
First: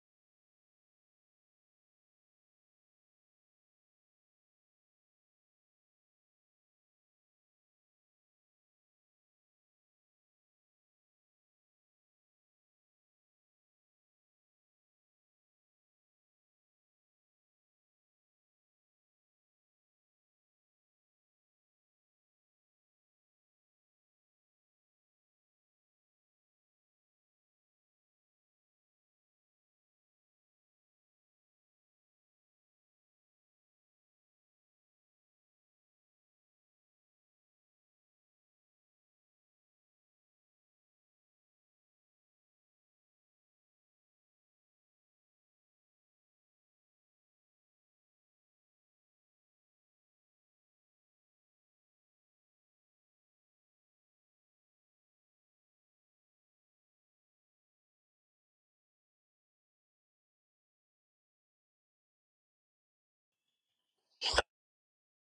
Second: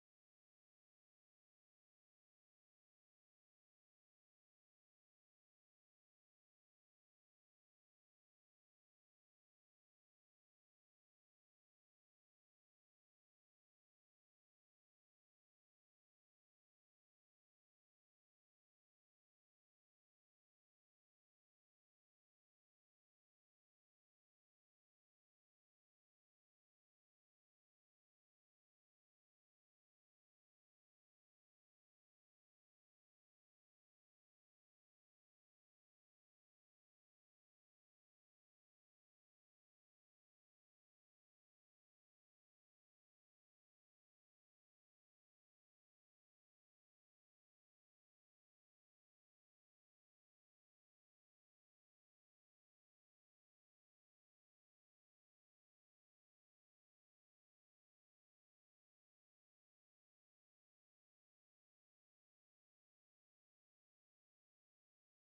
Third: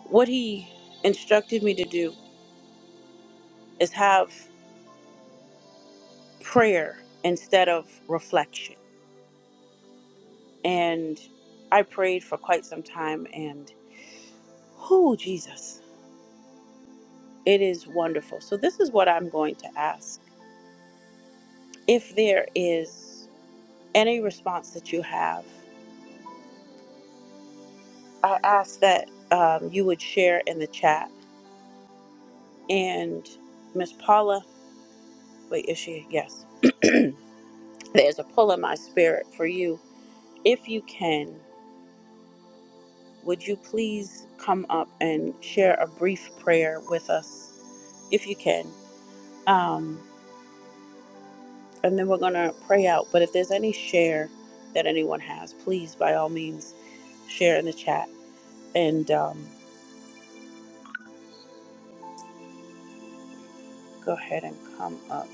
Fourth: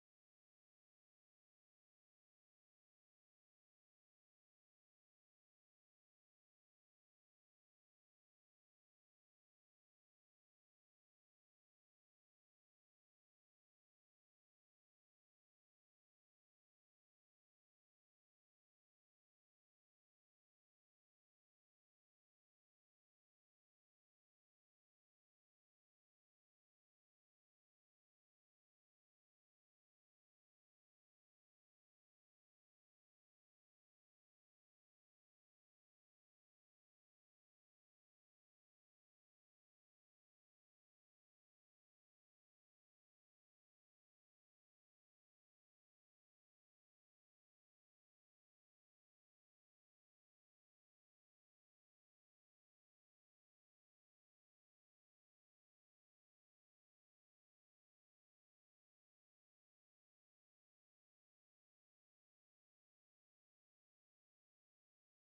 S1: what He instructed me to do is have prayer instead of reflection. And I prayed for quite some time and oh Jesus, it is wonderful. So this is what I'm going to ask. If there is any response that you have, I ask that um, you would share in the chat. And Miss Paula, wait, is she? Yes. There's a pull in my spirit for you. If you can, would you please come up and share a brief prayer with us, if you can? Um, and then we're going to pray out. But if there's any share that anyone has, please, by all means, share in the chat and um, go ahead and come up.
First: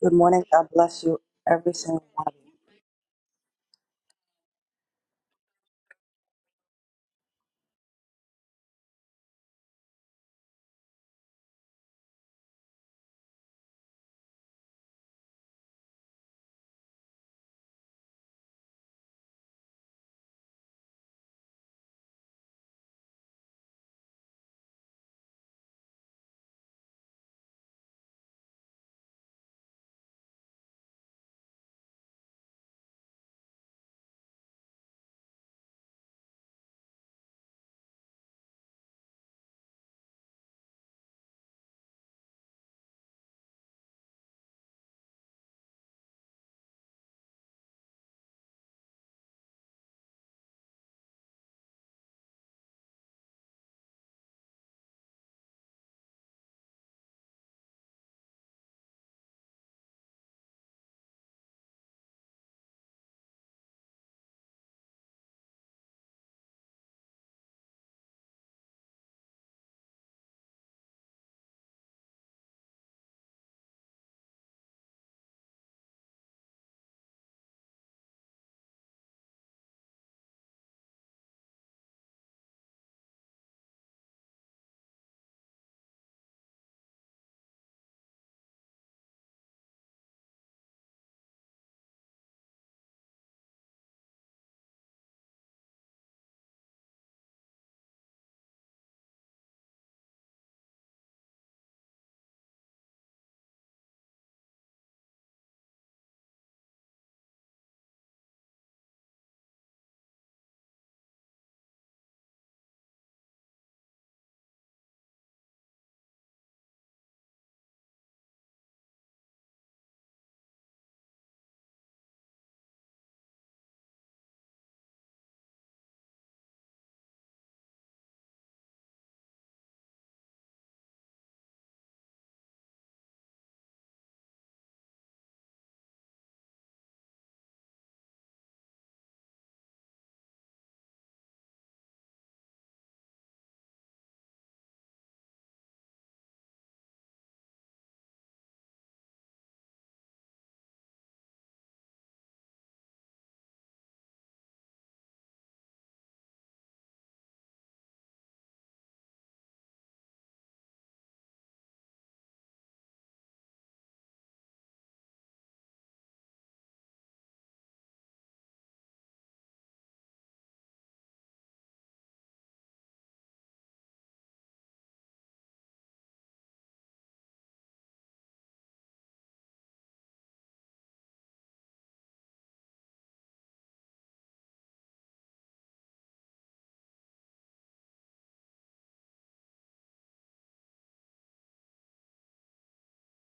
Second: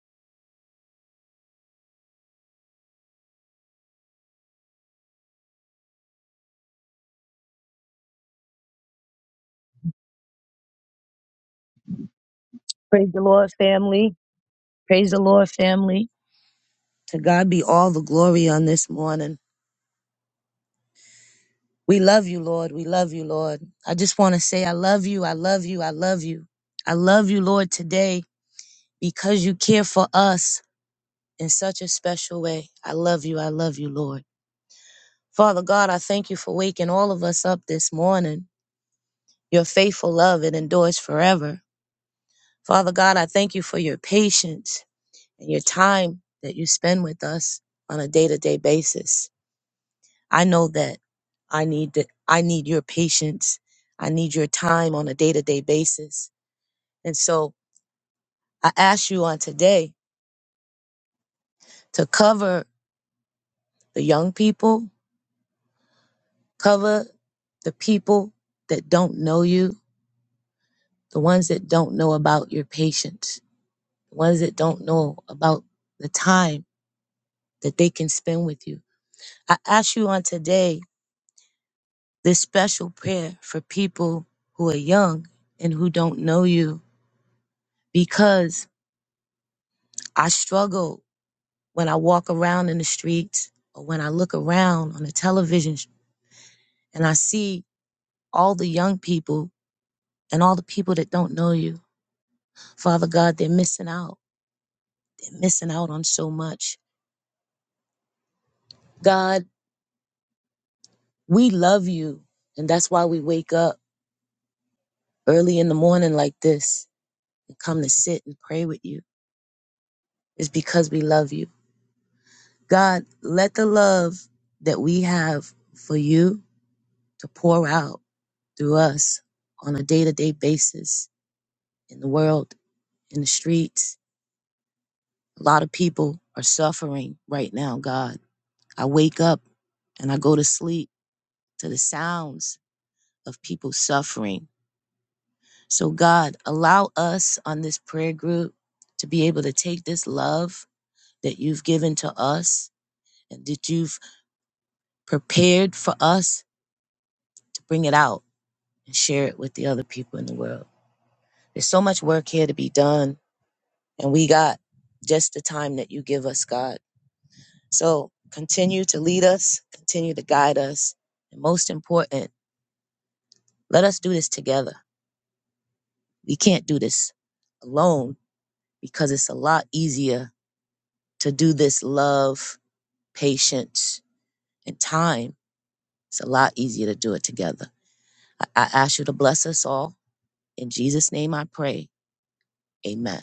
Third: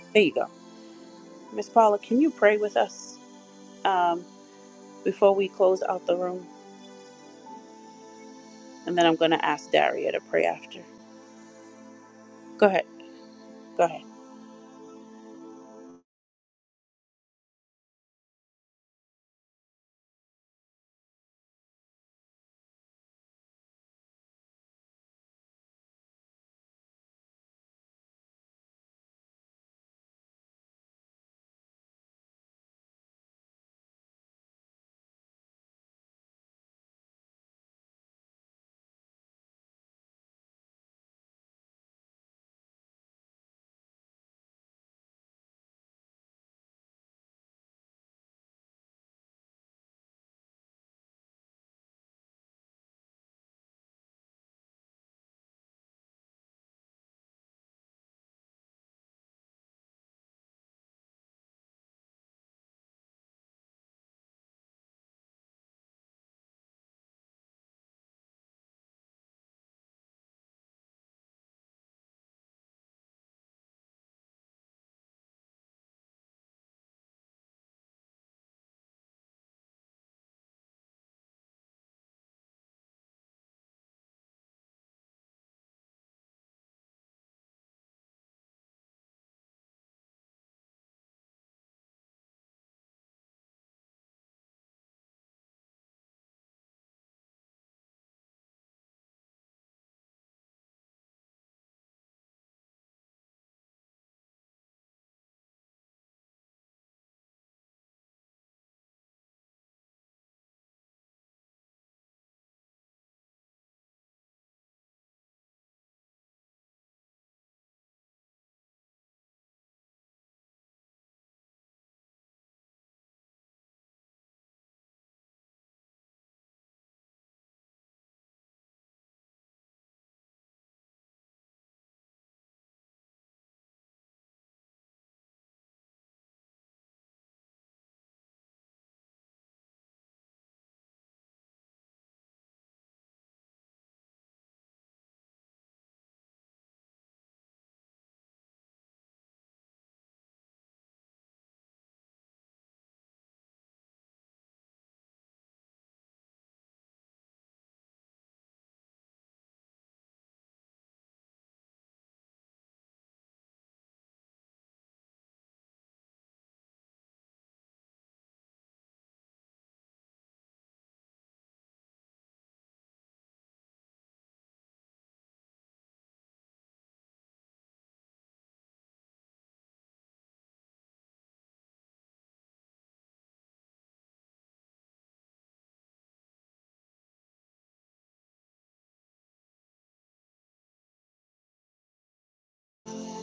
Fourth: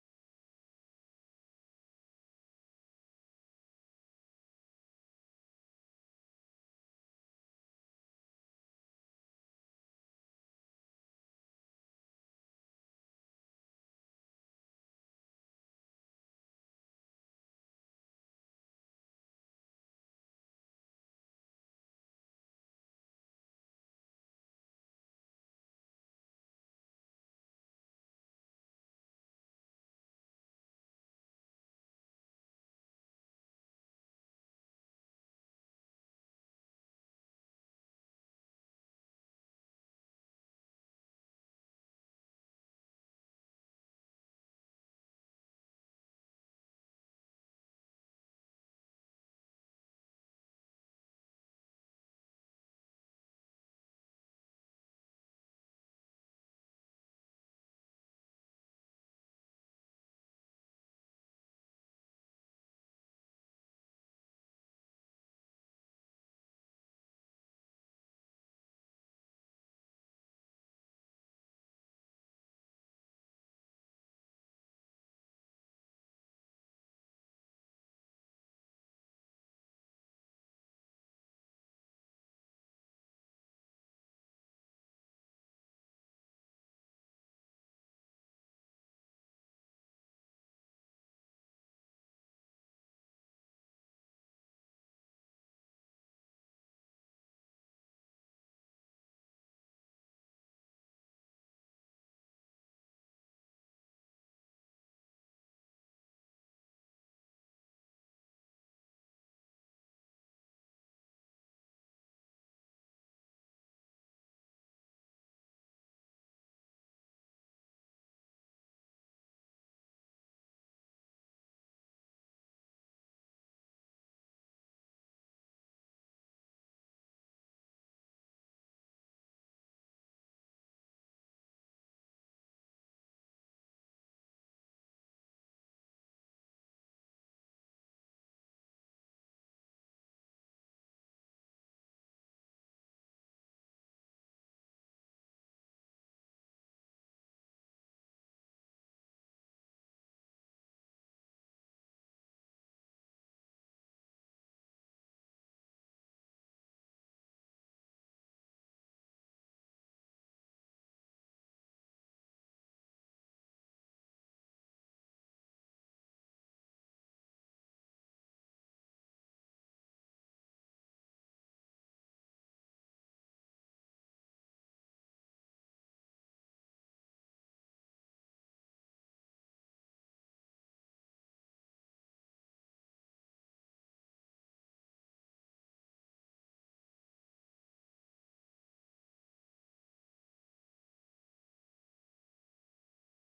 S2: Good
S1: There you
S2: morning.
S1: go.
S2: God bless you,
S1: Miss
S2: every
S1: Paula,
S2: single
S1: can
S2: one
S1: you
S2: of you.
S1: pray with us um, before we close out the room? And then I'm going to ask Daria to pray after. Go ahead.
S3: Praise the Lord,
S1: Go ahead.
S3: family. Praise the Lord, family. To God be all the glory on this morning. We love you, Lord. We love you, Lord. I just want to say, I love you. I love you. I love you. I love you, Lord, today because you care for us in such a special way. I love you. I love you, Lord. Father God, I thank you for waking all of us up this morning. Your faithful love, it endures forever. Father God, I thank you for your patience and your time that you spend with us on a day to day basis. I know that I need that I need your patience. I need your time on a day-to-day basis. And so I ask you on today to cover the young people, cover the people that don't know you, the ones that don't know about your patience, the ones that don't know about the time that they can spend with you. I ask you on today this special prayer for people who are young and who don't know you because I struggle When I walk around in the streets or when I look around on the television and I see all the young people and all the people that don't know you, Father God, they're missing out. They're missing out on so much. God, we love you. And that's why we wake up early in the morning like this and come to sit and pray with you. It's because we love you. God, let the love that we have for you to pour out through us on a day to day basis in the world in the streets. A lot of people are suffering right now, God. I wake up and I go to sleep to the sounds of people suffering. So, God, allow us on this prayer group to be able to take this love that you've given to us and that you've prepared for us to bring it out and share it with the other people in the world. There's so much work here to be done, and we got just the time that you give us, God. So continue to lead us, continue to guide us. And most important, let us do this together. We can't do this alone because it's a lot easier to do this love, patience, and time. It's a lot easier to do it together. I, I ask you to bless us all. In Jesus' name I pray. Amen.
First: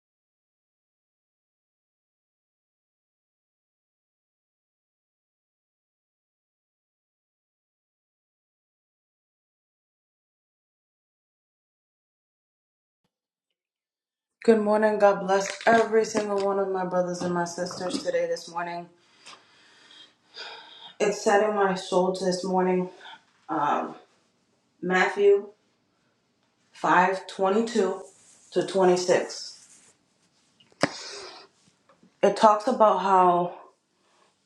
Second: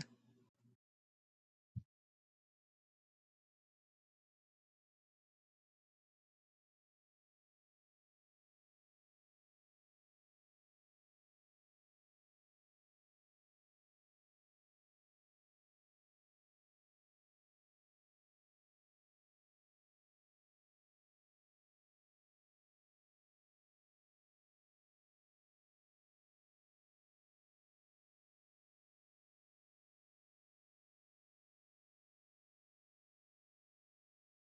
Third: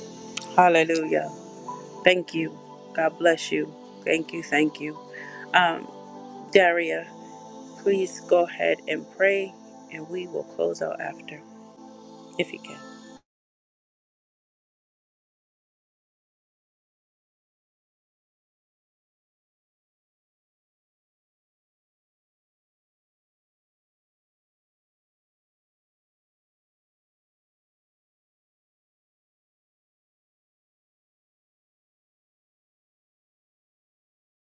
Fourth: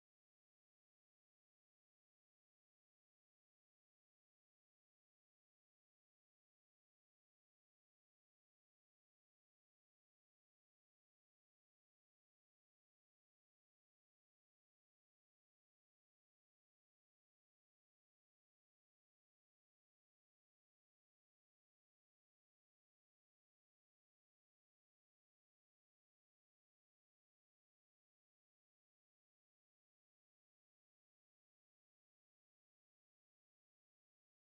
S1: Hallelujah. Thank you. God bless you. Thank you. Thank you. Um, Daria, please go ahead and pray, and we will close out after if you can.
S2: Good morning. God bless every single one of my brothers and my sisters today, this morning. It said in my soul this morning, um, Matthew 5:22 to 26. It talks about how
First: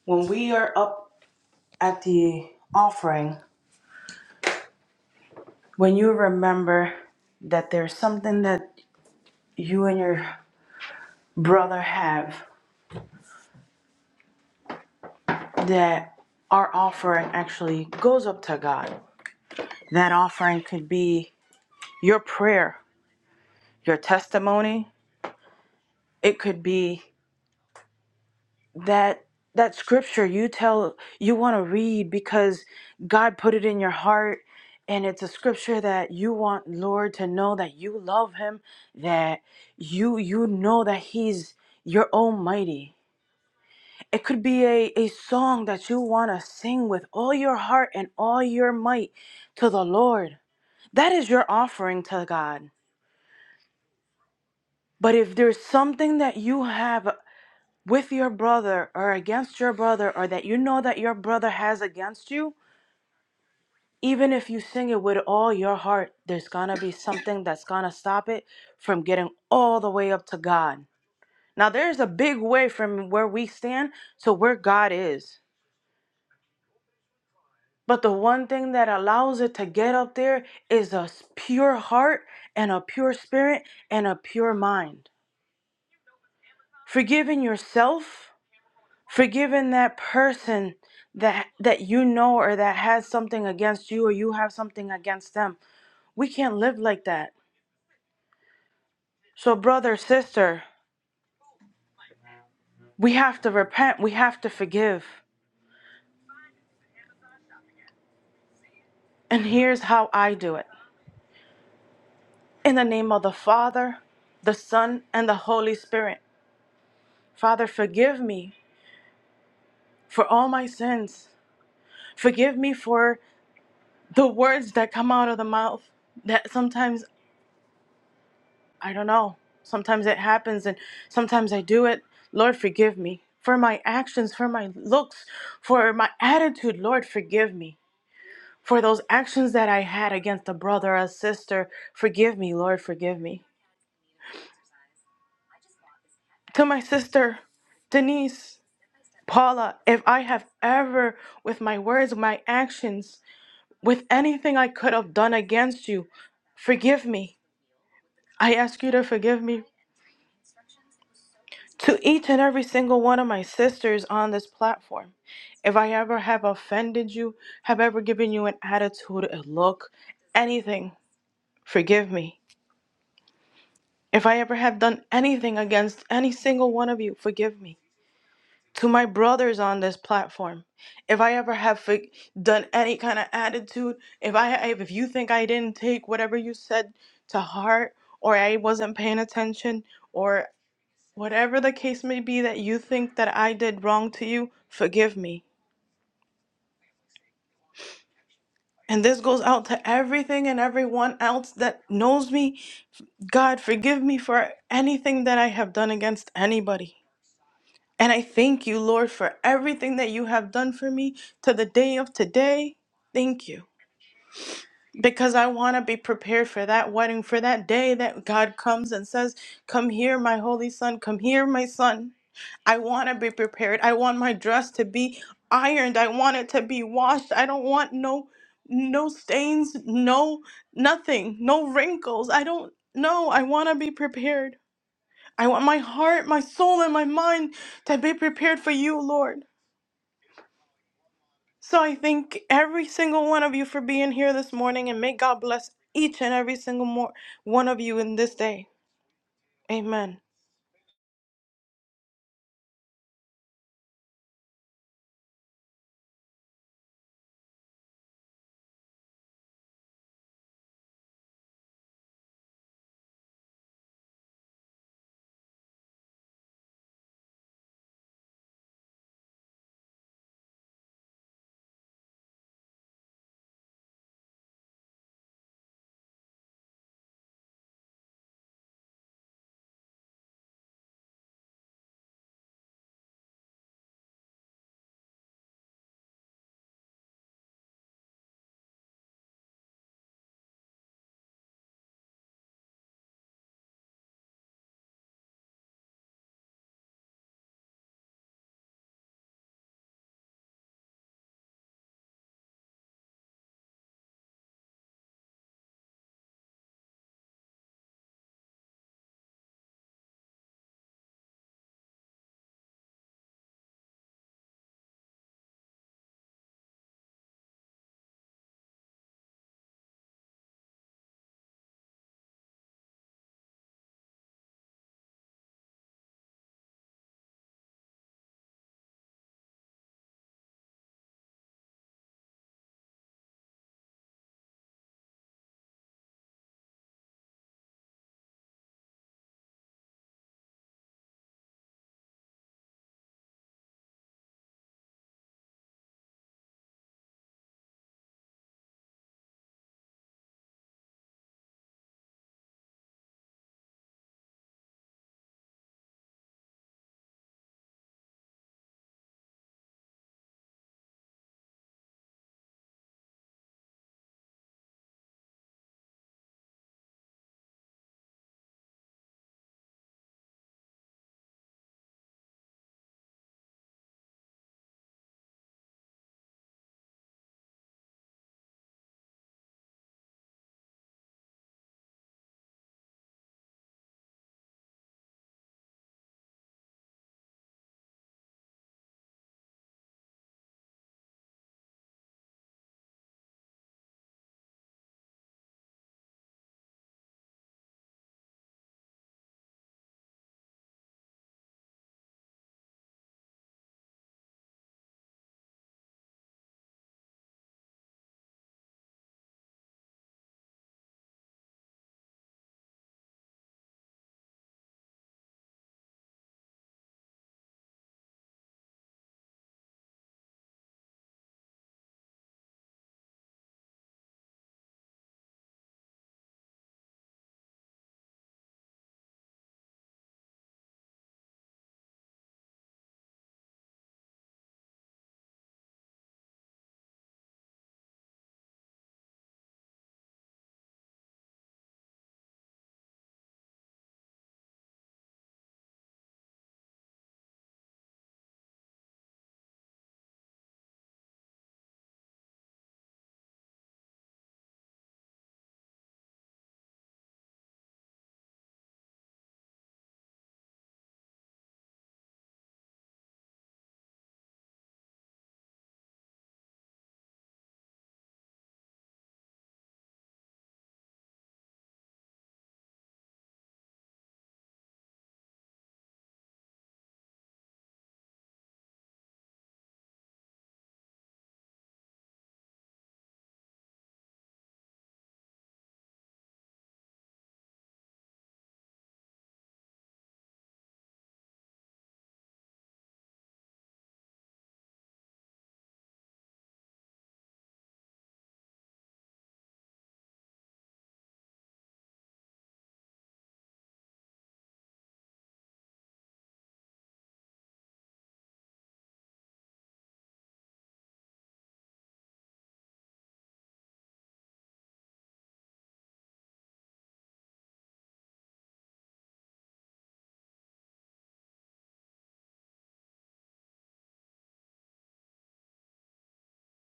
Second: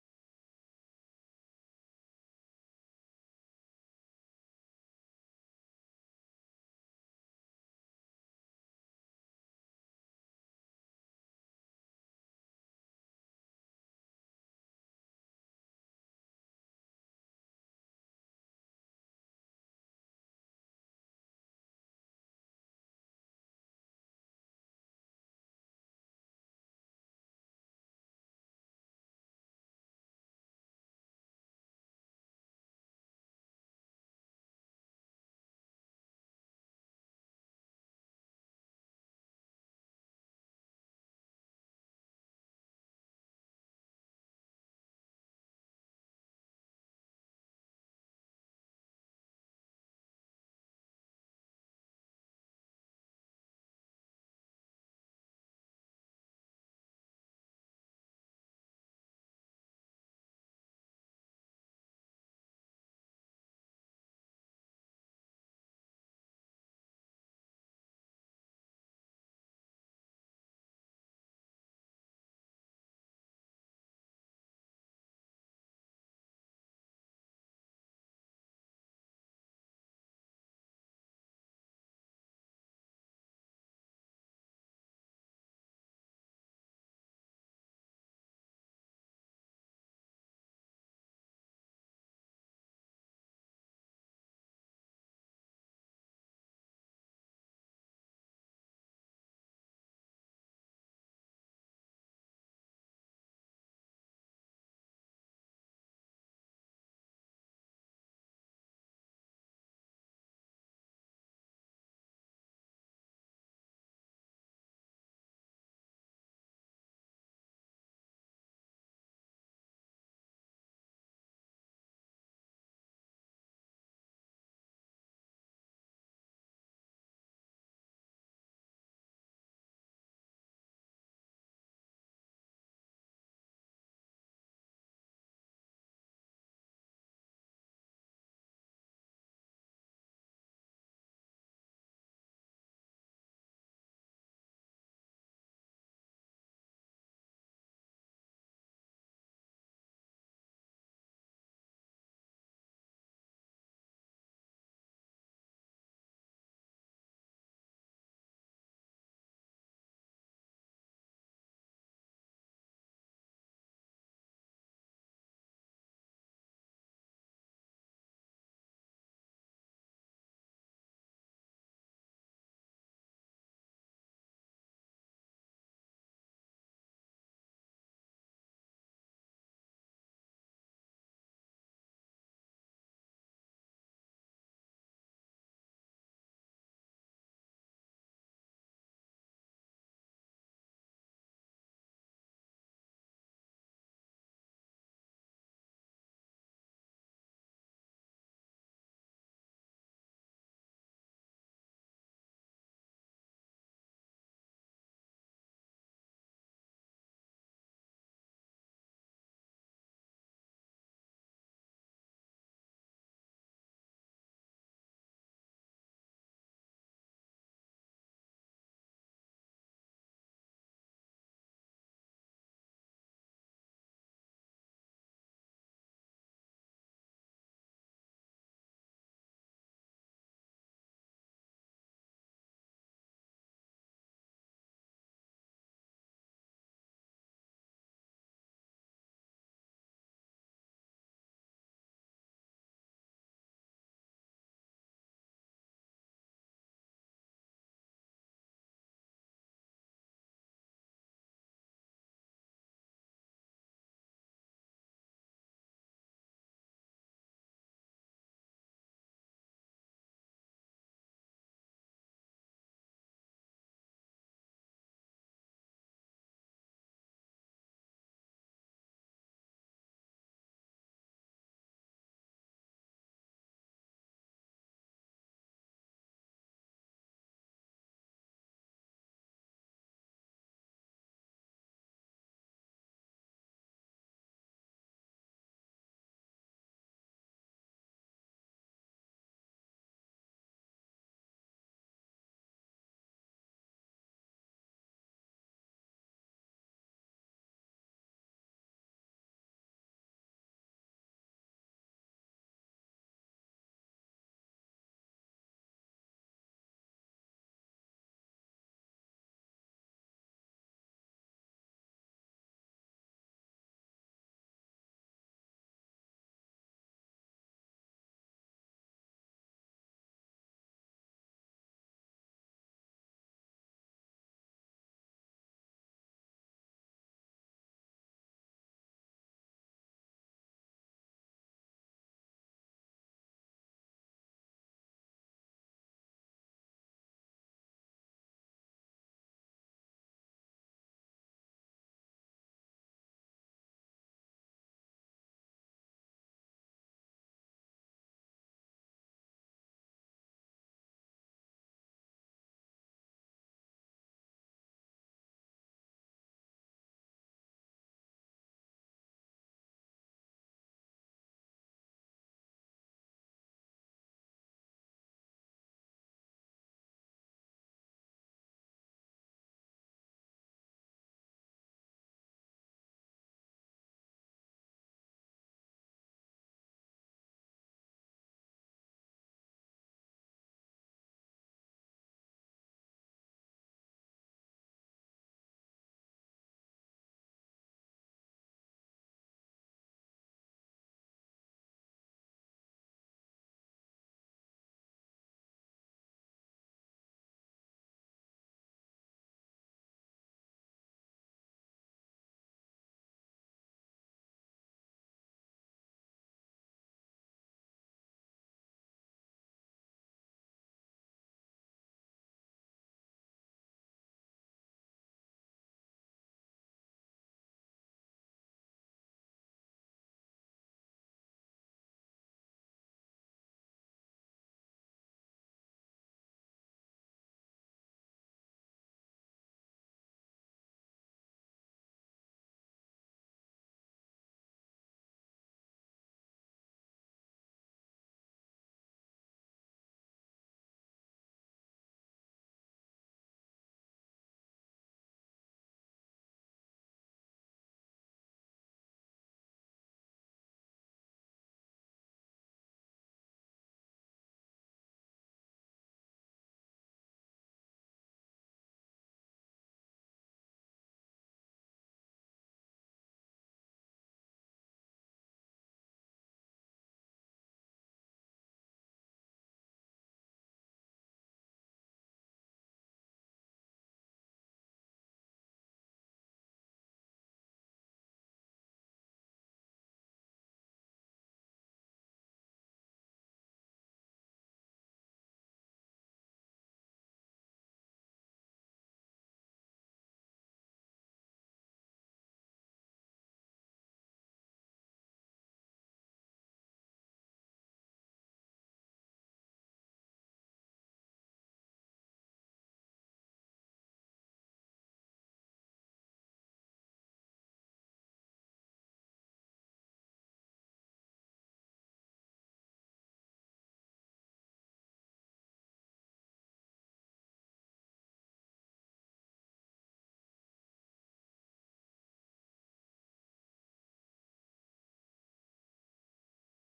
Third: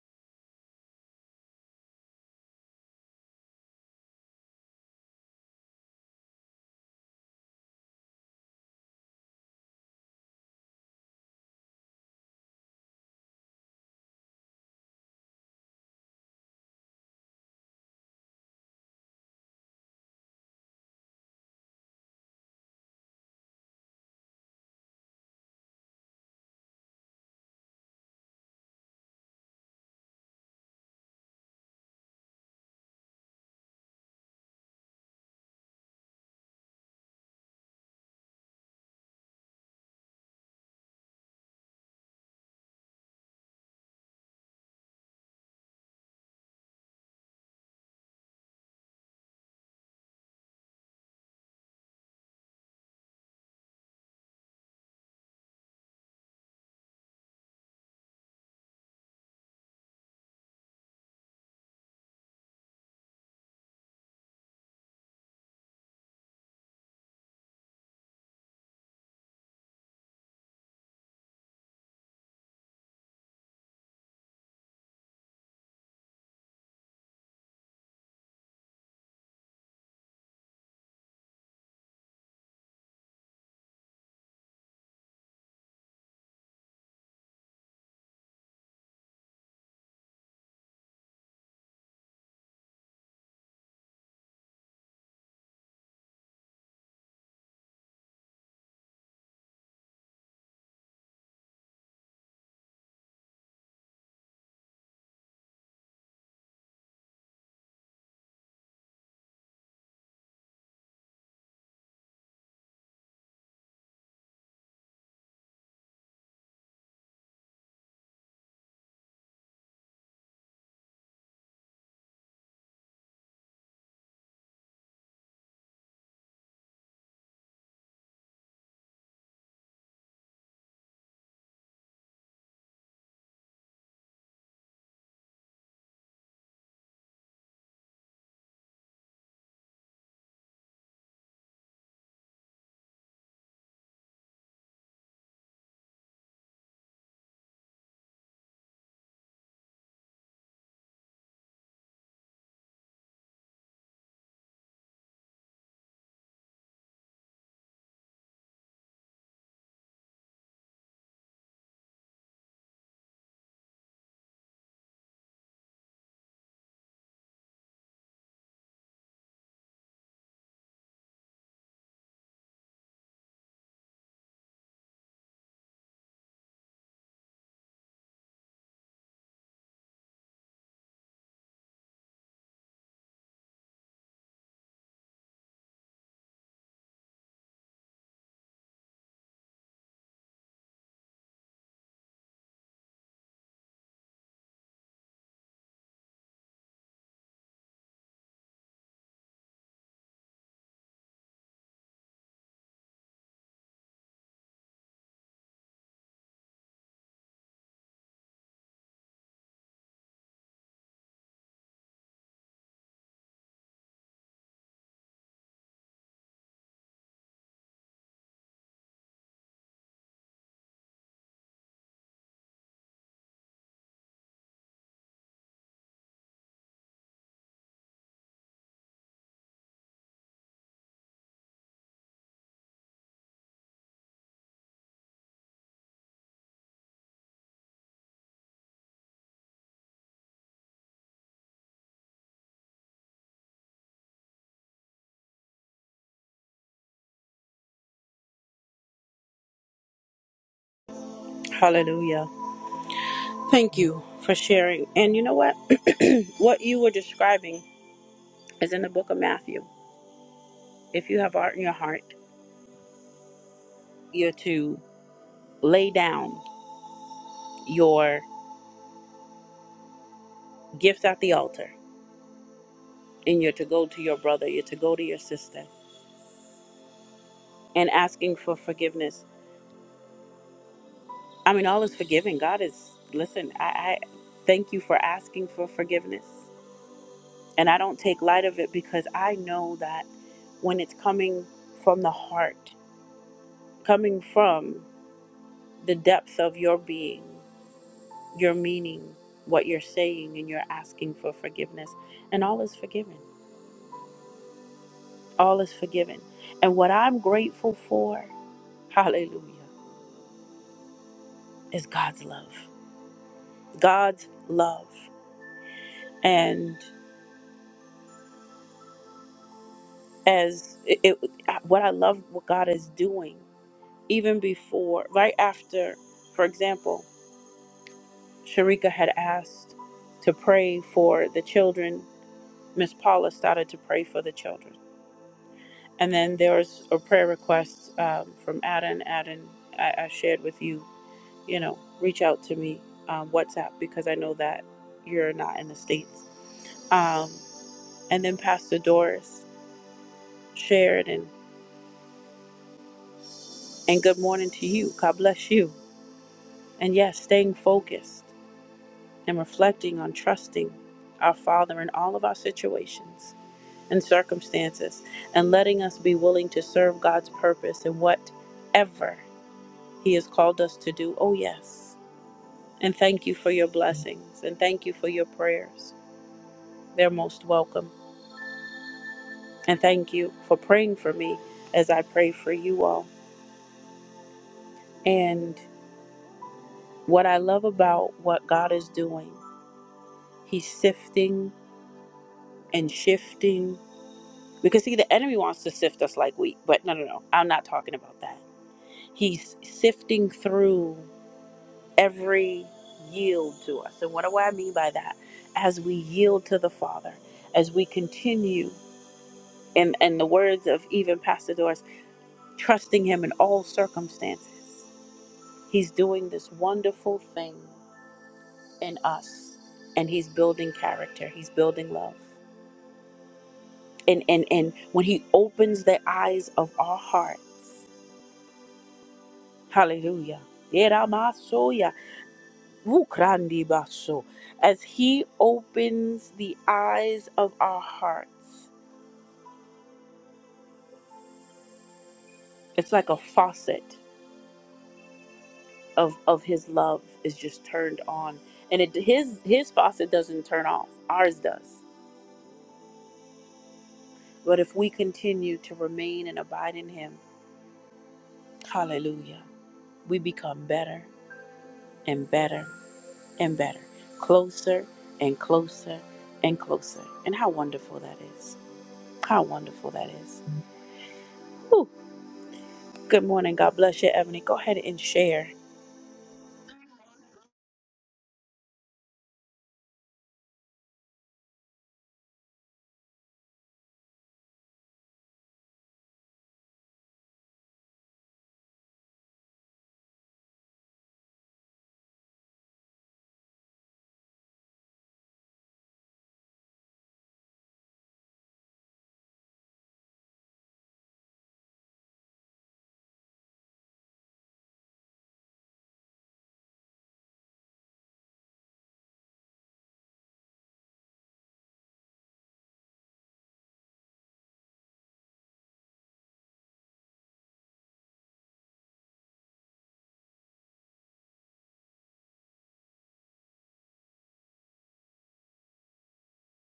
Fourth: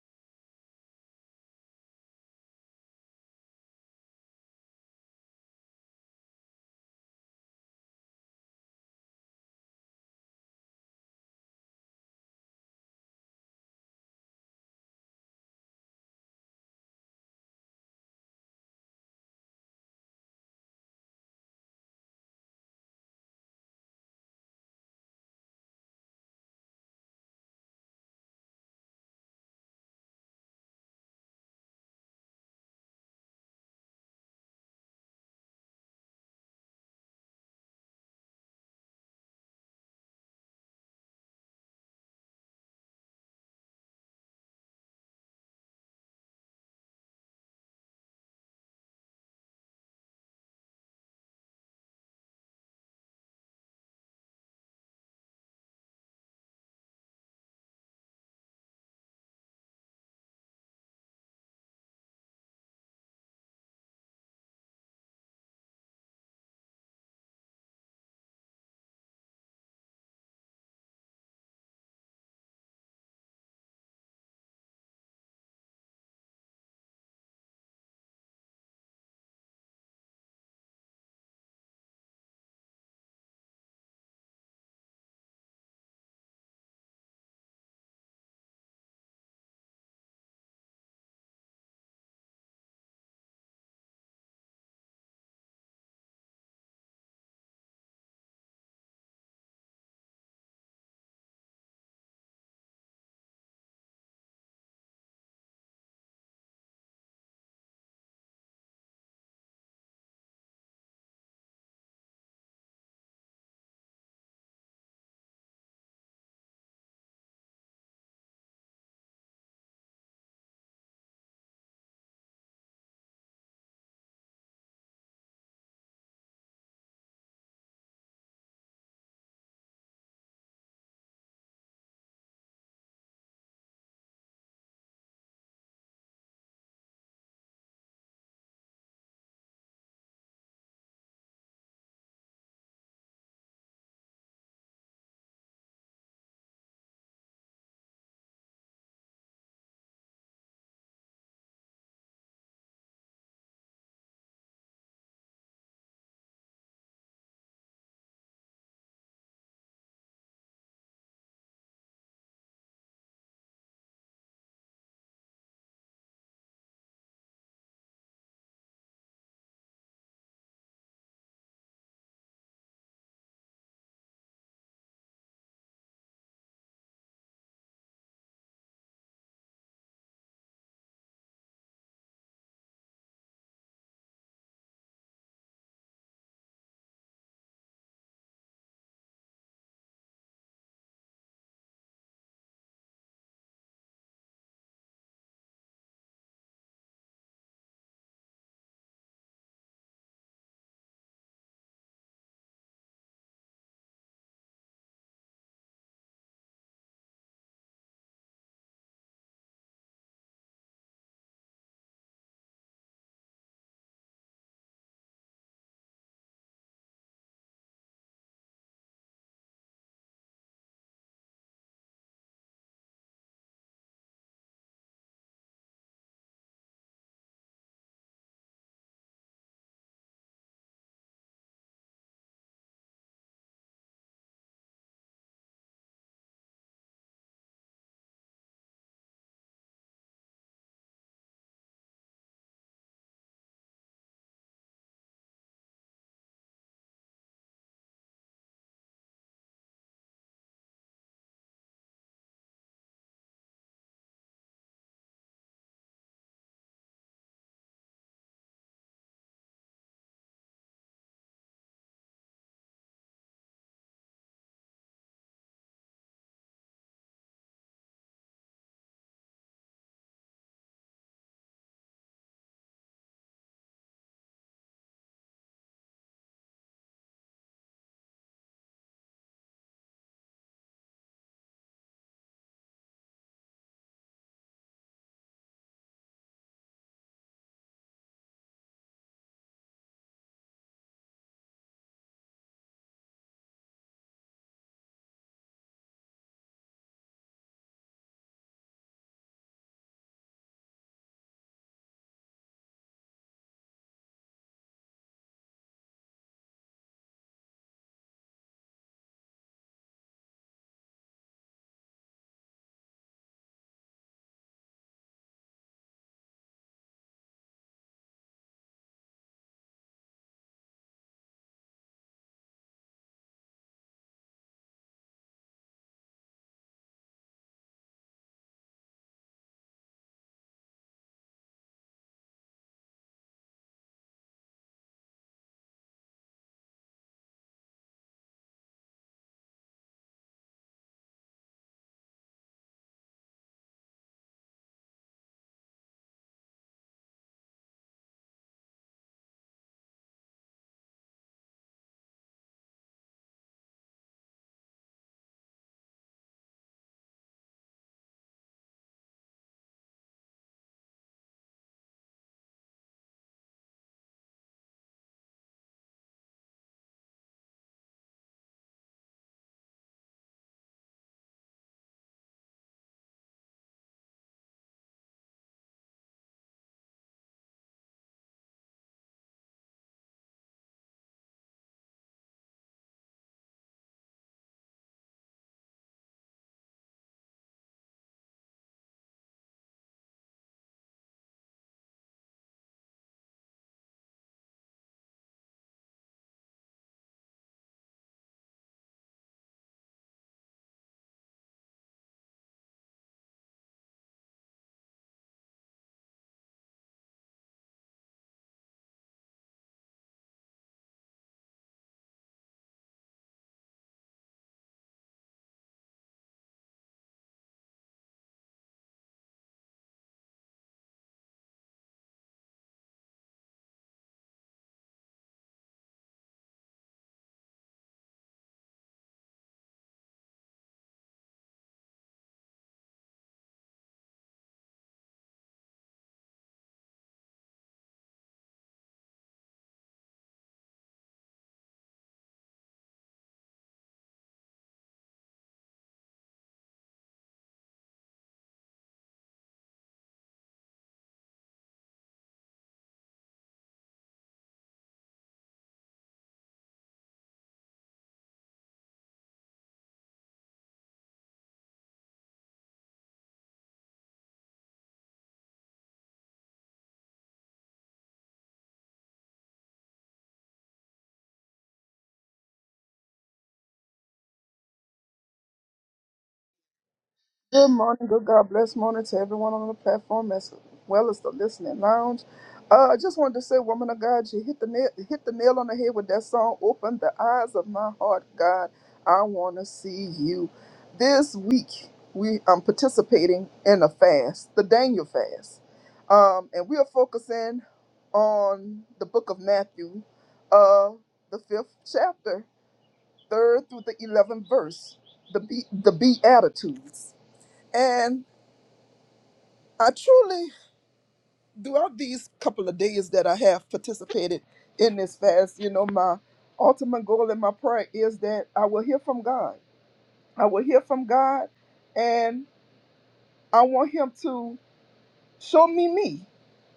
S2: when we are up at the offering, when you remember that there's something that you and your brother have that our offering actually goes up to God. That offering could be your prayer, your testimony. It could be that that scripture you tell you want to read because God put it in your heart and it's a scripture that you want Lord to know that you love him, that you you know that he's your almighty. It could be a, a song that you want to sing with all your heart and all your might to the Lord. That is your offering to God. But if there's something that you have with your brother or against your brother or that you know that your brother has against you, even if you sing it with all your heart, there's gonna be something that's gonna stop it from getting all the way up to God. Now, there's a big way from where we stand to where God is. But the one thing that allows it to get up there is a pure heart and a pure spirit and a pure mind. Forgiving yourself forgiving that person that that you know or that has something against you or you have something against them we can't live like that so brother sister we have to repent we have to forgive and here's how i do it in the name of the father the son and the holy spirit father forgive me for all my sins forgive me for the words that come out of the mouth that sometimes I don't know. Sometimes it happens and sometimes I do it. Lord, forgive me for my actions, for my looks, for my attitude. Lord, forgive me for those actions that I had against a brother or a sister. Forgive me, Lord, forgive me. To my sister, Denise, Paula, if I have ever, with my words, my actions, with anything I could have done against you, forgive me. I ask you to forgive me to each and every single one of my sisters on this platform. If I ever have offended you, have ever given you an attitude, a look, anything, forgive me. If I ever have done anything against any single one of you, forgive me. To my brothers on this platform, if I ever have for- done any kind of attitude, if I if you think I didn't take whatever you said to heart or I wasn't paying attention or Whatever the case may be that you think that I did wrong to you, forgive me. And this goes out to everything and everyone else that knows me. God, forgive me for anything that I have done against anybody. And I thank you, Lord, for everything that you have done for me to the day of today. Thank you. Because I want to be prepared for that wedding, for that day that God comes and says, Come here, my holy son, come here, my son. I want to be prepared. I want my dress to be ironed. I want it to be washed. I don't want no no stains, no nothing, no wrinkles. I don't know. I want to be prepared. I want my heart, my soul and my mind to be prepared for you, Lord. So I thank every single one of you for being here this morning and may God bless each and every single more one of you in this day. Amen.
S1: Hallelujah. Thank you for sharing. And you know what? what you were describing is in the book of Matthew. If you have art in your heart, you're to lay down your gifts at the altar and you're to go to your brother, you're to go to your sister and asking for forgiveness. I mean, all is forgiven. God is, listen, I, I thank you for asking for forgiveness. And I don't take light of it because I know that when it's coming from the heart, coming from the depths of your being, your meaning, what you're saying, and you're asking for forgiveness. And all is forgiven. All is forgiven. And what I'm grateful for, hallelujah, is God's love. God's love. And as it, it what I love what God is doing, even before, right after, for example, Sharika had asked to pray for the children, Miss Paula started to pray for the children. And then there was a prayer request um, from Adam. Adam, I, I shared with you, you know, reach out to me um, WhatsApp because I know that you're not in the states. Um, and then Pastor Doris shared and and good morning to you. God bless you. And yes, staying focused and reflecting on trusting our Father in all of our situations and circumstances, and letting us be willing to serve God's purpose in whatever He has called us to do. Oh, yes. And thank you for your blessings and thank you for your prayers. They're most welcome. And thank you for praying for me as I pray for you all. And what I love about what God is doing, He's sifting and shifting. Because, see, the enemy wants to sift us like wheat, but no, no, no. I'm not talking about that. He's sifting through. every yield to us. And what do I mean by that? As we yield to the Father, as we continue, in, in the words of even Pastor Doris, trusting Him in all circumstances, He's doing this wonderful thing in us. And He's building character, He's building love. And, and, and when He opens the eyes of our hearts, hallelujah. Vukrandi Basso, as he opens the eyes of our hearts it's like a faucet of of his love is just turned on and it his his faucet doesn't turn off ours does but if we continue to remain and abide in him hallelujah we become better and better and better closer and closer and closer and how wonderful that is how wonderful that is Whew. Good morning. God bless you, Ebony. Go ahead and share.
S4: Good morning, good God bless morning to everyone on the platform as well as the listening lounge. Uh, I just wanted to say, woman of God, you hit the nail, hit the nail on the head with that song. Open the eyes of my heart, God. I want to see you. This week, we I'm participating in a fast, the Daniel fast, um, and we are focusing on the book of Matthew, uh, the fifth chapter, third through the eleventh verse, the be, the Beatitudes. and I truly, throughout these couple of days that I have participated in this fast, you know, my ultimate goal and my prayer is that I will hear from God. I will hear from God, and I want Him to show me me,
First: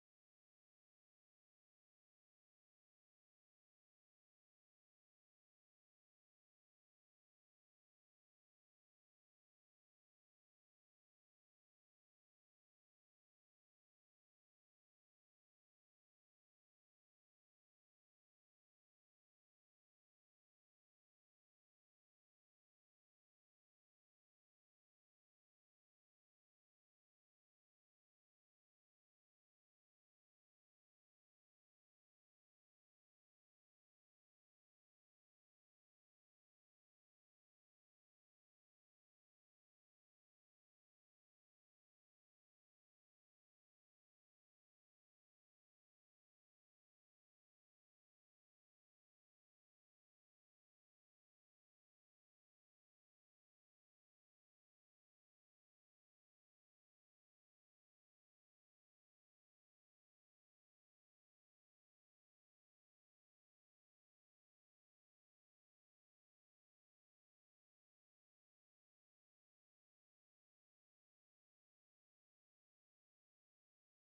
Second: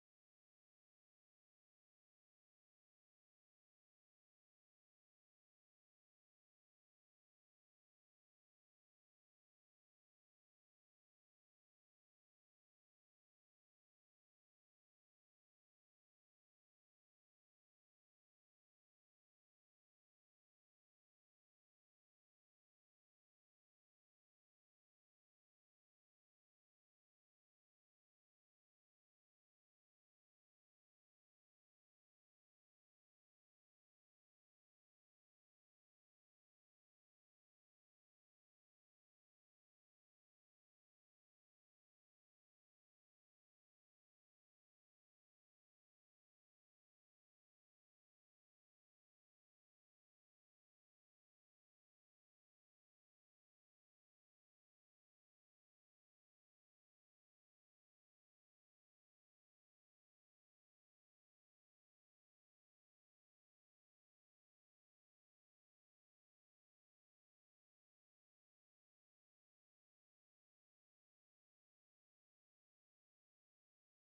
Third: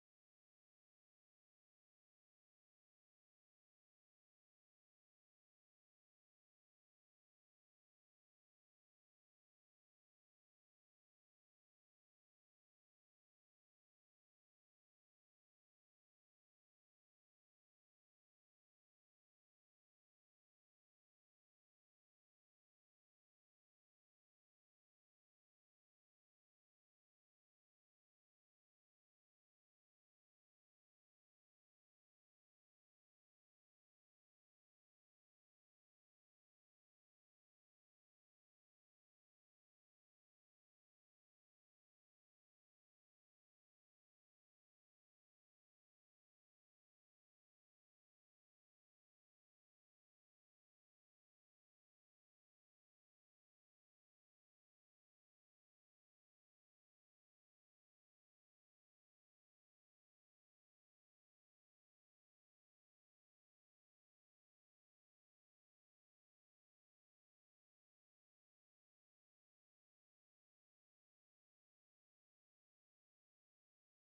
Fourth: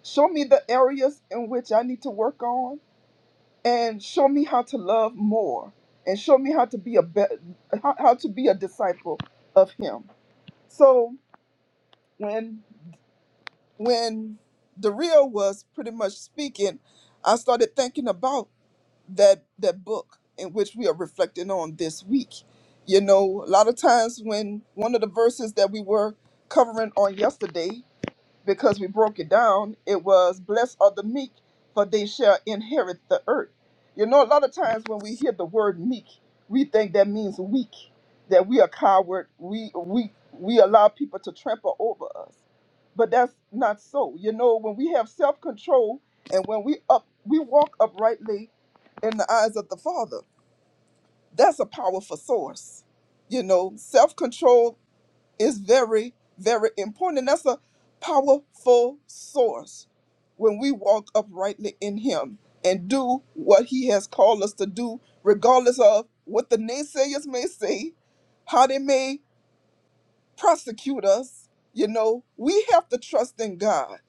S4: show me the areas in which I need to work on, and show me how to love more, and show me how to be a be- how, how to be a disciple of Him. So when when Dario was pretty much speaking, I started thinking about that that book in which we are reflecting on this week. You know, a lot of times when one of the verses that we were covering on yesterday because we broke it down, it was blessed are the meek, for they shall inherit the earth. You know, a lot of times when we hear the word meek, we think that means weak, that we are coward, we we we allow people to trample over us. But that's not so. You know, when we have self-control and when we up we walk uprightly in the eyes of the Father, that's a powerful source. You know, self-control is very, very important. And that's a powerful source when we walk uprightly in Him and do what He has called us to do, regardless of what the naysayers may say, how they may prosecute us. You know, we have to trust in God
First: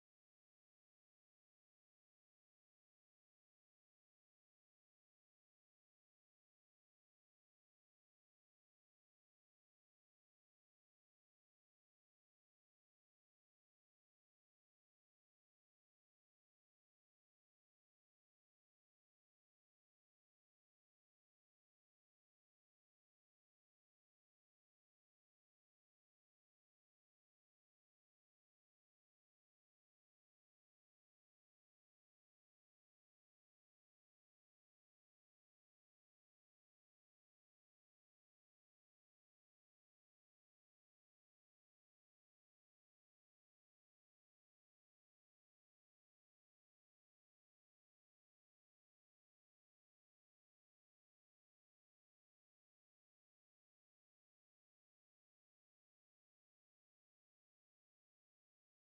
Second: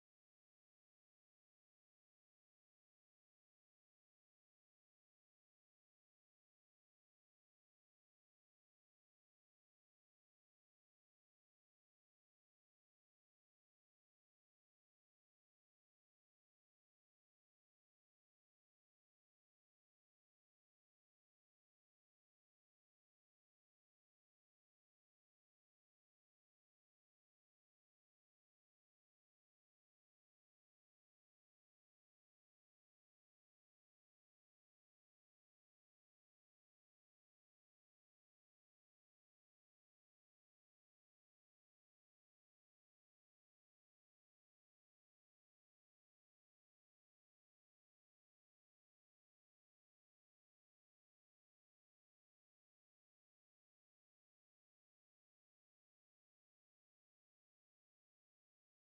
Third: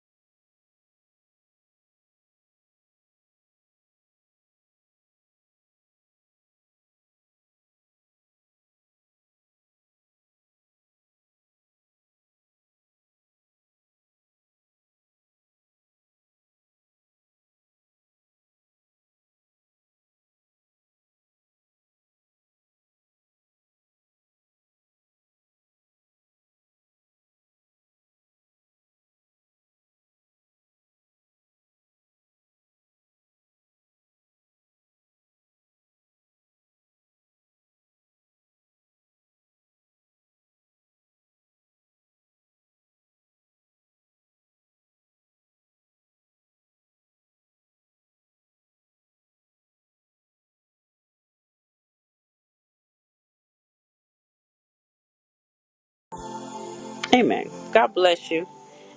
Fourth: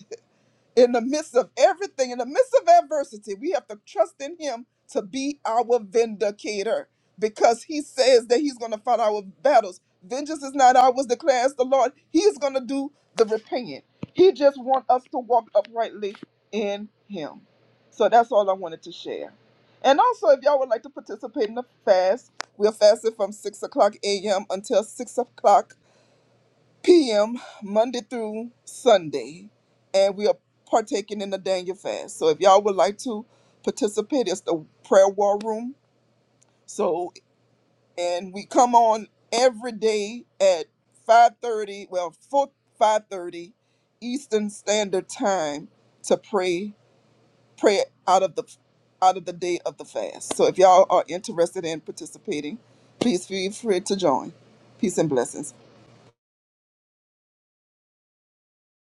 S4: in the midst of everything, in the midst of adversity, we have to trust in Him to be our vindicator because He says that He's going to fight our battles. Vengeance is not ours, declares the Lord. He is going to do the repaying. He just wants us to walk uprightly in Him. So that's all I wanted to share. And also, if y'all would like to participate in the fast, we're fasting from 6 o'clock a.m. until 6 o'clock p.m. Monday through Sunday, and we are partaking in the Daniel fast. So if y'all would like to participate, it's the prayer war room. So and we come on every day at 5:30, well, 4 5:30 Eastern Standard Time to pray pray out of the out of the day of the fast. So if y'all are interested in participating, please feel free to join. Peace and blessings.
S1: Amen. God bless you.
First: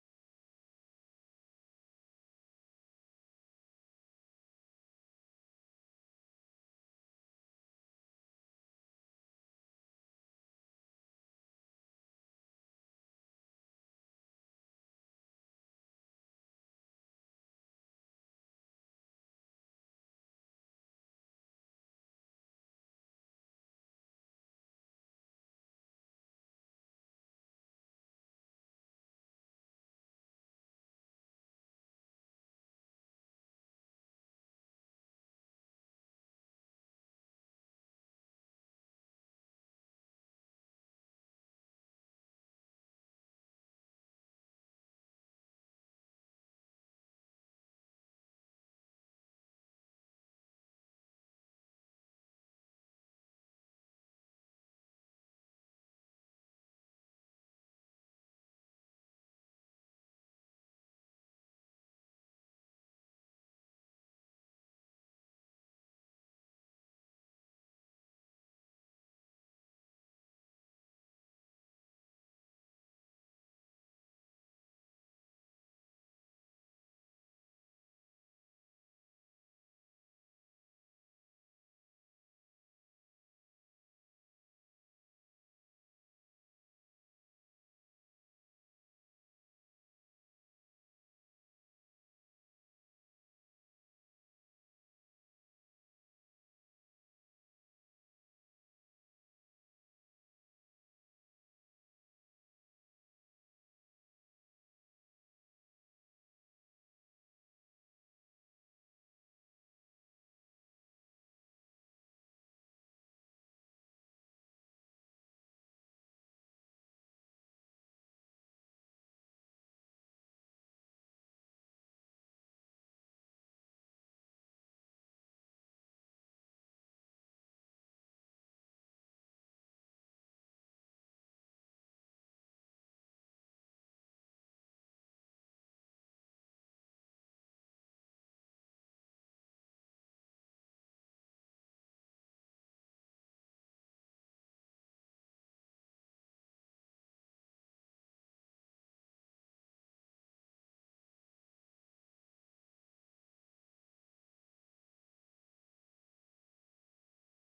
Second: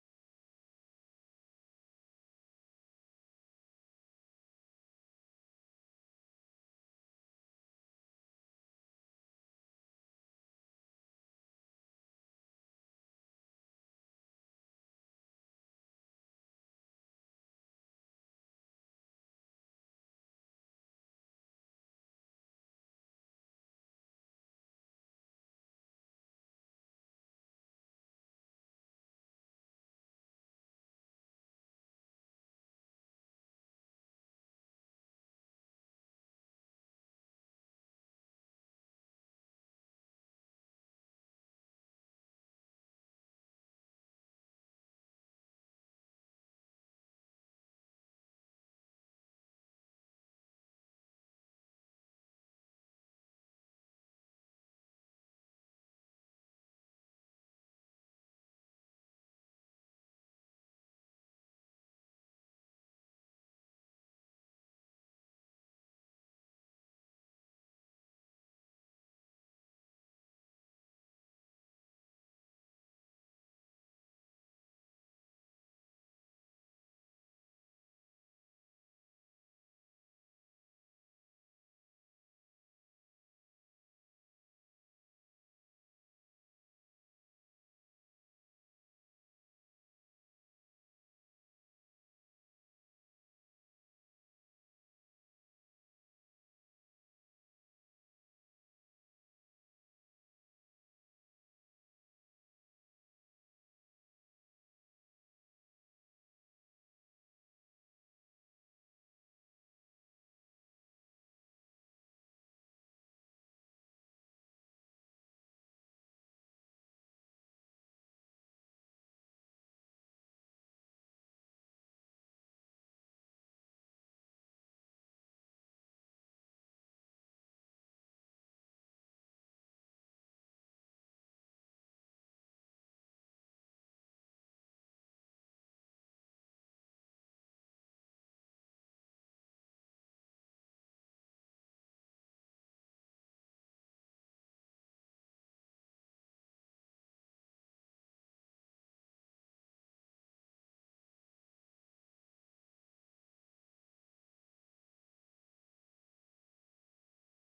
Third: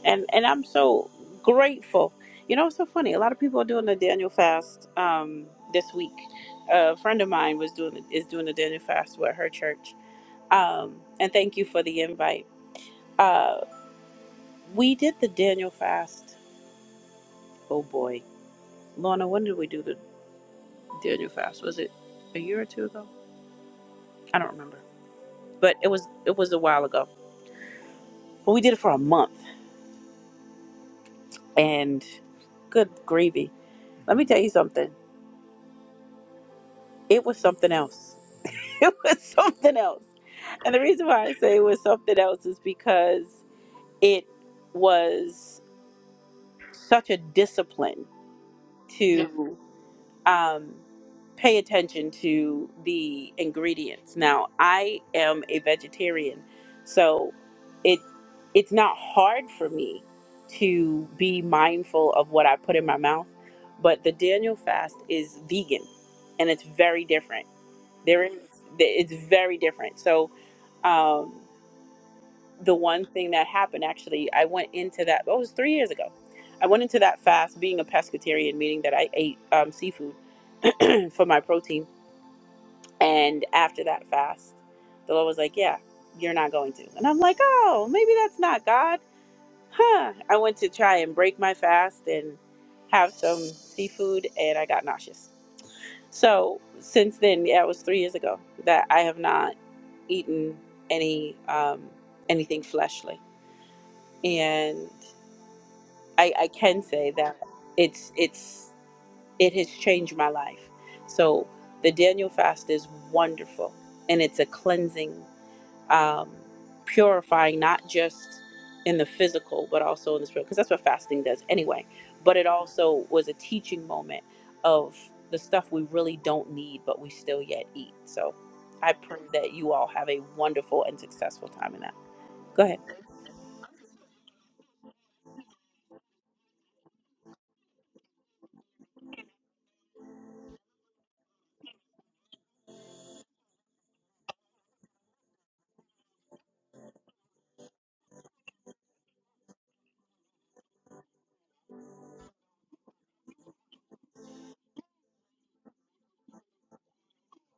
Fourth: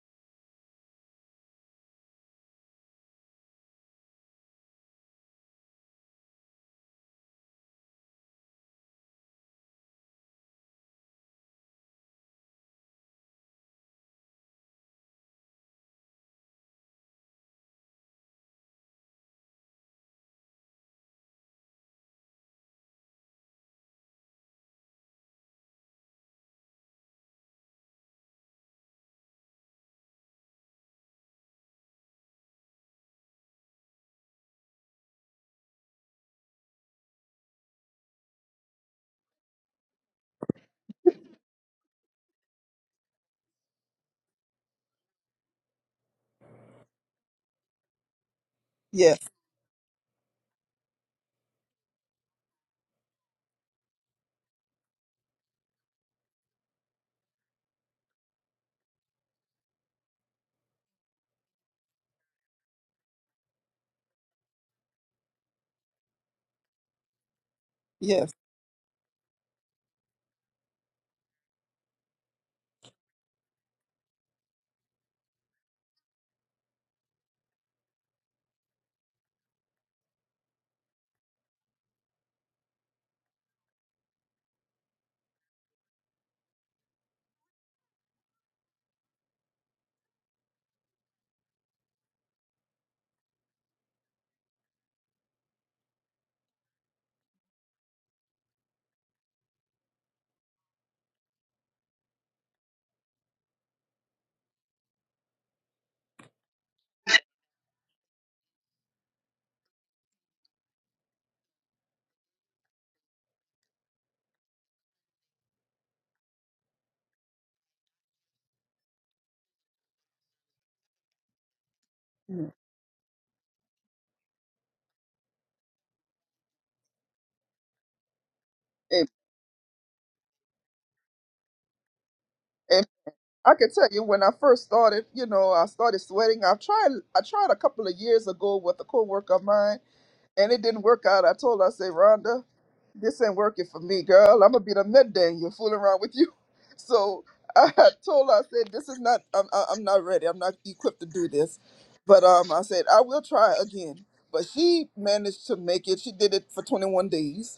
S1: And and I'm so grateful. You know, it's so funny. A lot of people are doing the Daniel fast um, this week. a friend of mine was doing is doing the Daniel fast with her church. Um, and thank you for the invite. Uh, we did the Daniel fast. Oh boy, Lorna, when did we do the Daniel fast? Was it a year or two ago? I don't remember, but it was it was a while ago. But we did it for a month And good gravy. Let me tell you something. It was something else. It was something else. And the reason why I say it was something else is because it was such a discipline to
S4: Yes,
S1: Yeah. um, pay attention to the ingredients. Now, I am a vegetarian, so it it's not hard for me to be mindful of what I put in my mouth. But the Daniel fast is vegan, and it's very different. There
S4: yes.
S1: is it's very different. So. Um, the one thing that happened actually i went into that oh, it was three years ago i went into that fast being a pescatarian meaning that i ate um, seafood for my protein and after that fast the lord was like yeah you're not going to and i'm like oh maybe that's not god huh i went to try and break my fast and have some seafood and i got nauseous so since then yeah it was three years ago that i have not eaten any um, anything fleshly and I, I can say that it's it's it has changed my life. So the Daniel fast is wonderful, and it's a cleansing, um, purifying, not just in the physical but also in the spirit, because that's what fasting does anyway. But it also was a teaching moment of the stuff we really don't need, but we still yet eat. So I
S4: Amen.
S1: pray that you all have a wonderful and successful time in that. Go ahead.
S4: I can tell you when I first started, you know, I started sweating. I've tried I tried a couple of years ago with a coworker of mine and it didn't work out. I told her, I said, Rhonda, this ain't working for me, girl. I'm gonna be the med dang you fooling around with you. So I told her, I said, this is not I'm I- I'm not ready. I'm not equipped to do this. But um I said, I will try again. But she managed to make it. She did it for twenty one days.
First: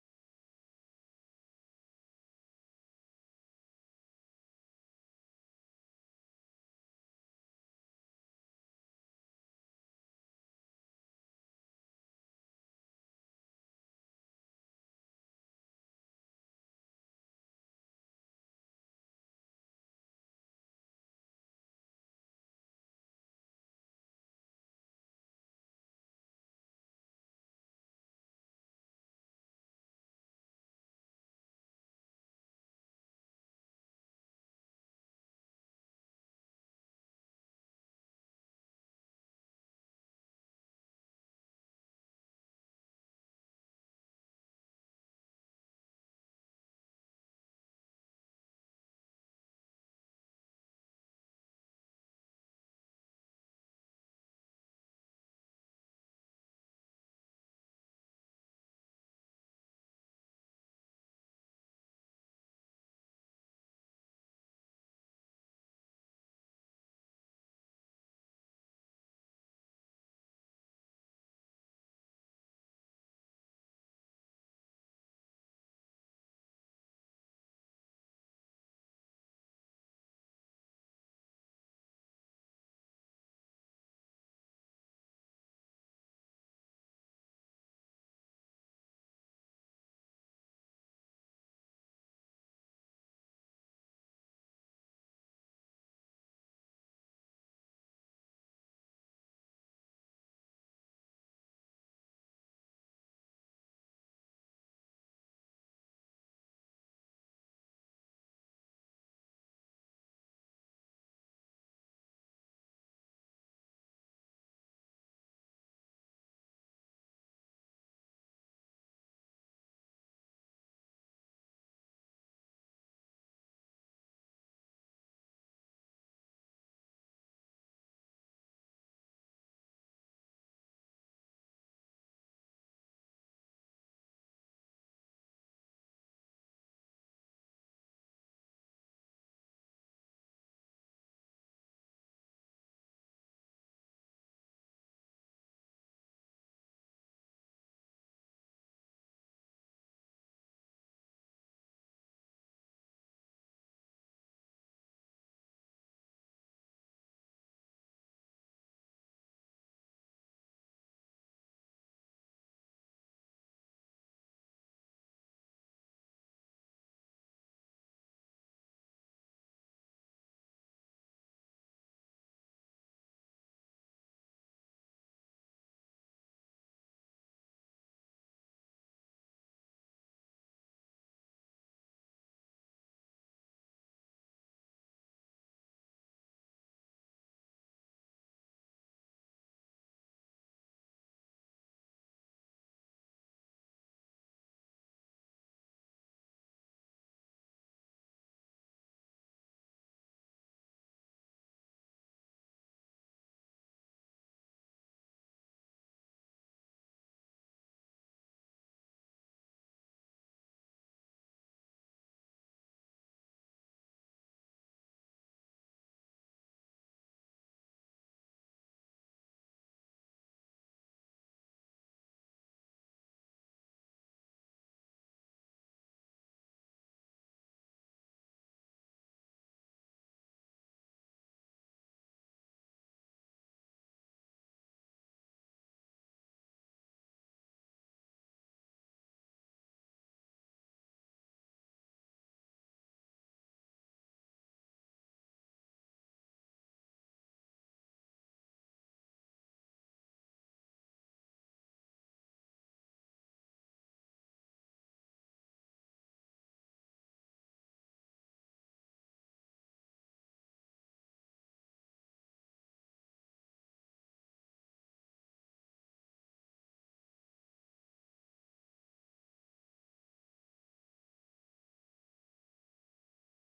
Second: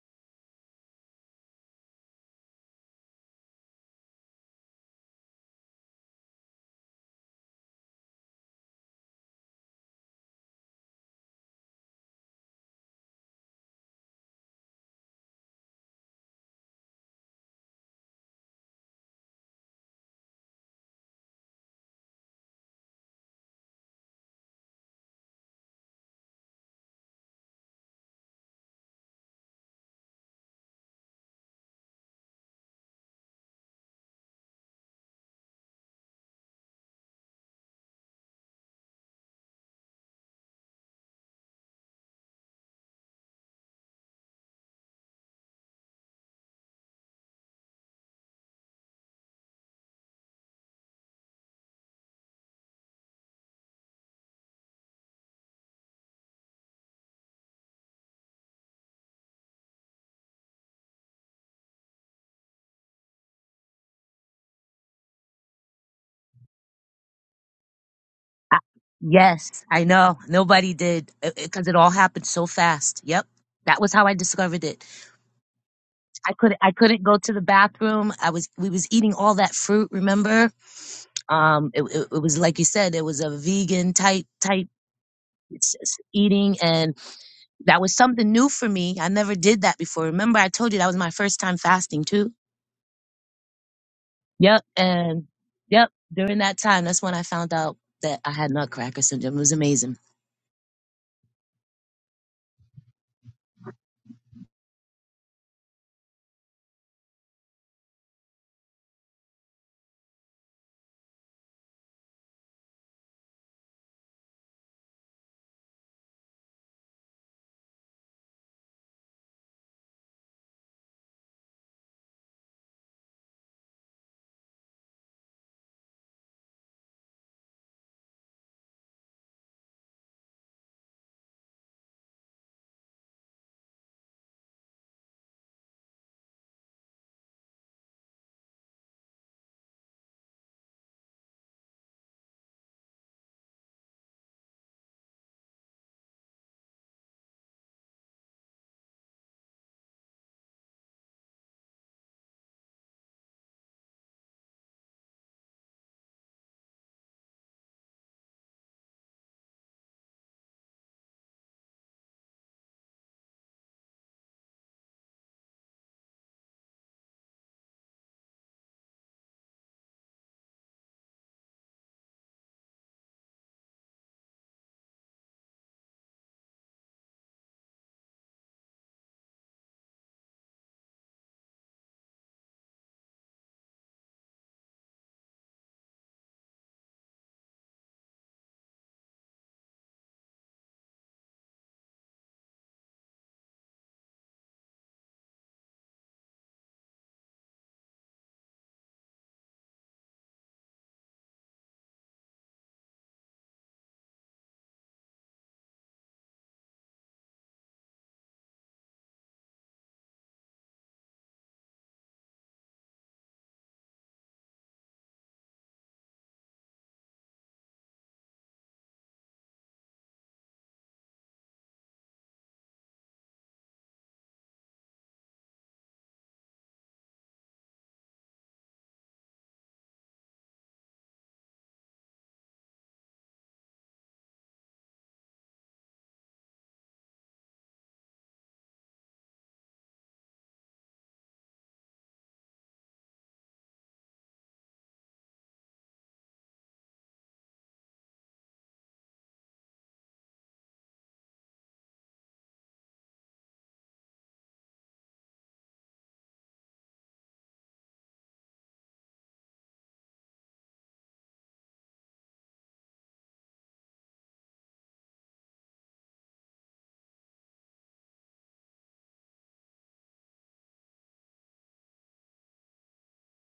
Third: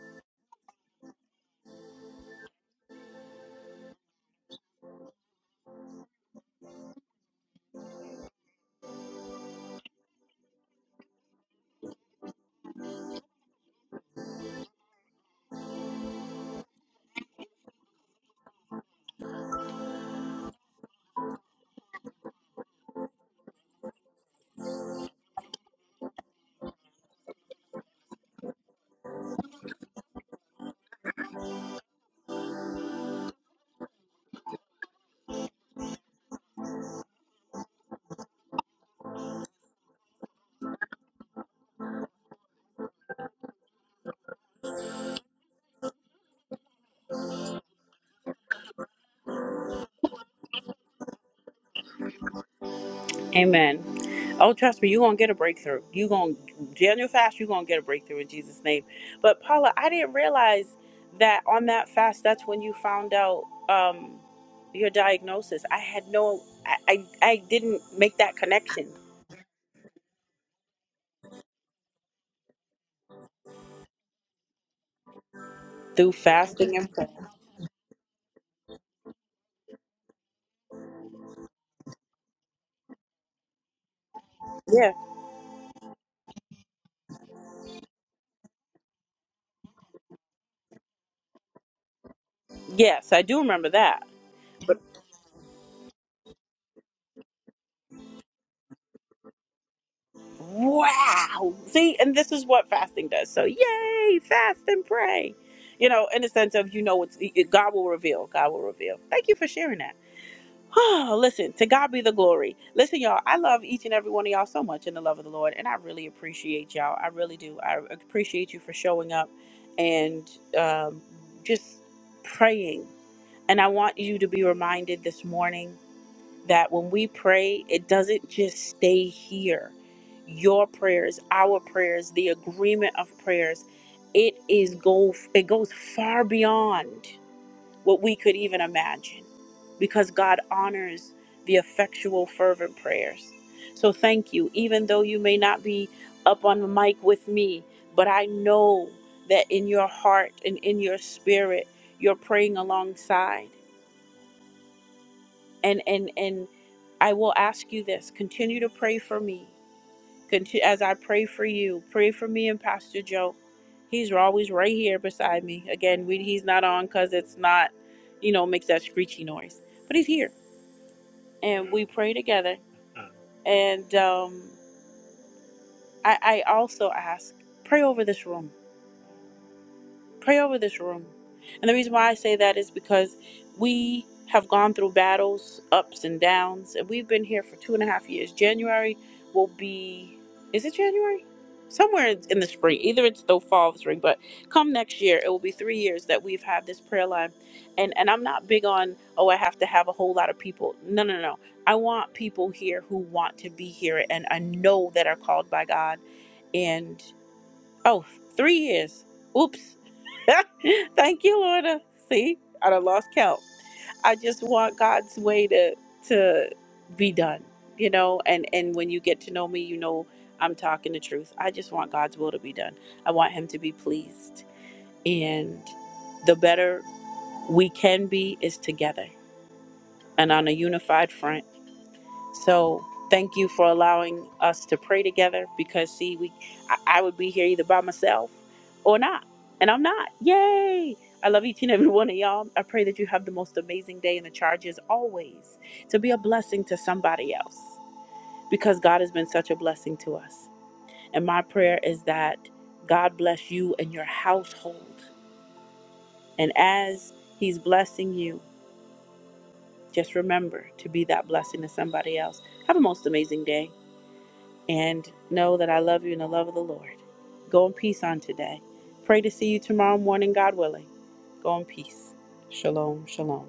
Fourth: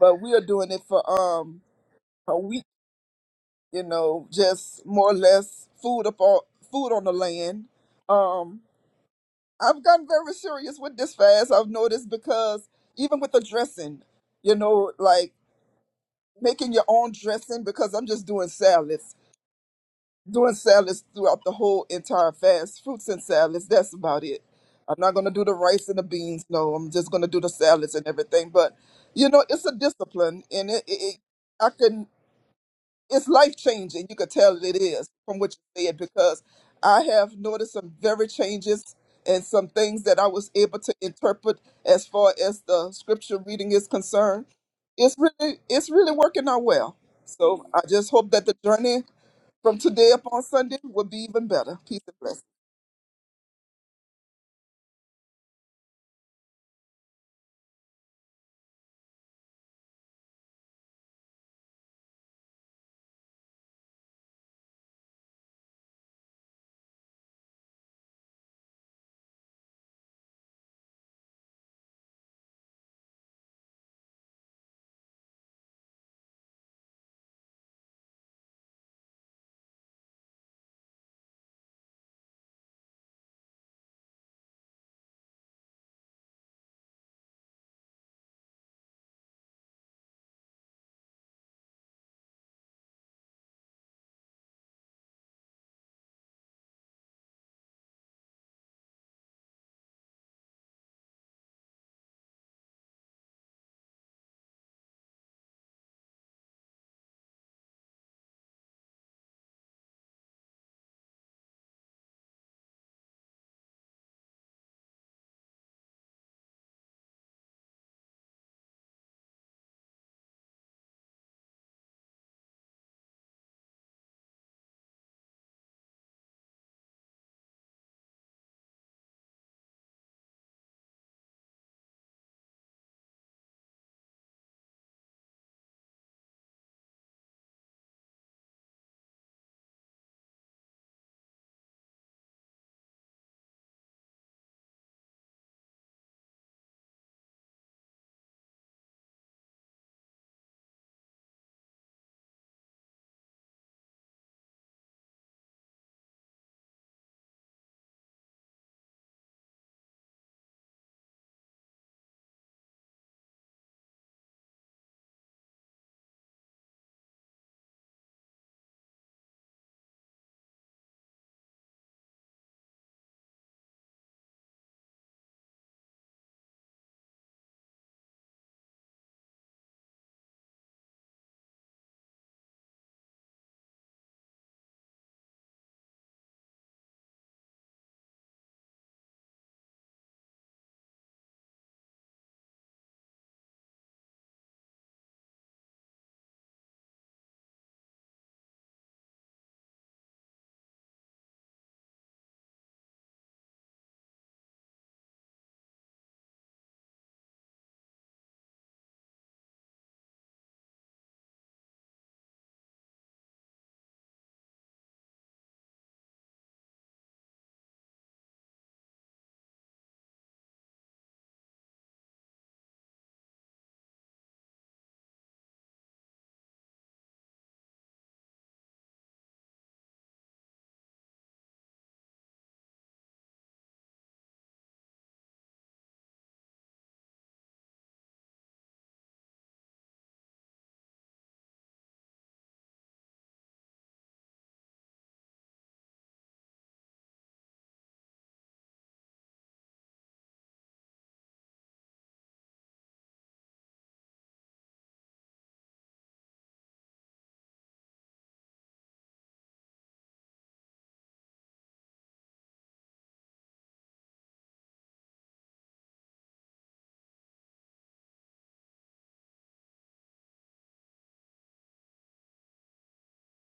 S4: But we are doing it for um a week you know, just more or less food up on food on the land. Um, I've gotten very serious with this fast. I've noticed because even with the dressing, you know, like making your own dressing because I'm just doing salads, doing salads throughout the whole entire fast, fruits and salads. That's about it. I'm not gonna do the rice and the beans. No, I'm just gonna do the salads and everything. But you know, it's a discipline, and it, it, it I can. it's life changing. You could tell it is from what you said because I have noticed some very changes and some things that I was able to interpret as far as the scripture reading is concerned. It's really it's really working out well. So I just hope that the journey from today upon Sunday will be even better. Peace and blessings.
S1: Amen. Oh, trust me, you're going to get a breakthrough. You're going to, Daniel fast, you're going to get a breakthrough in Jesus' name. But Paula, I didn't realize that on that fast, that's when you found out um, your diagnosis. I had no, I, I, I didn't make that
S3: I-
S1: connection
S3: Yes, I know. Nobody did because it all happened so fast. Yep. That was how I discovered it.
S1: through
S3: I couldn't I
S1: fasting and
S3: couldn't
S1: prayer.
S3: go to the bathroom. I was we was eating all that fruit, remember? Um it, it, it was like you said it was a vegan type type
S1: Yeah.
S3: s- s- eating and that was something new for me. I never did that before. Remember I told you that was my first time fasting too?
S1: Yes, I do remember that.
S3: Yep, and yep, during that time that's when I found out that I had nutcracker syndrome. It was amazing.
S1: Wow. See, and this is what fasting does. So, yay, fast and pray. You know, in the sense of, you know, it's, it, God will reveal. God will reveal. Thank you for sharing that. Oh, Listen, to God be the glory. Listen, y'all, I love each and every one of y'all so much in the love of the Lord, and I really appreciate y'all. I really do. I appreciate you for showing up and um, just praying. And I want you to be reminded this morning that when we pray, it doesn't just stay here. Your prayers, our prayers, the agreement of prayers, it is go it goes far beyond what we could even imagine because God honors the effectual, fervent prayers. So thank you, even though you may not be up on the mic with me, but I know that in your heart and in your spirit, you're praying alongside. And and and I will ask you this: continue to pray for me Conti- as I pray for you, pray for me and Pastor Joe. He's always right here beside me. Again, we, he's not on because it's not, you know, makes that screechy noise, but he's here, and we pray together. And um, I, I also ask, pray over this room Pray over this room. And the reason why I say that is because we have gone through battles, ups and downs, and we've been here for two and a half years. January will be, is it January? Somewhere in the spring, either it's the fall or spring, but come next year, it will be three years that we've had this prayer line. And and I'm not big on, oh, I have to have a whole lot of people. No, no, no. I want people here who want to be here and I know that are called by God and. Oh, three years. Oops. Thank you, Lord. Uh, See, I done lost count. I just want God's way to to be done, you know. And and when you get to know me, you know I'm talking the truth. I just want God's will to be done. I want Him to be pleased, and the better we can be is together and on a unified front. So thank you for allowing us to pray together because see, we I, I would be here either by myself or not. And I'm not. Yay! I love each and every one of y'all. I pray that you have the most amazing day and the charge is always to be a blessing to somebody else because God has been such a blessing to us. And my prayer is that God bless you and your household. And as He's blessing you, just remember to be that blessing to somebody else. Have a most amazing day. and know that I love you in the love of the Lord. Go in peace on today. Pray to see you tomorrow morning, God willing. Go in peace. Shalom, shalom.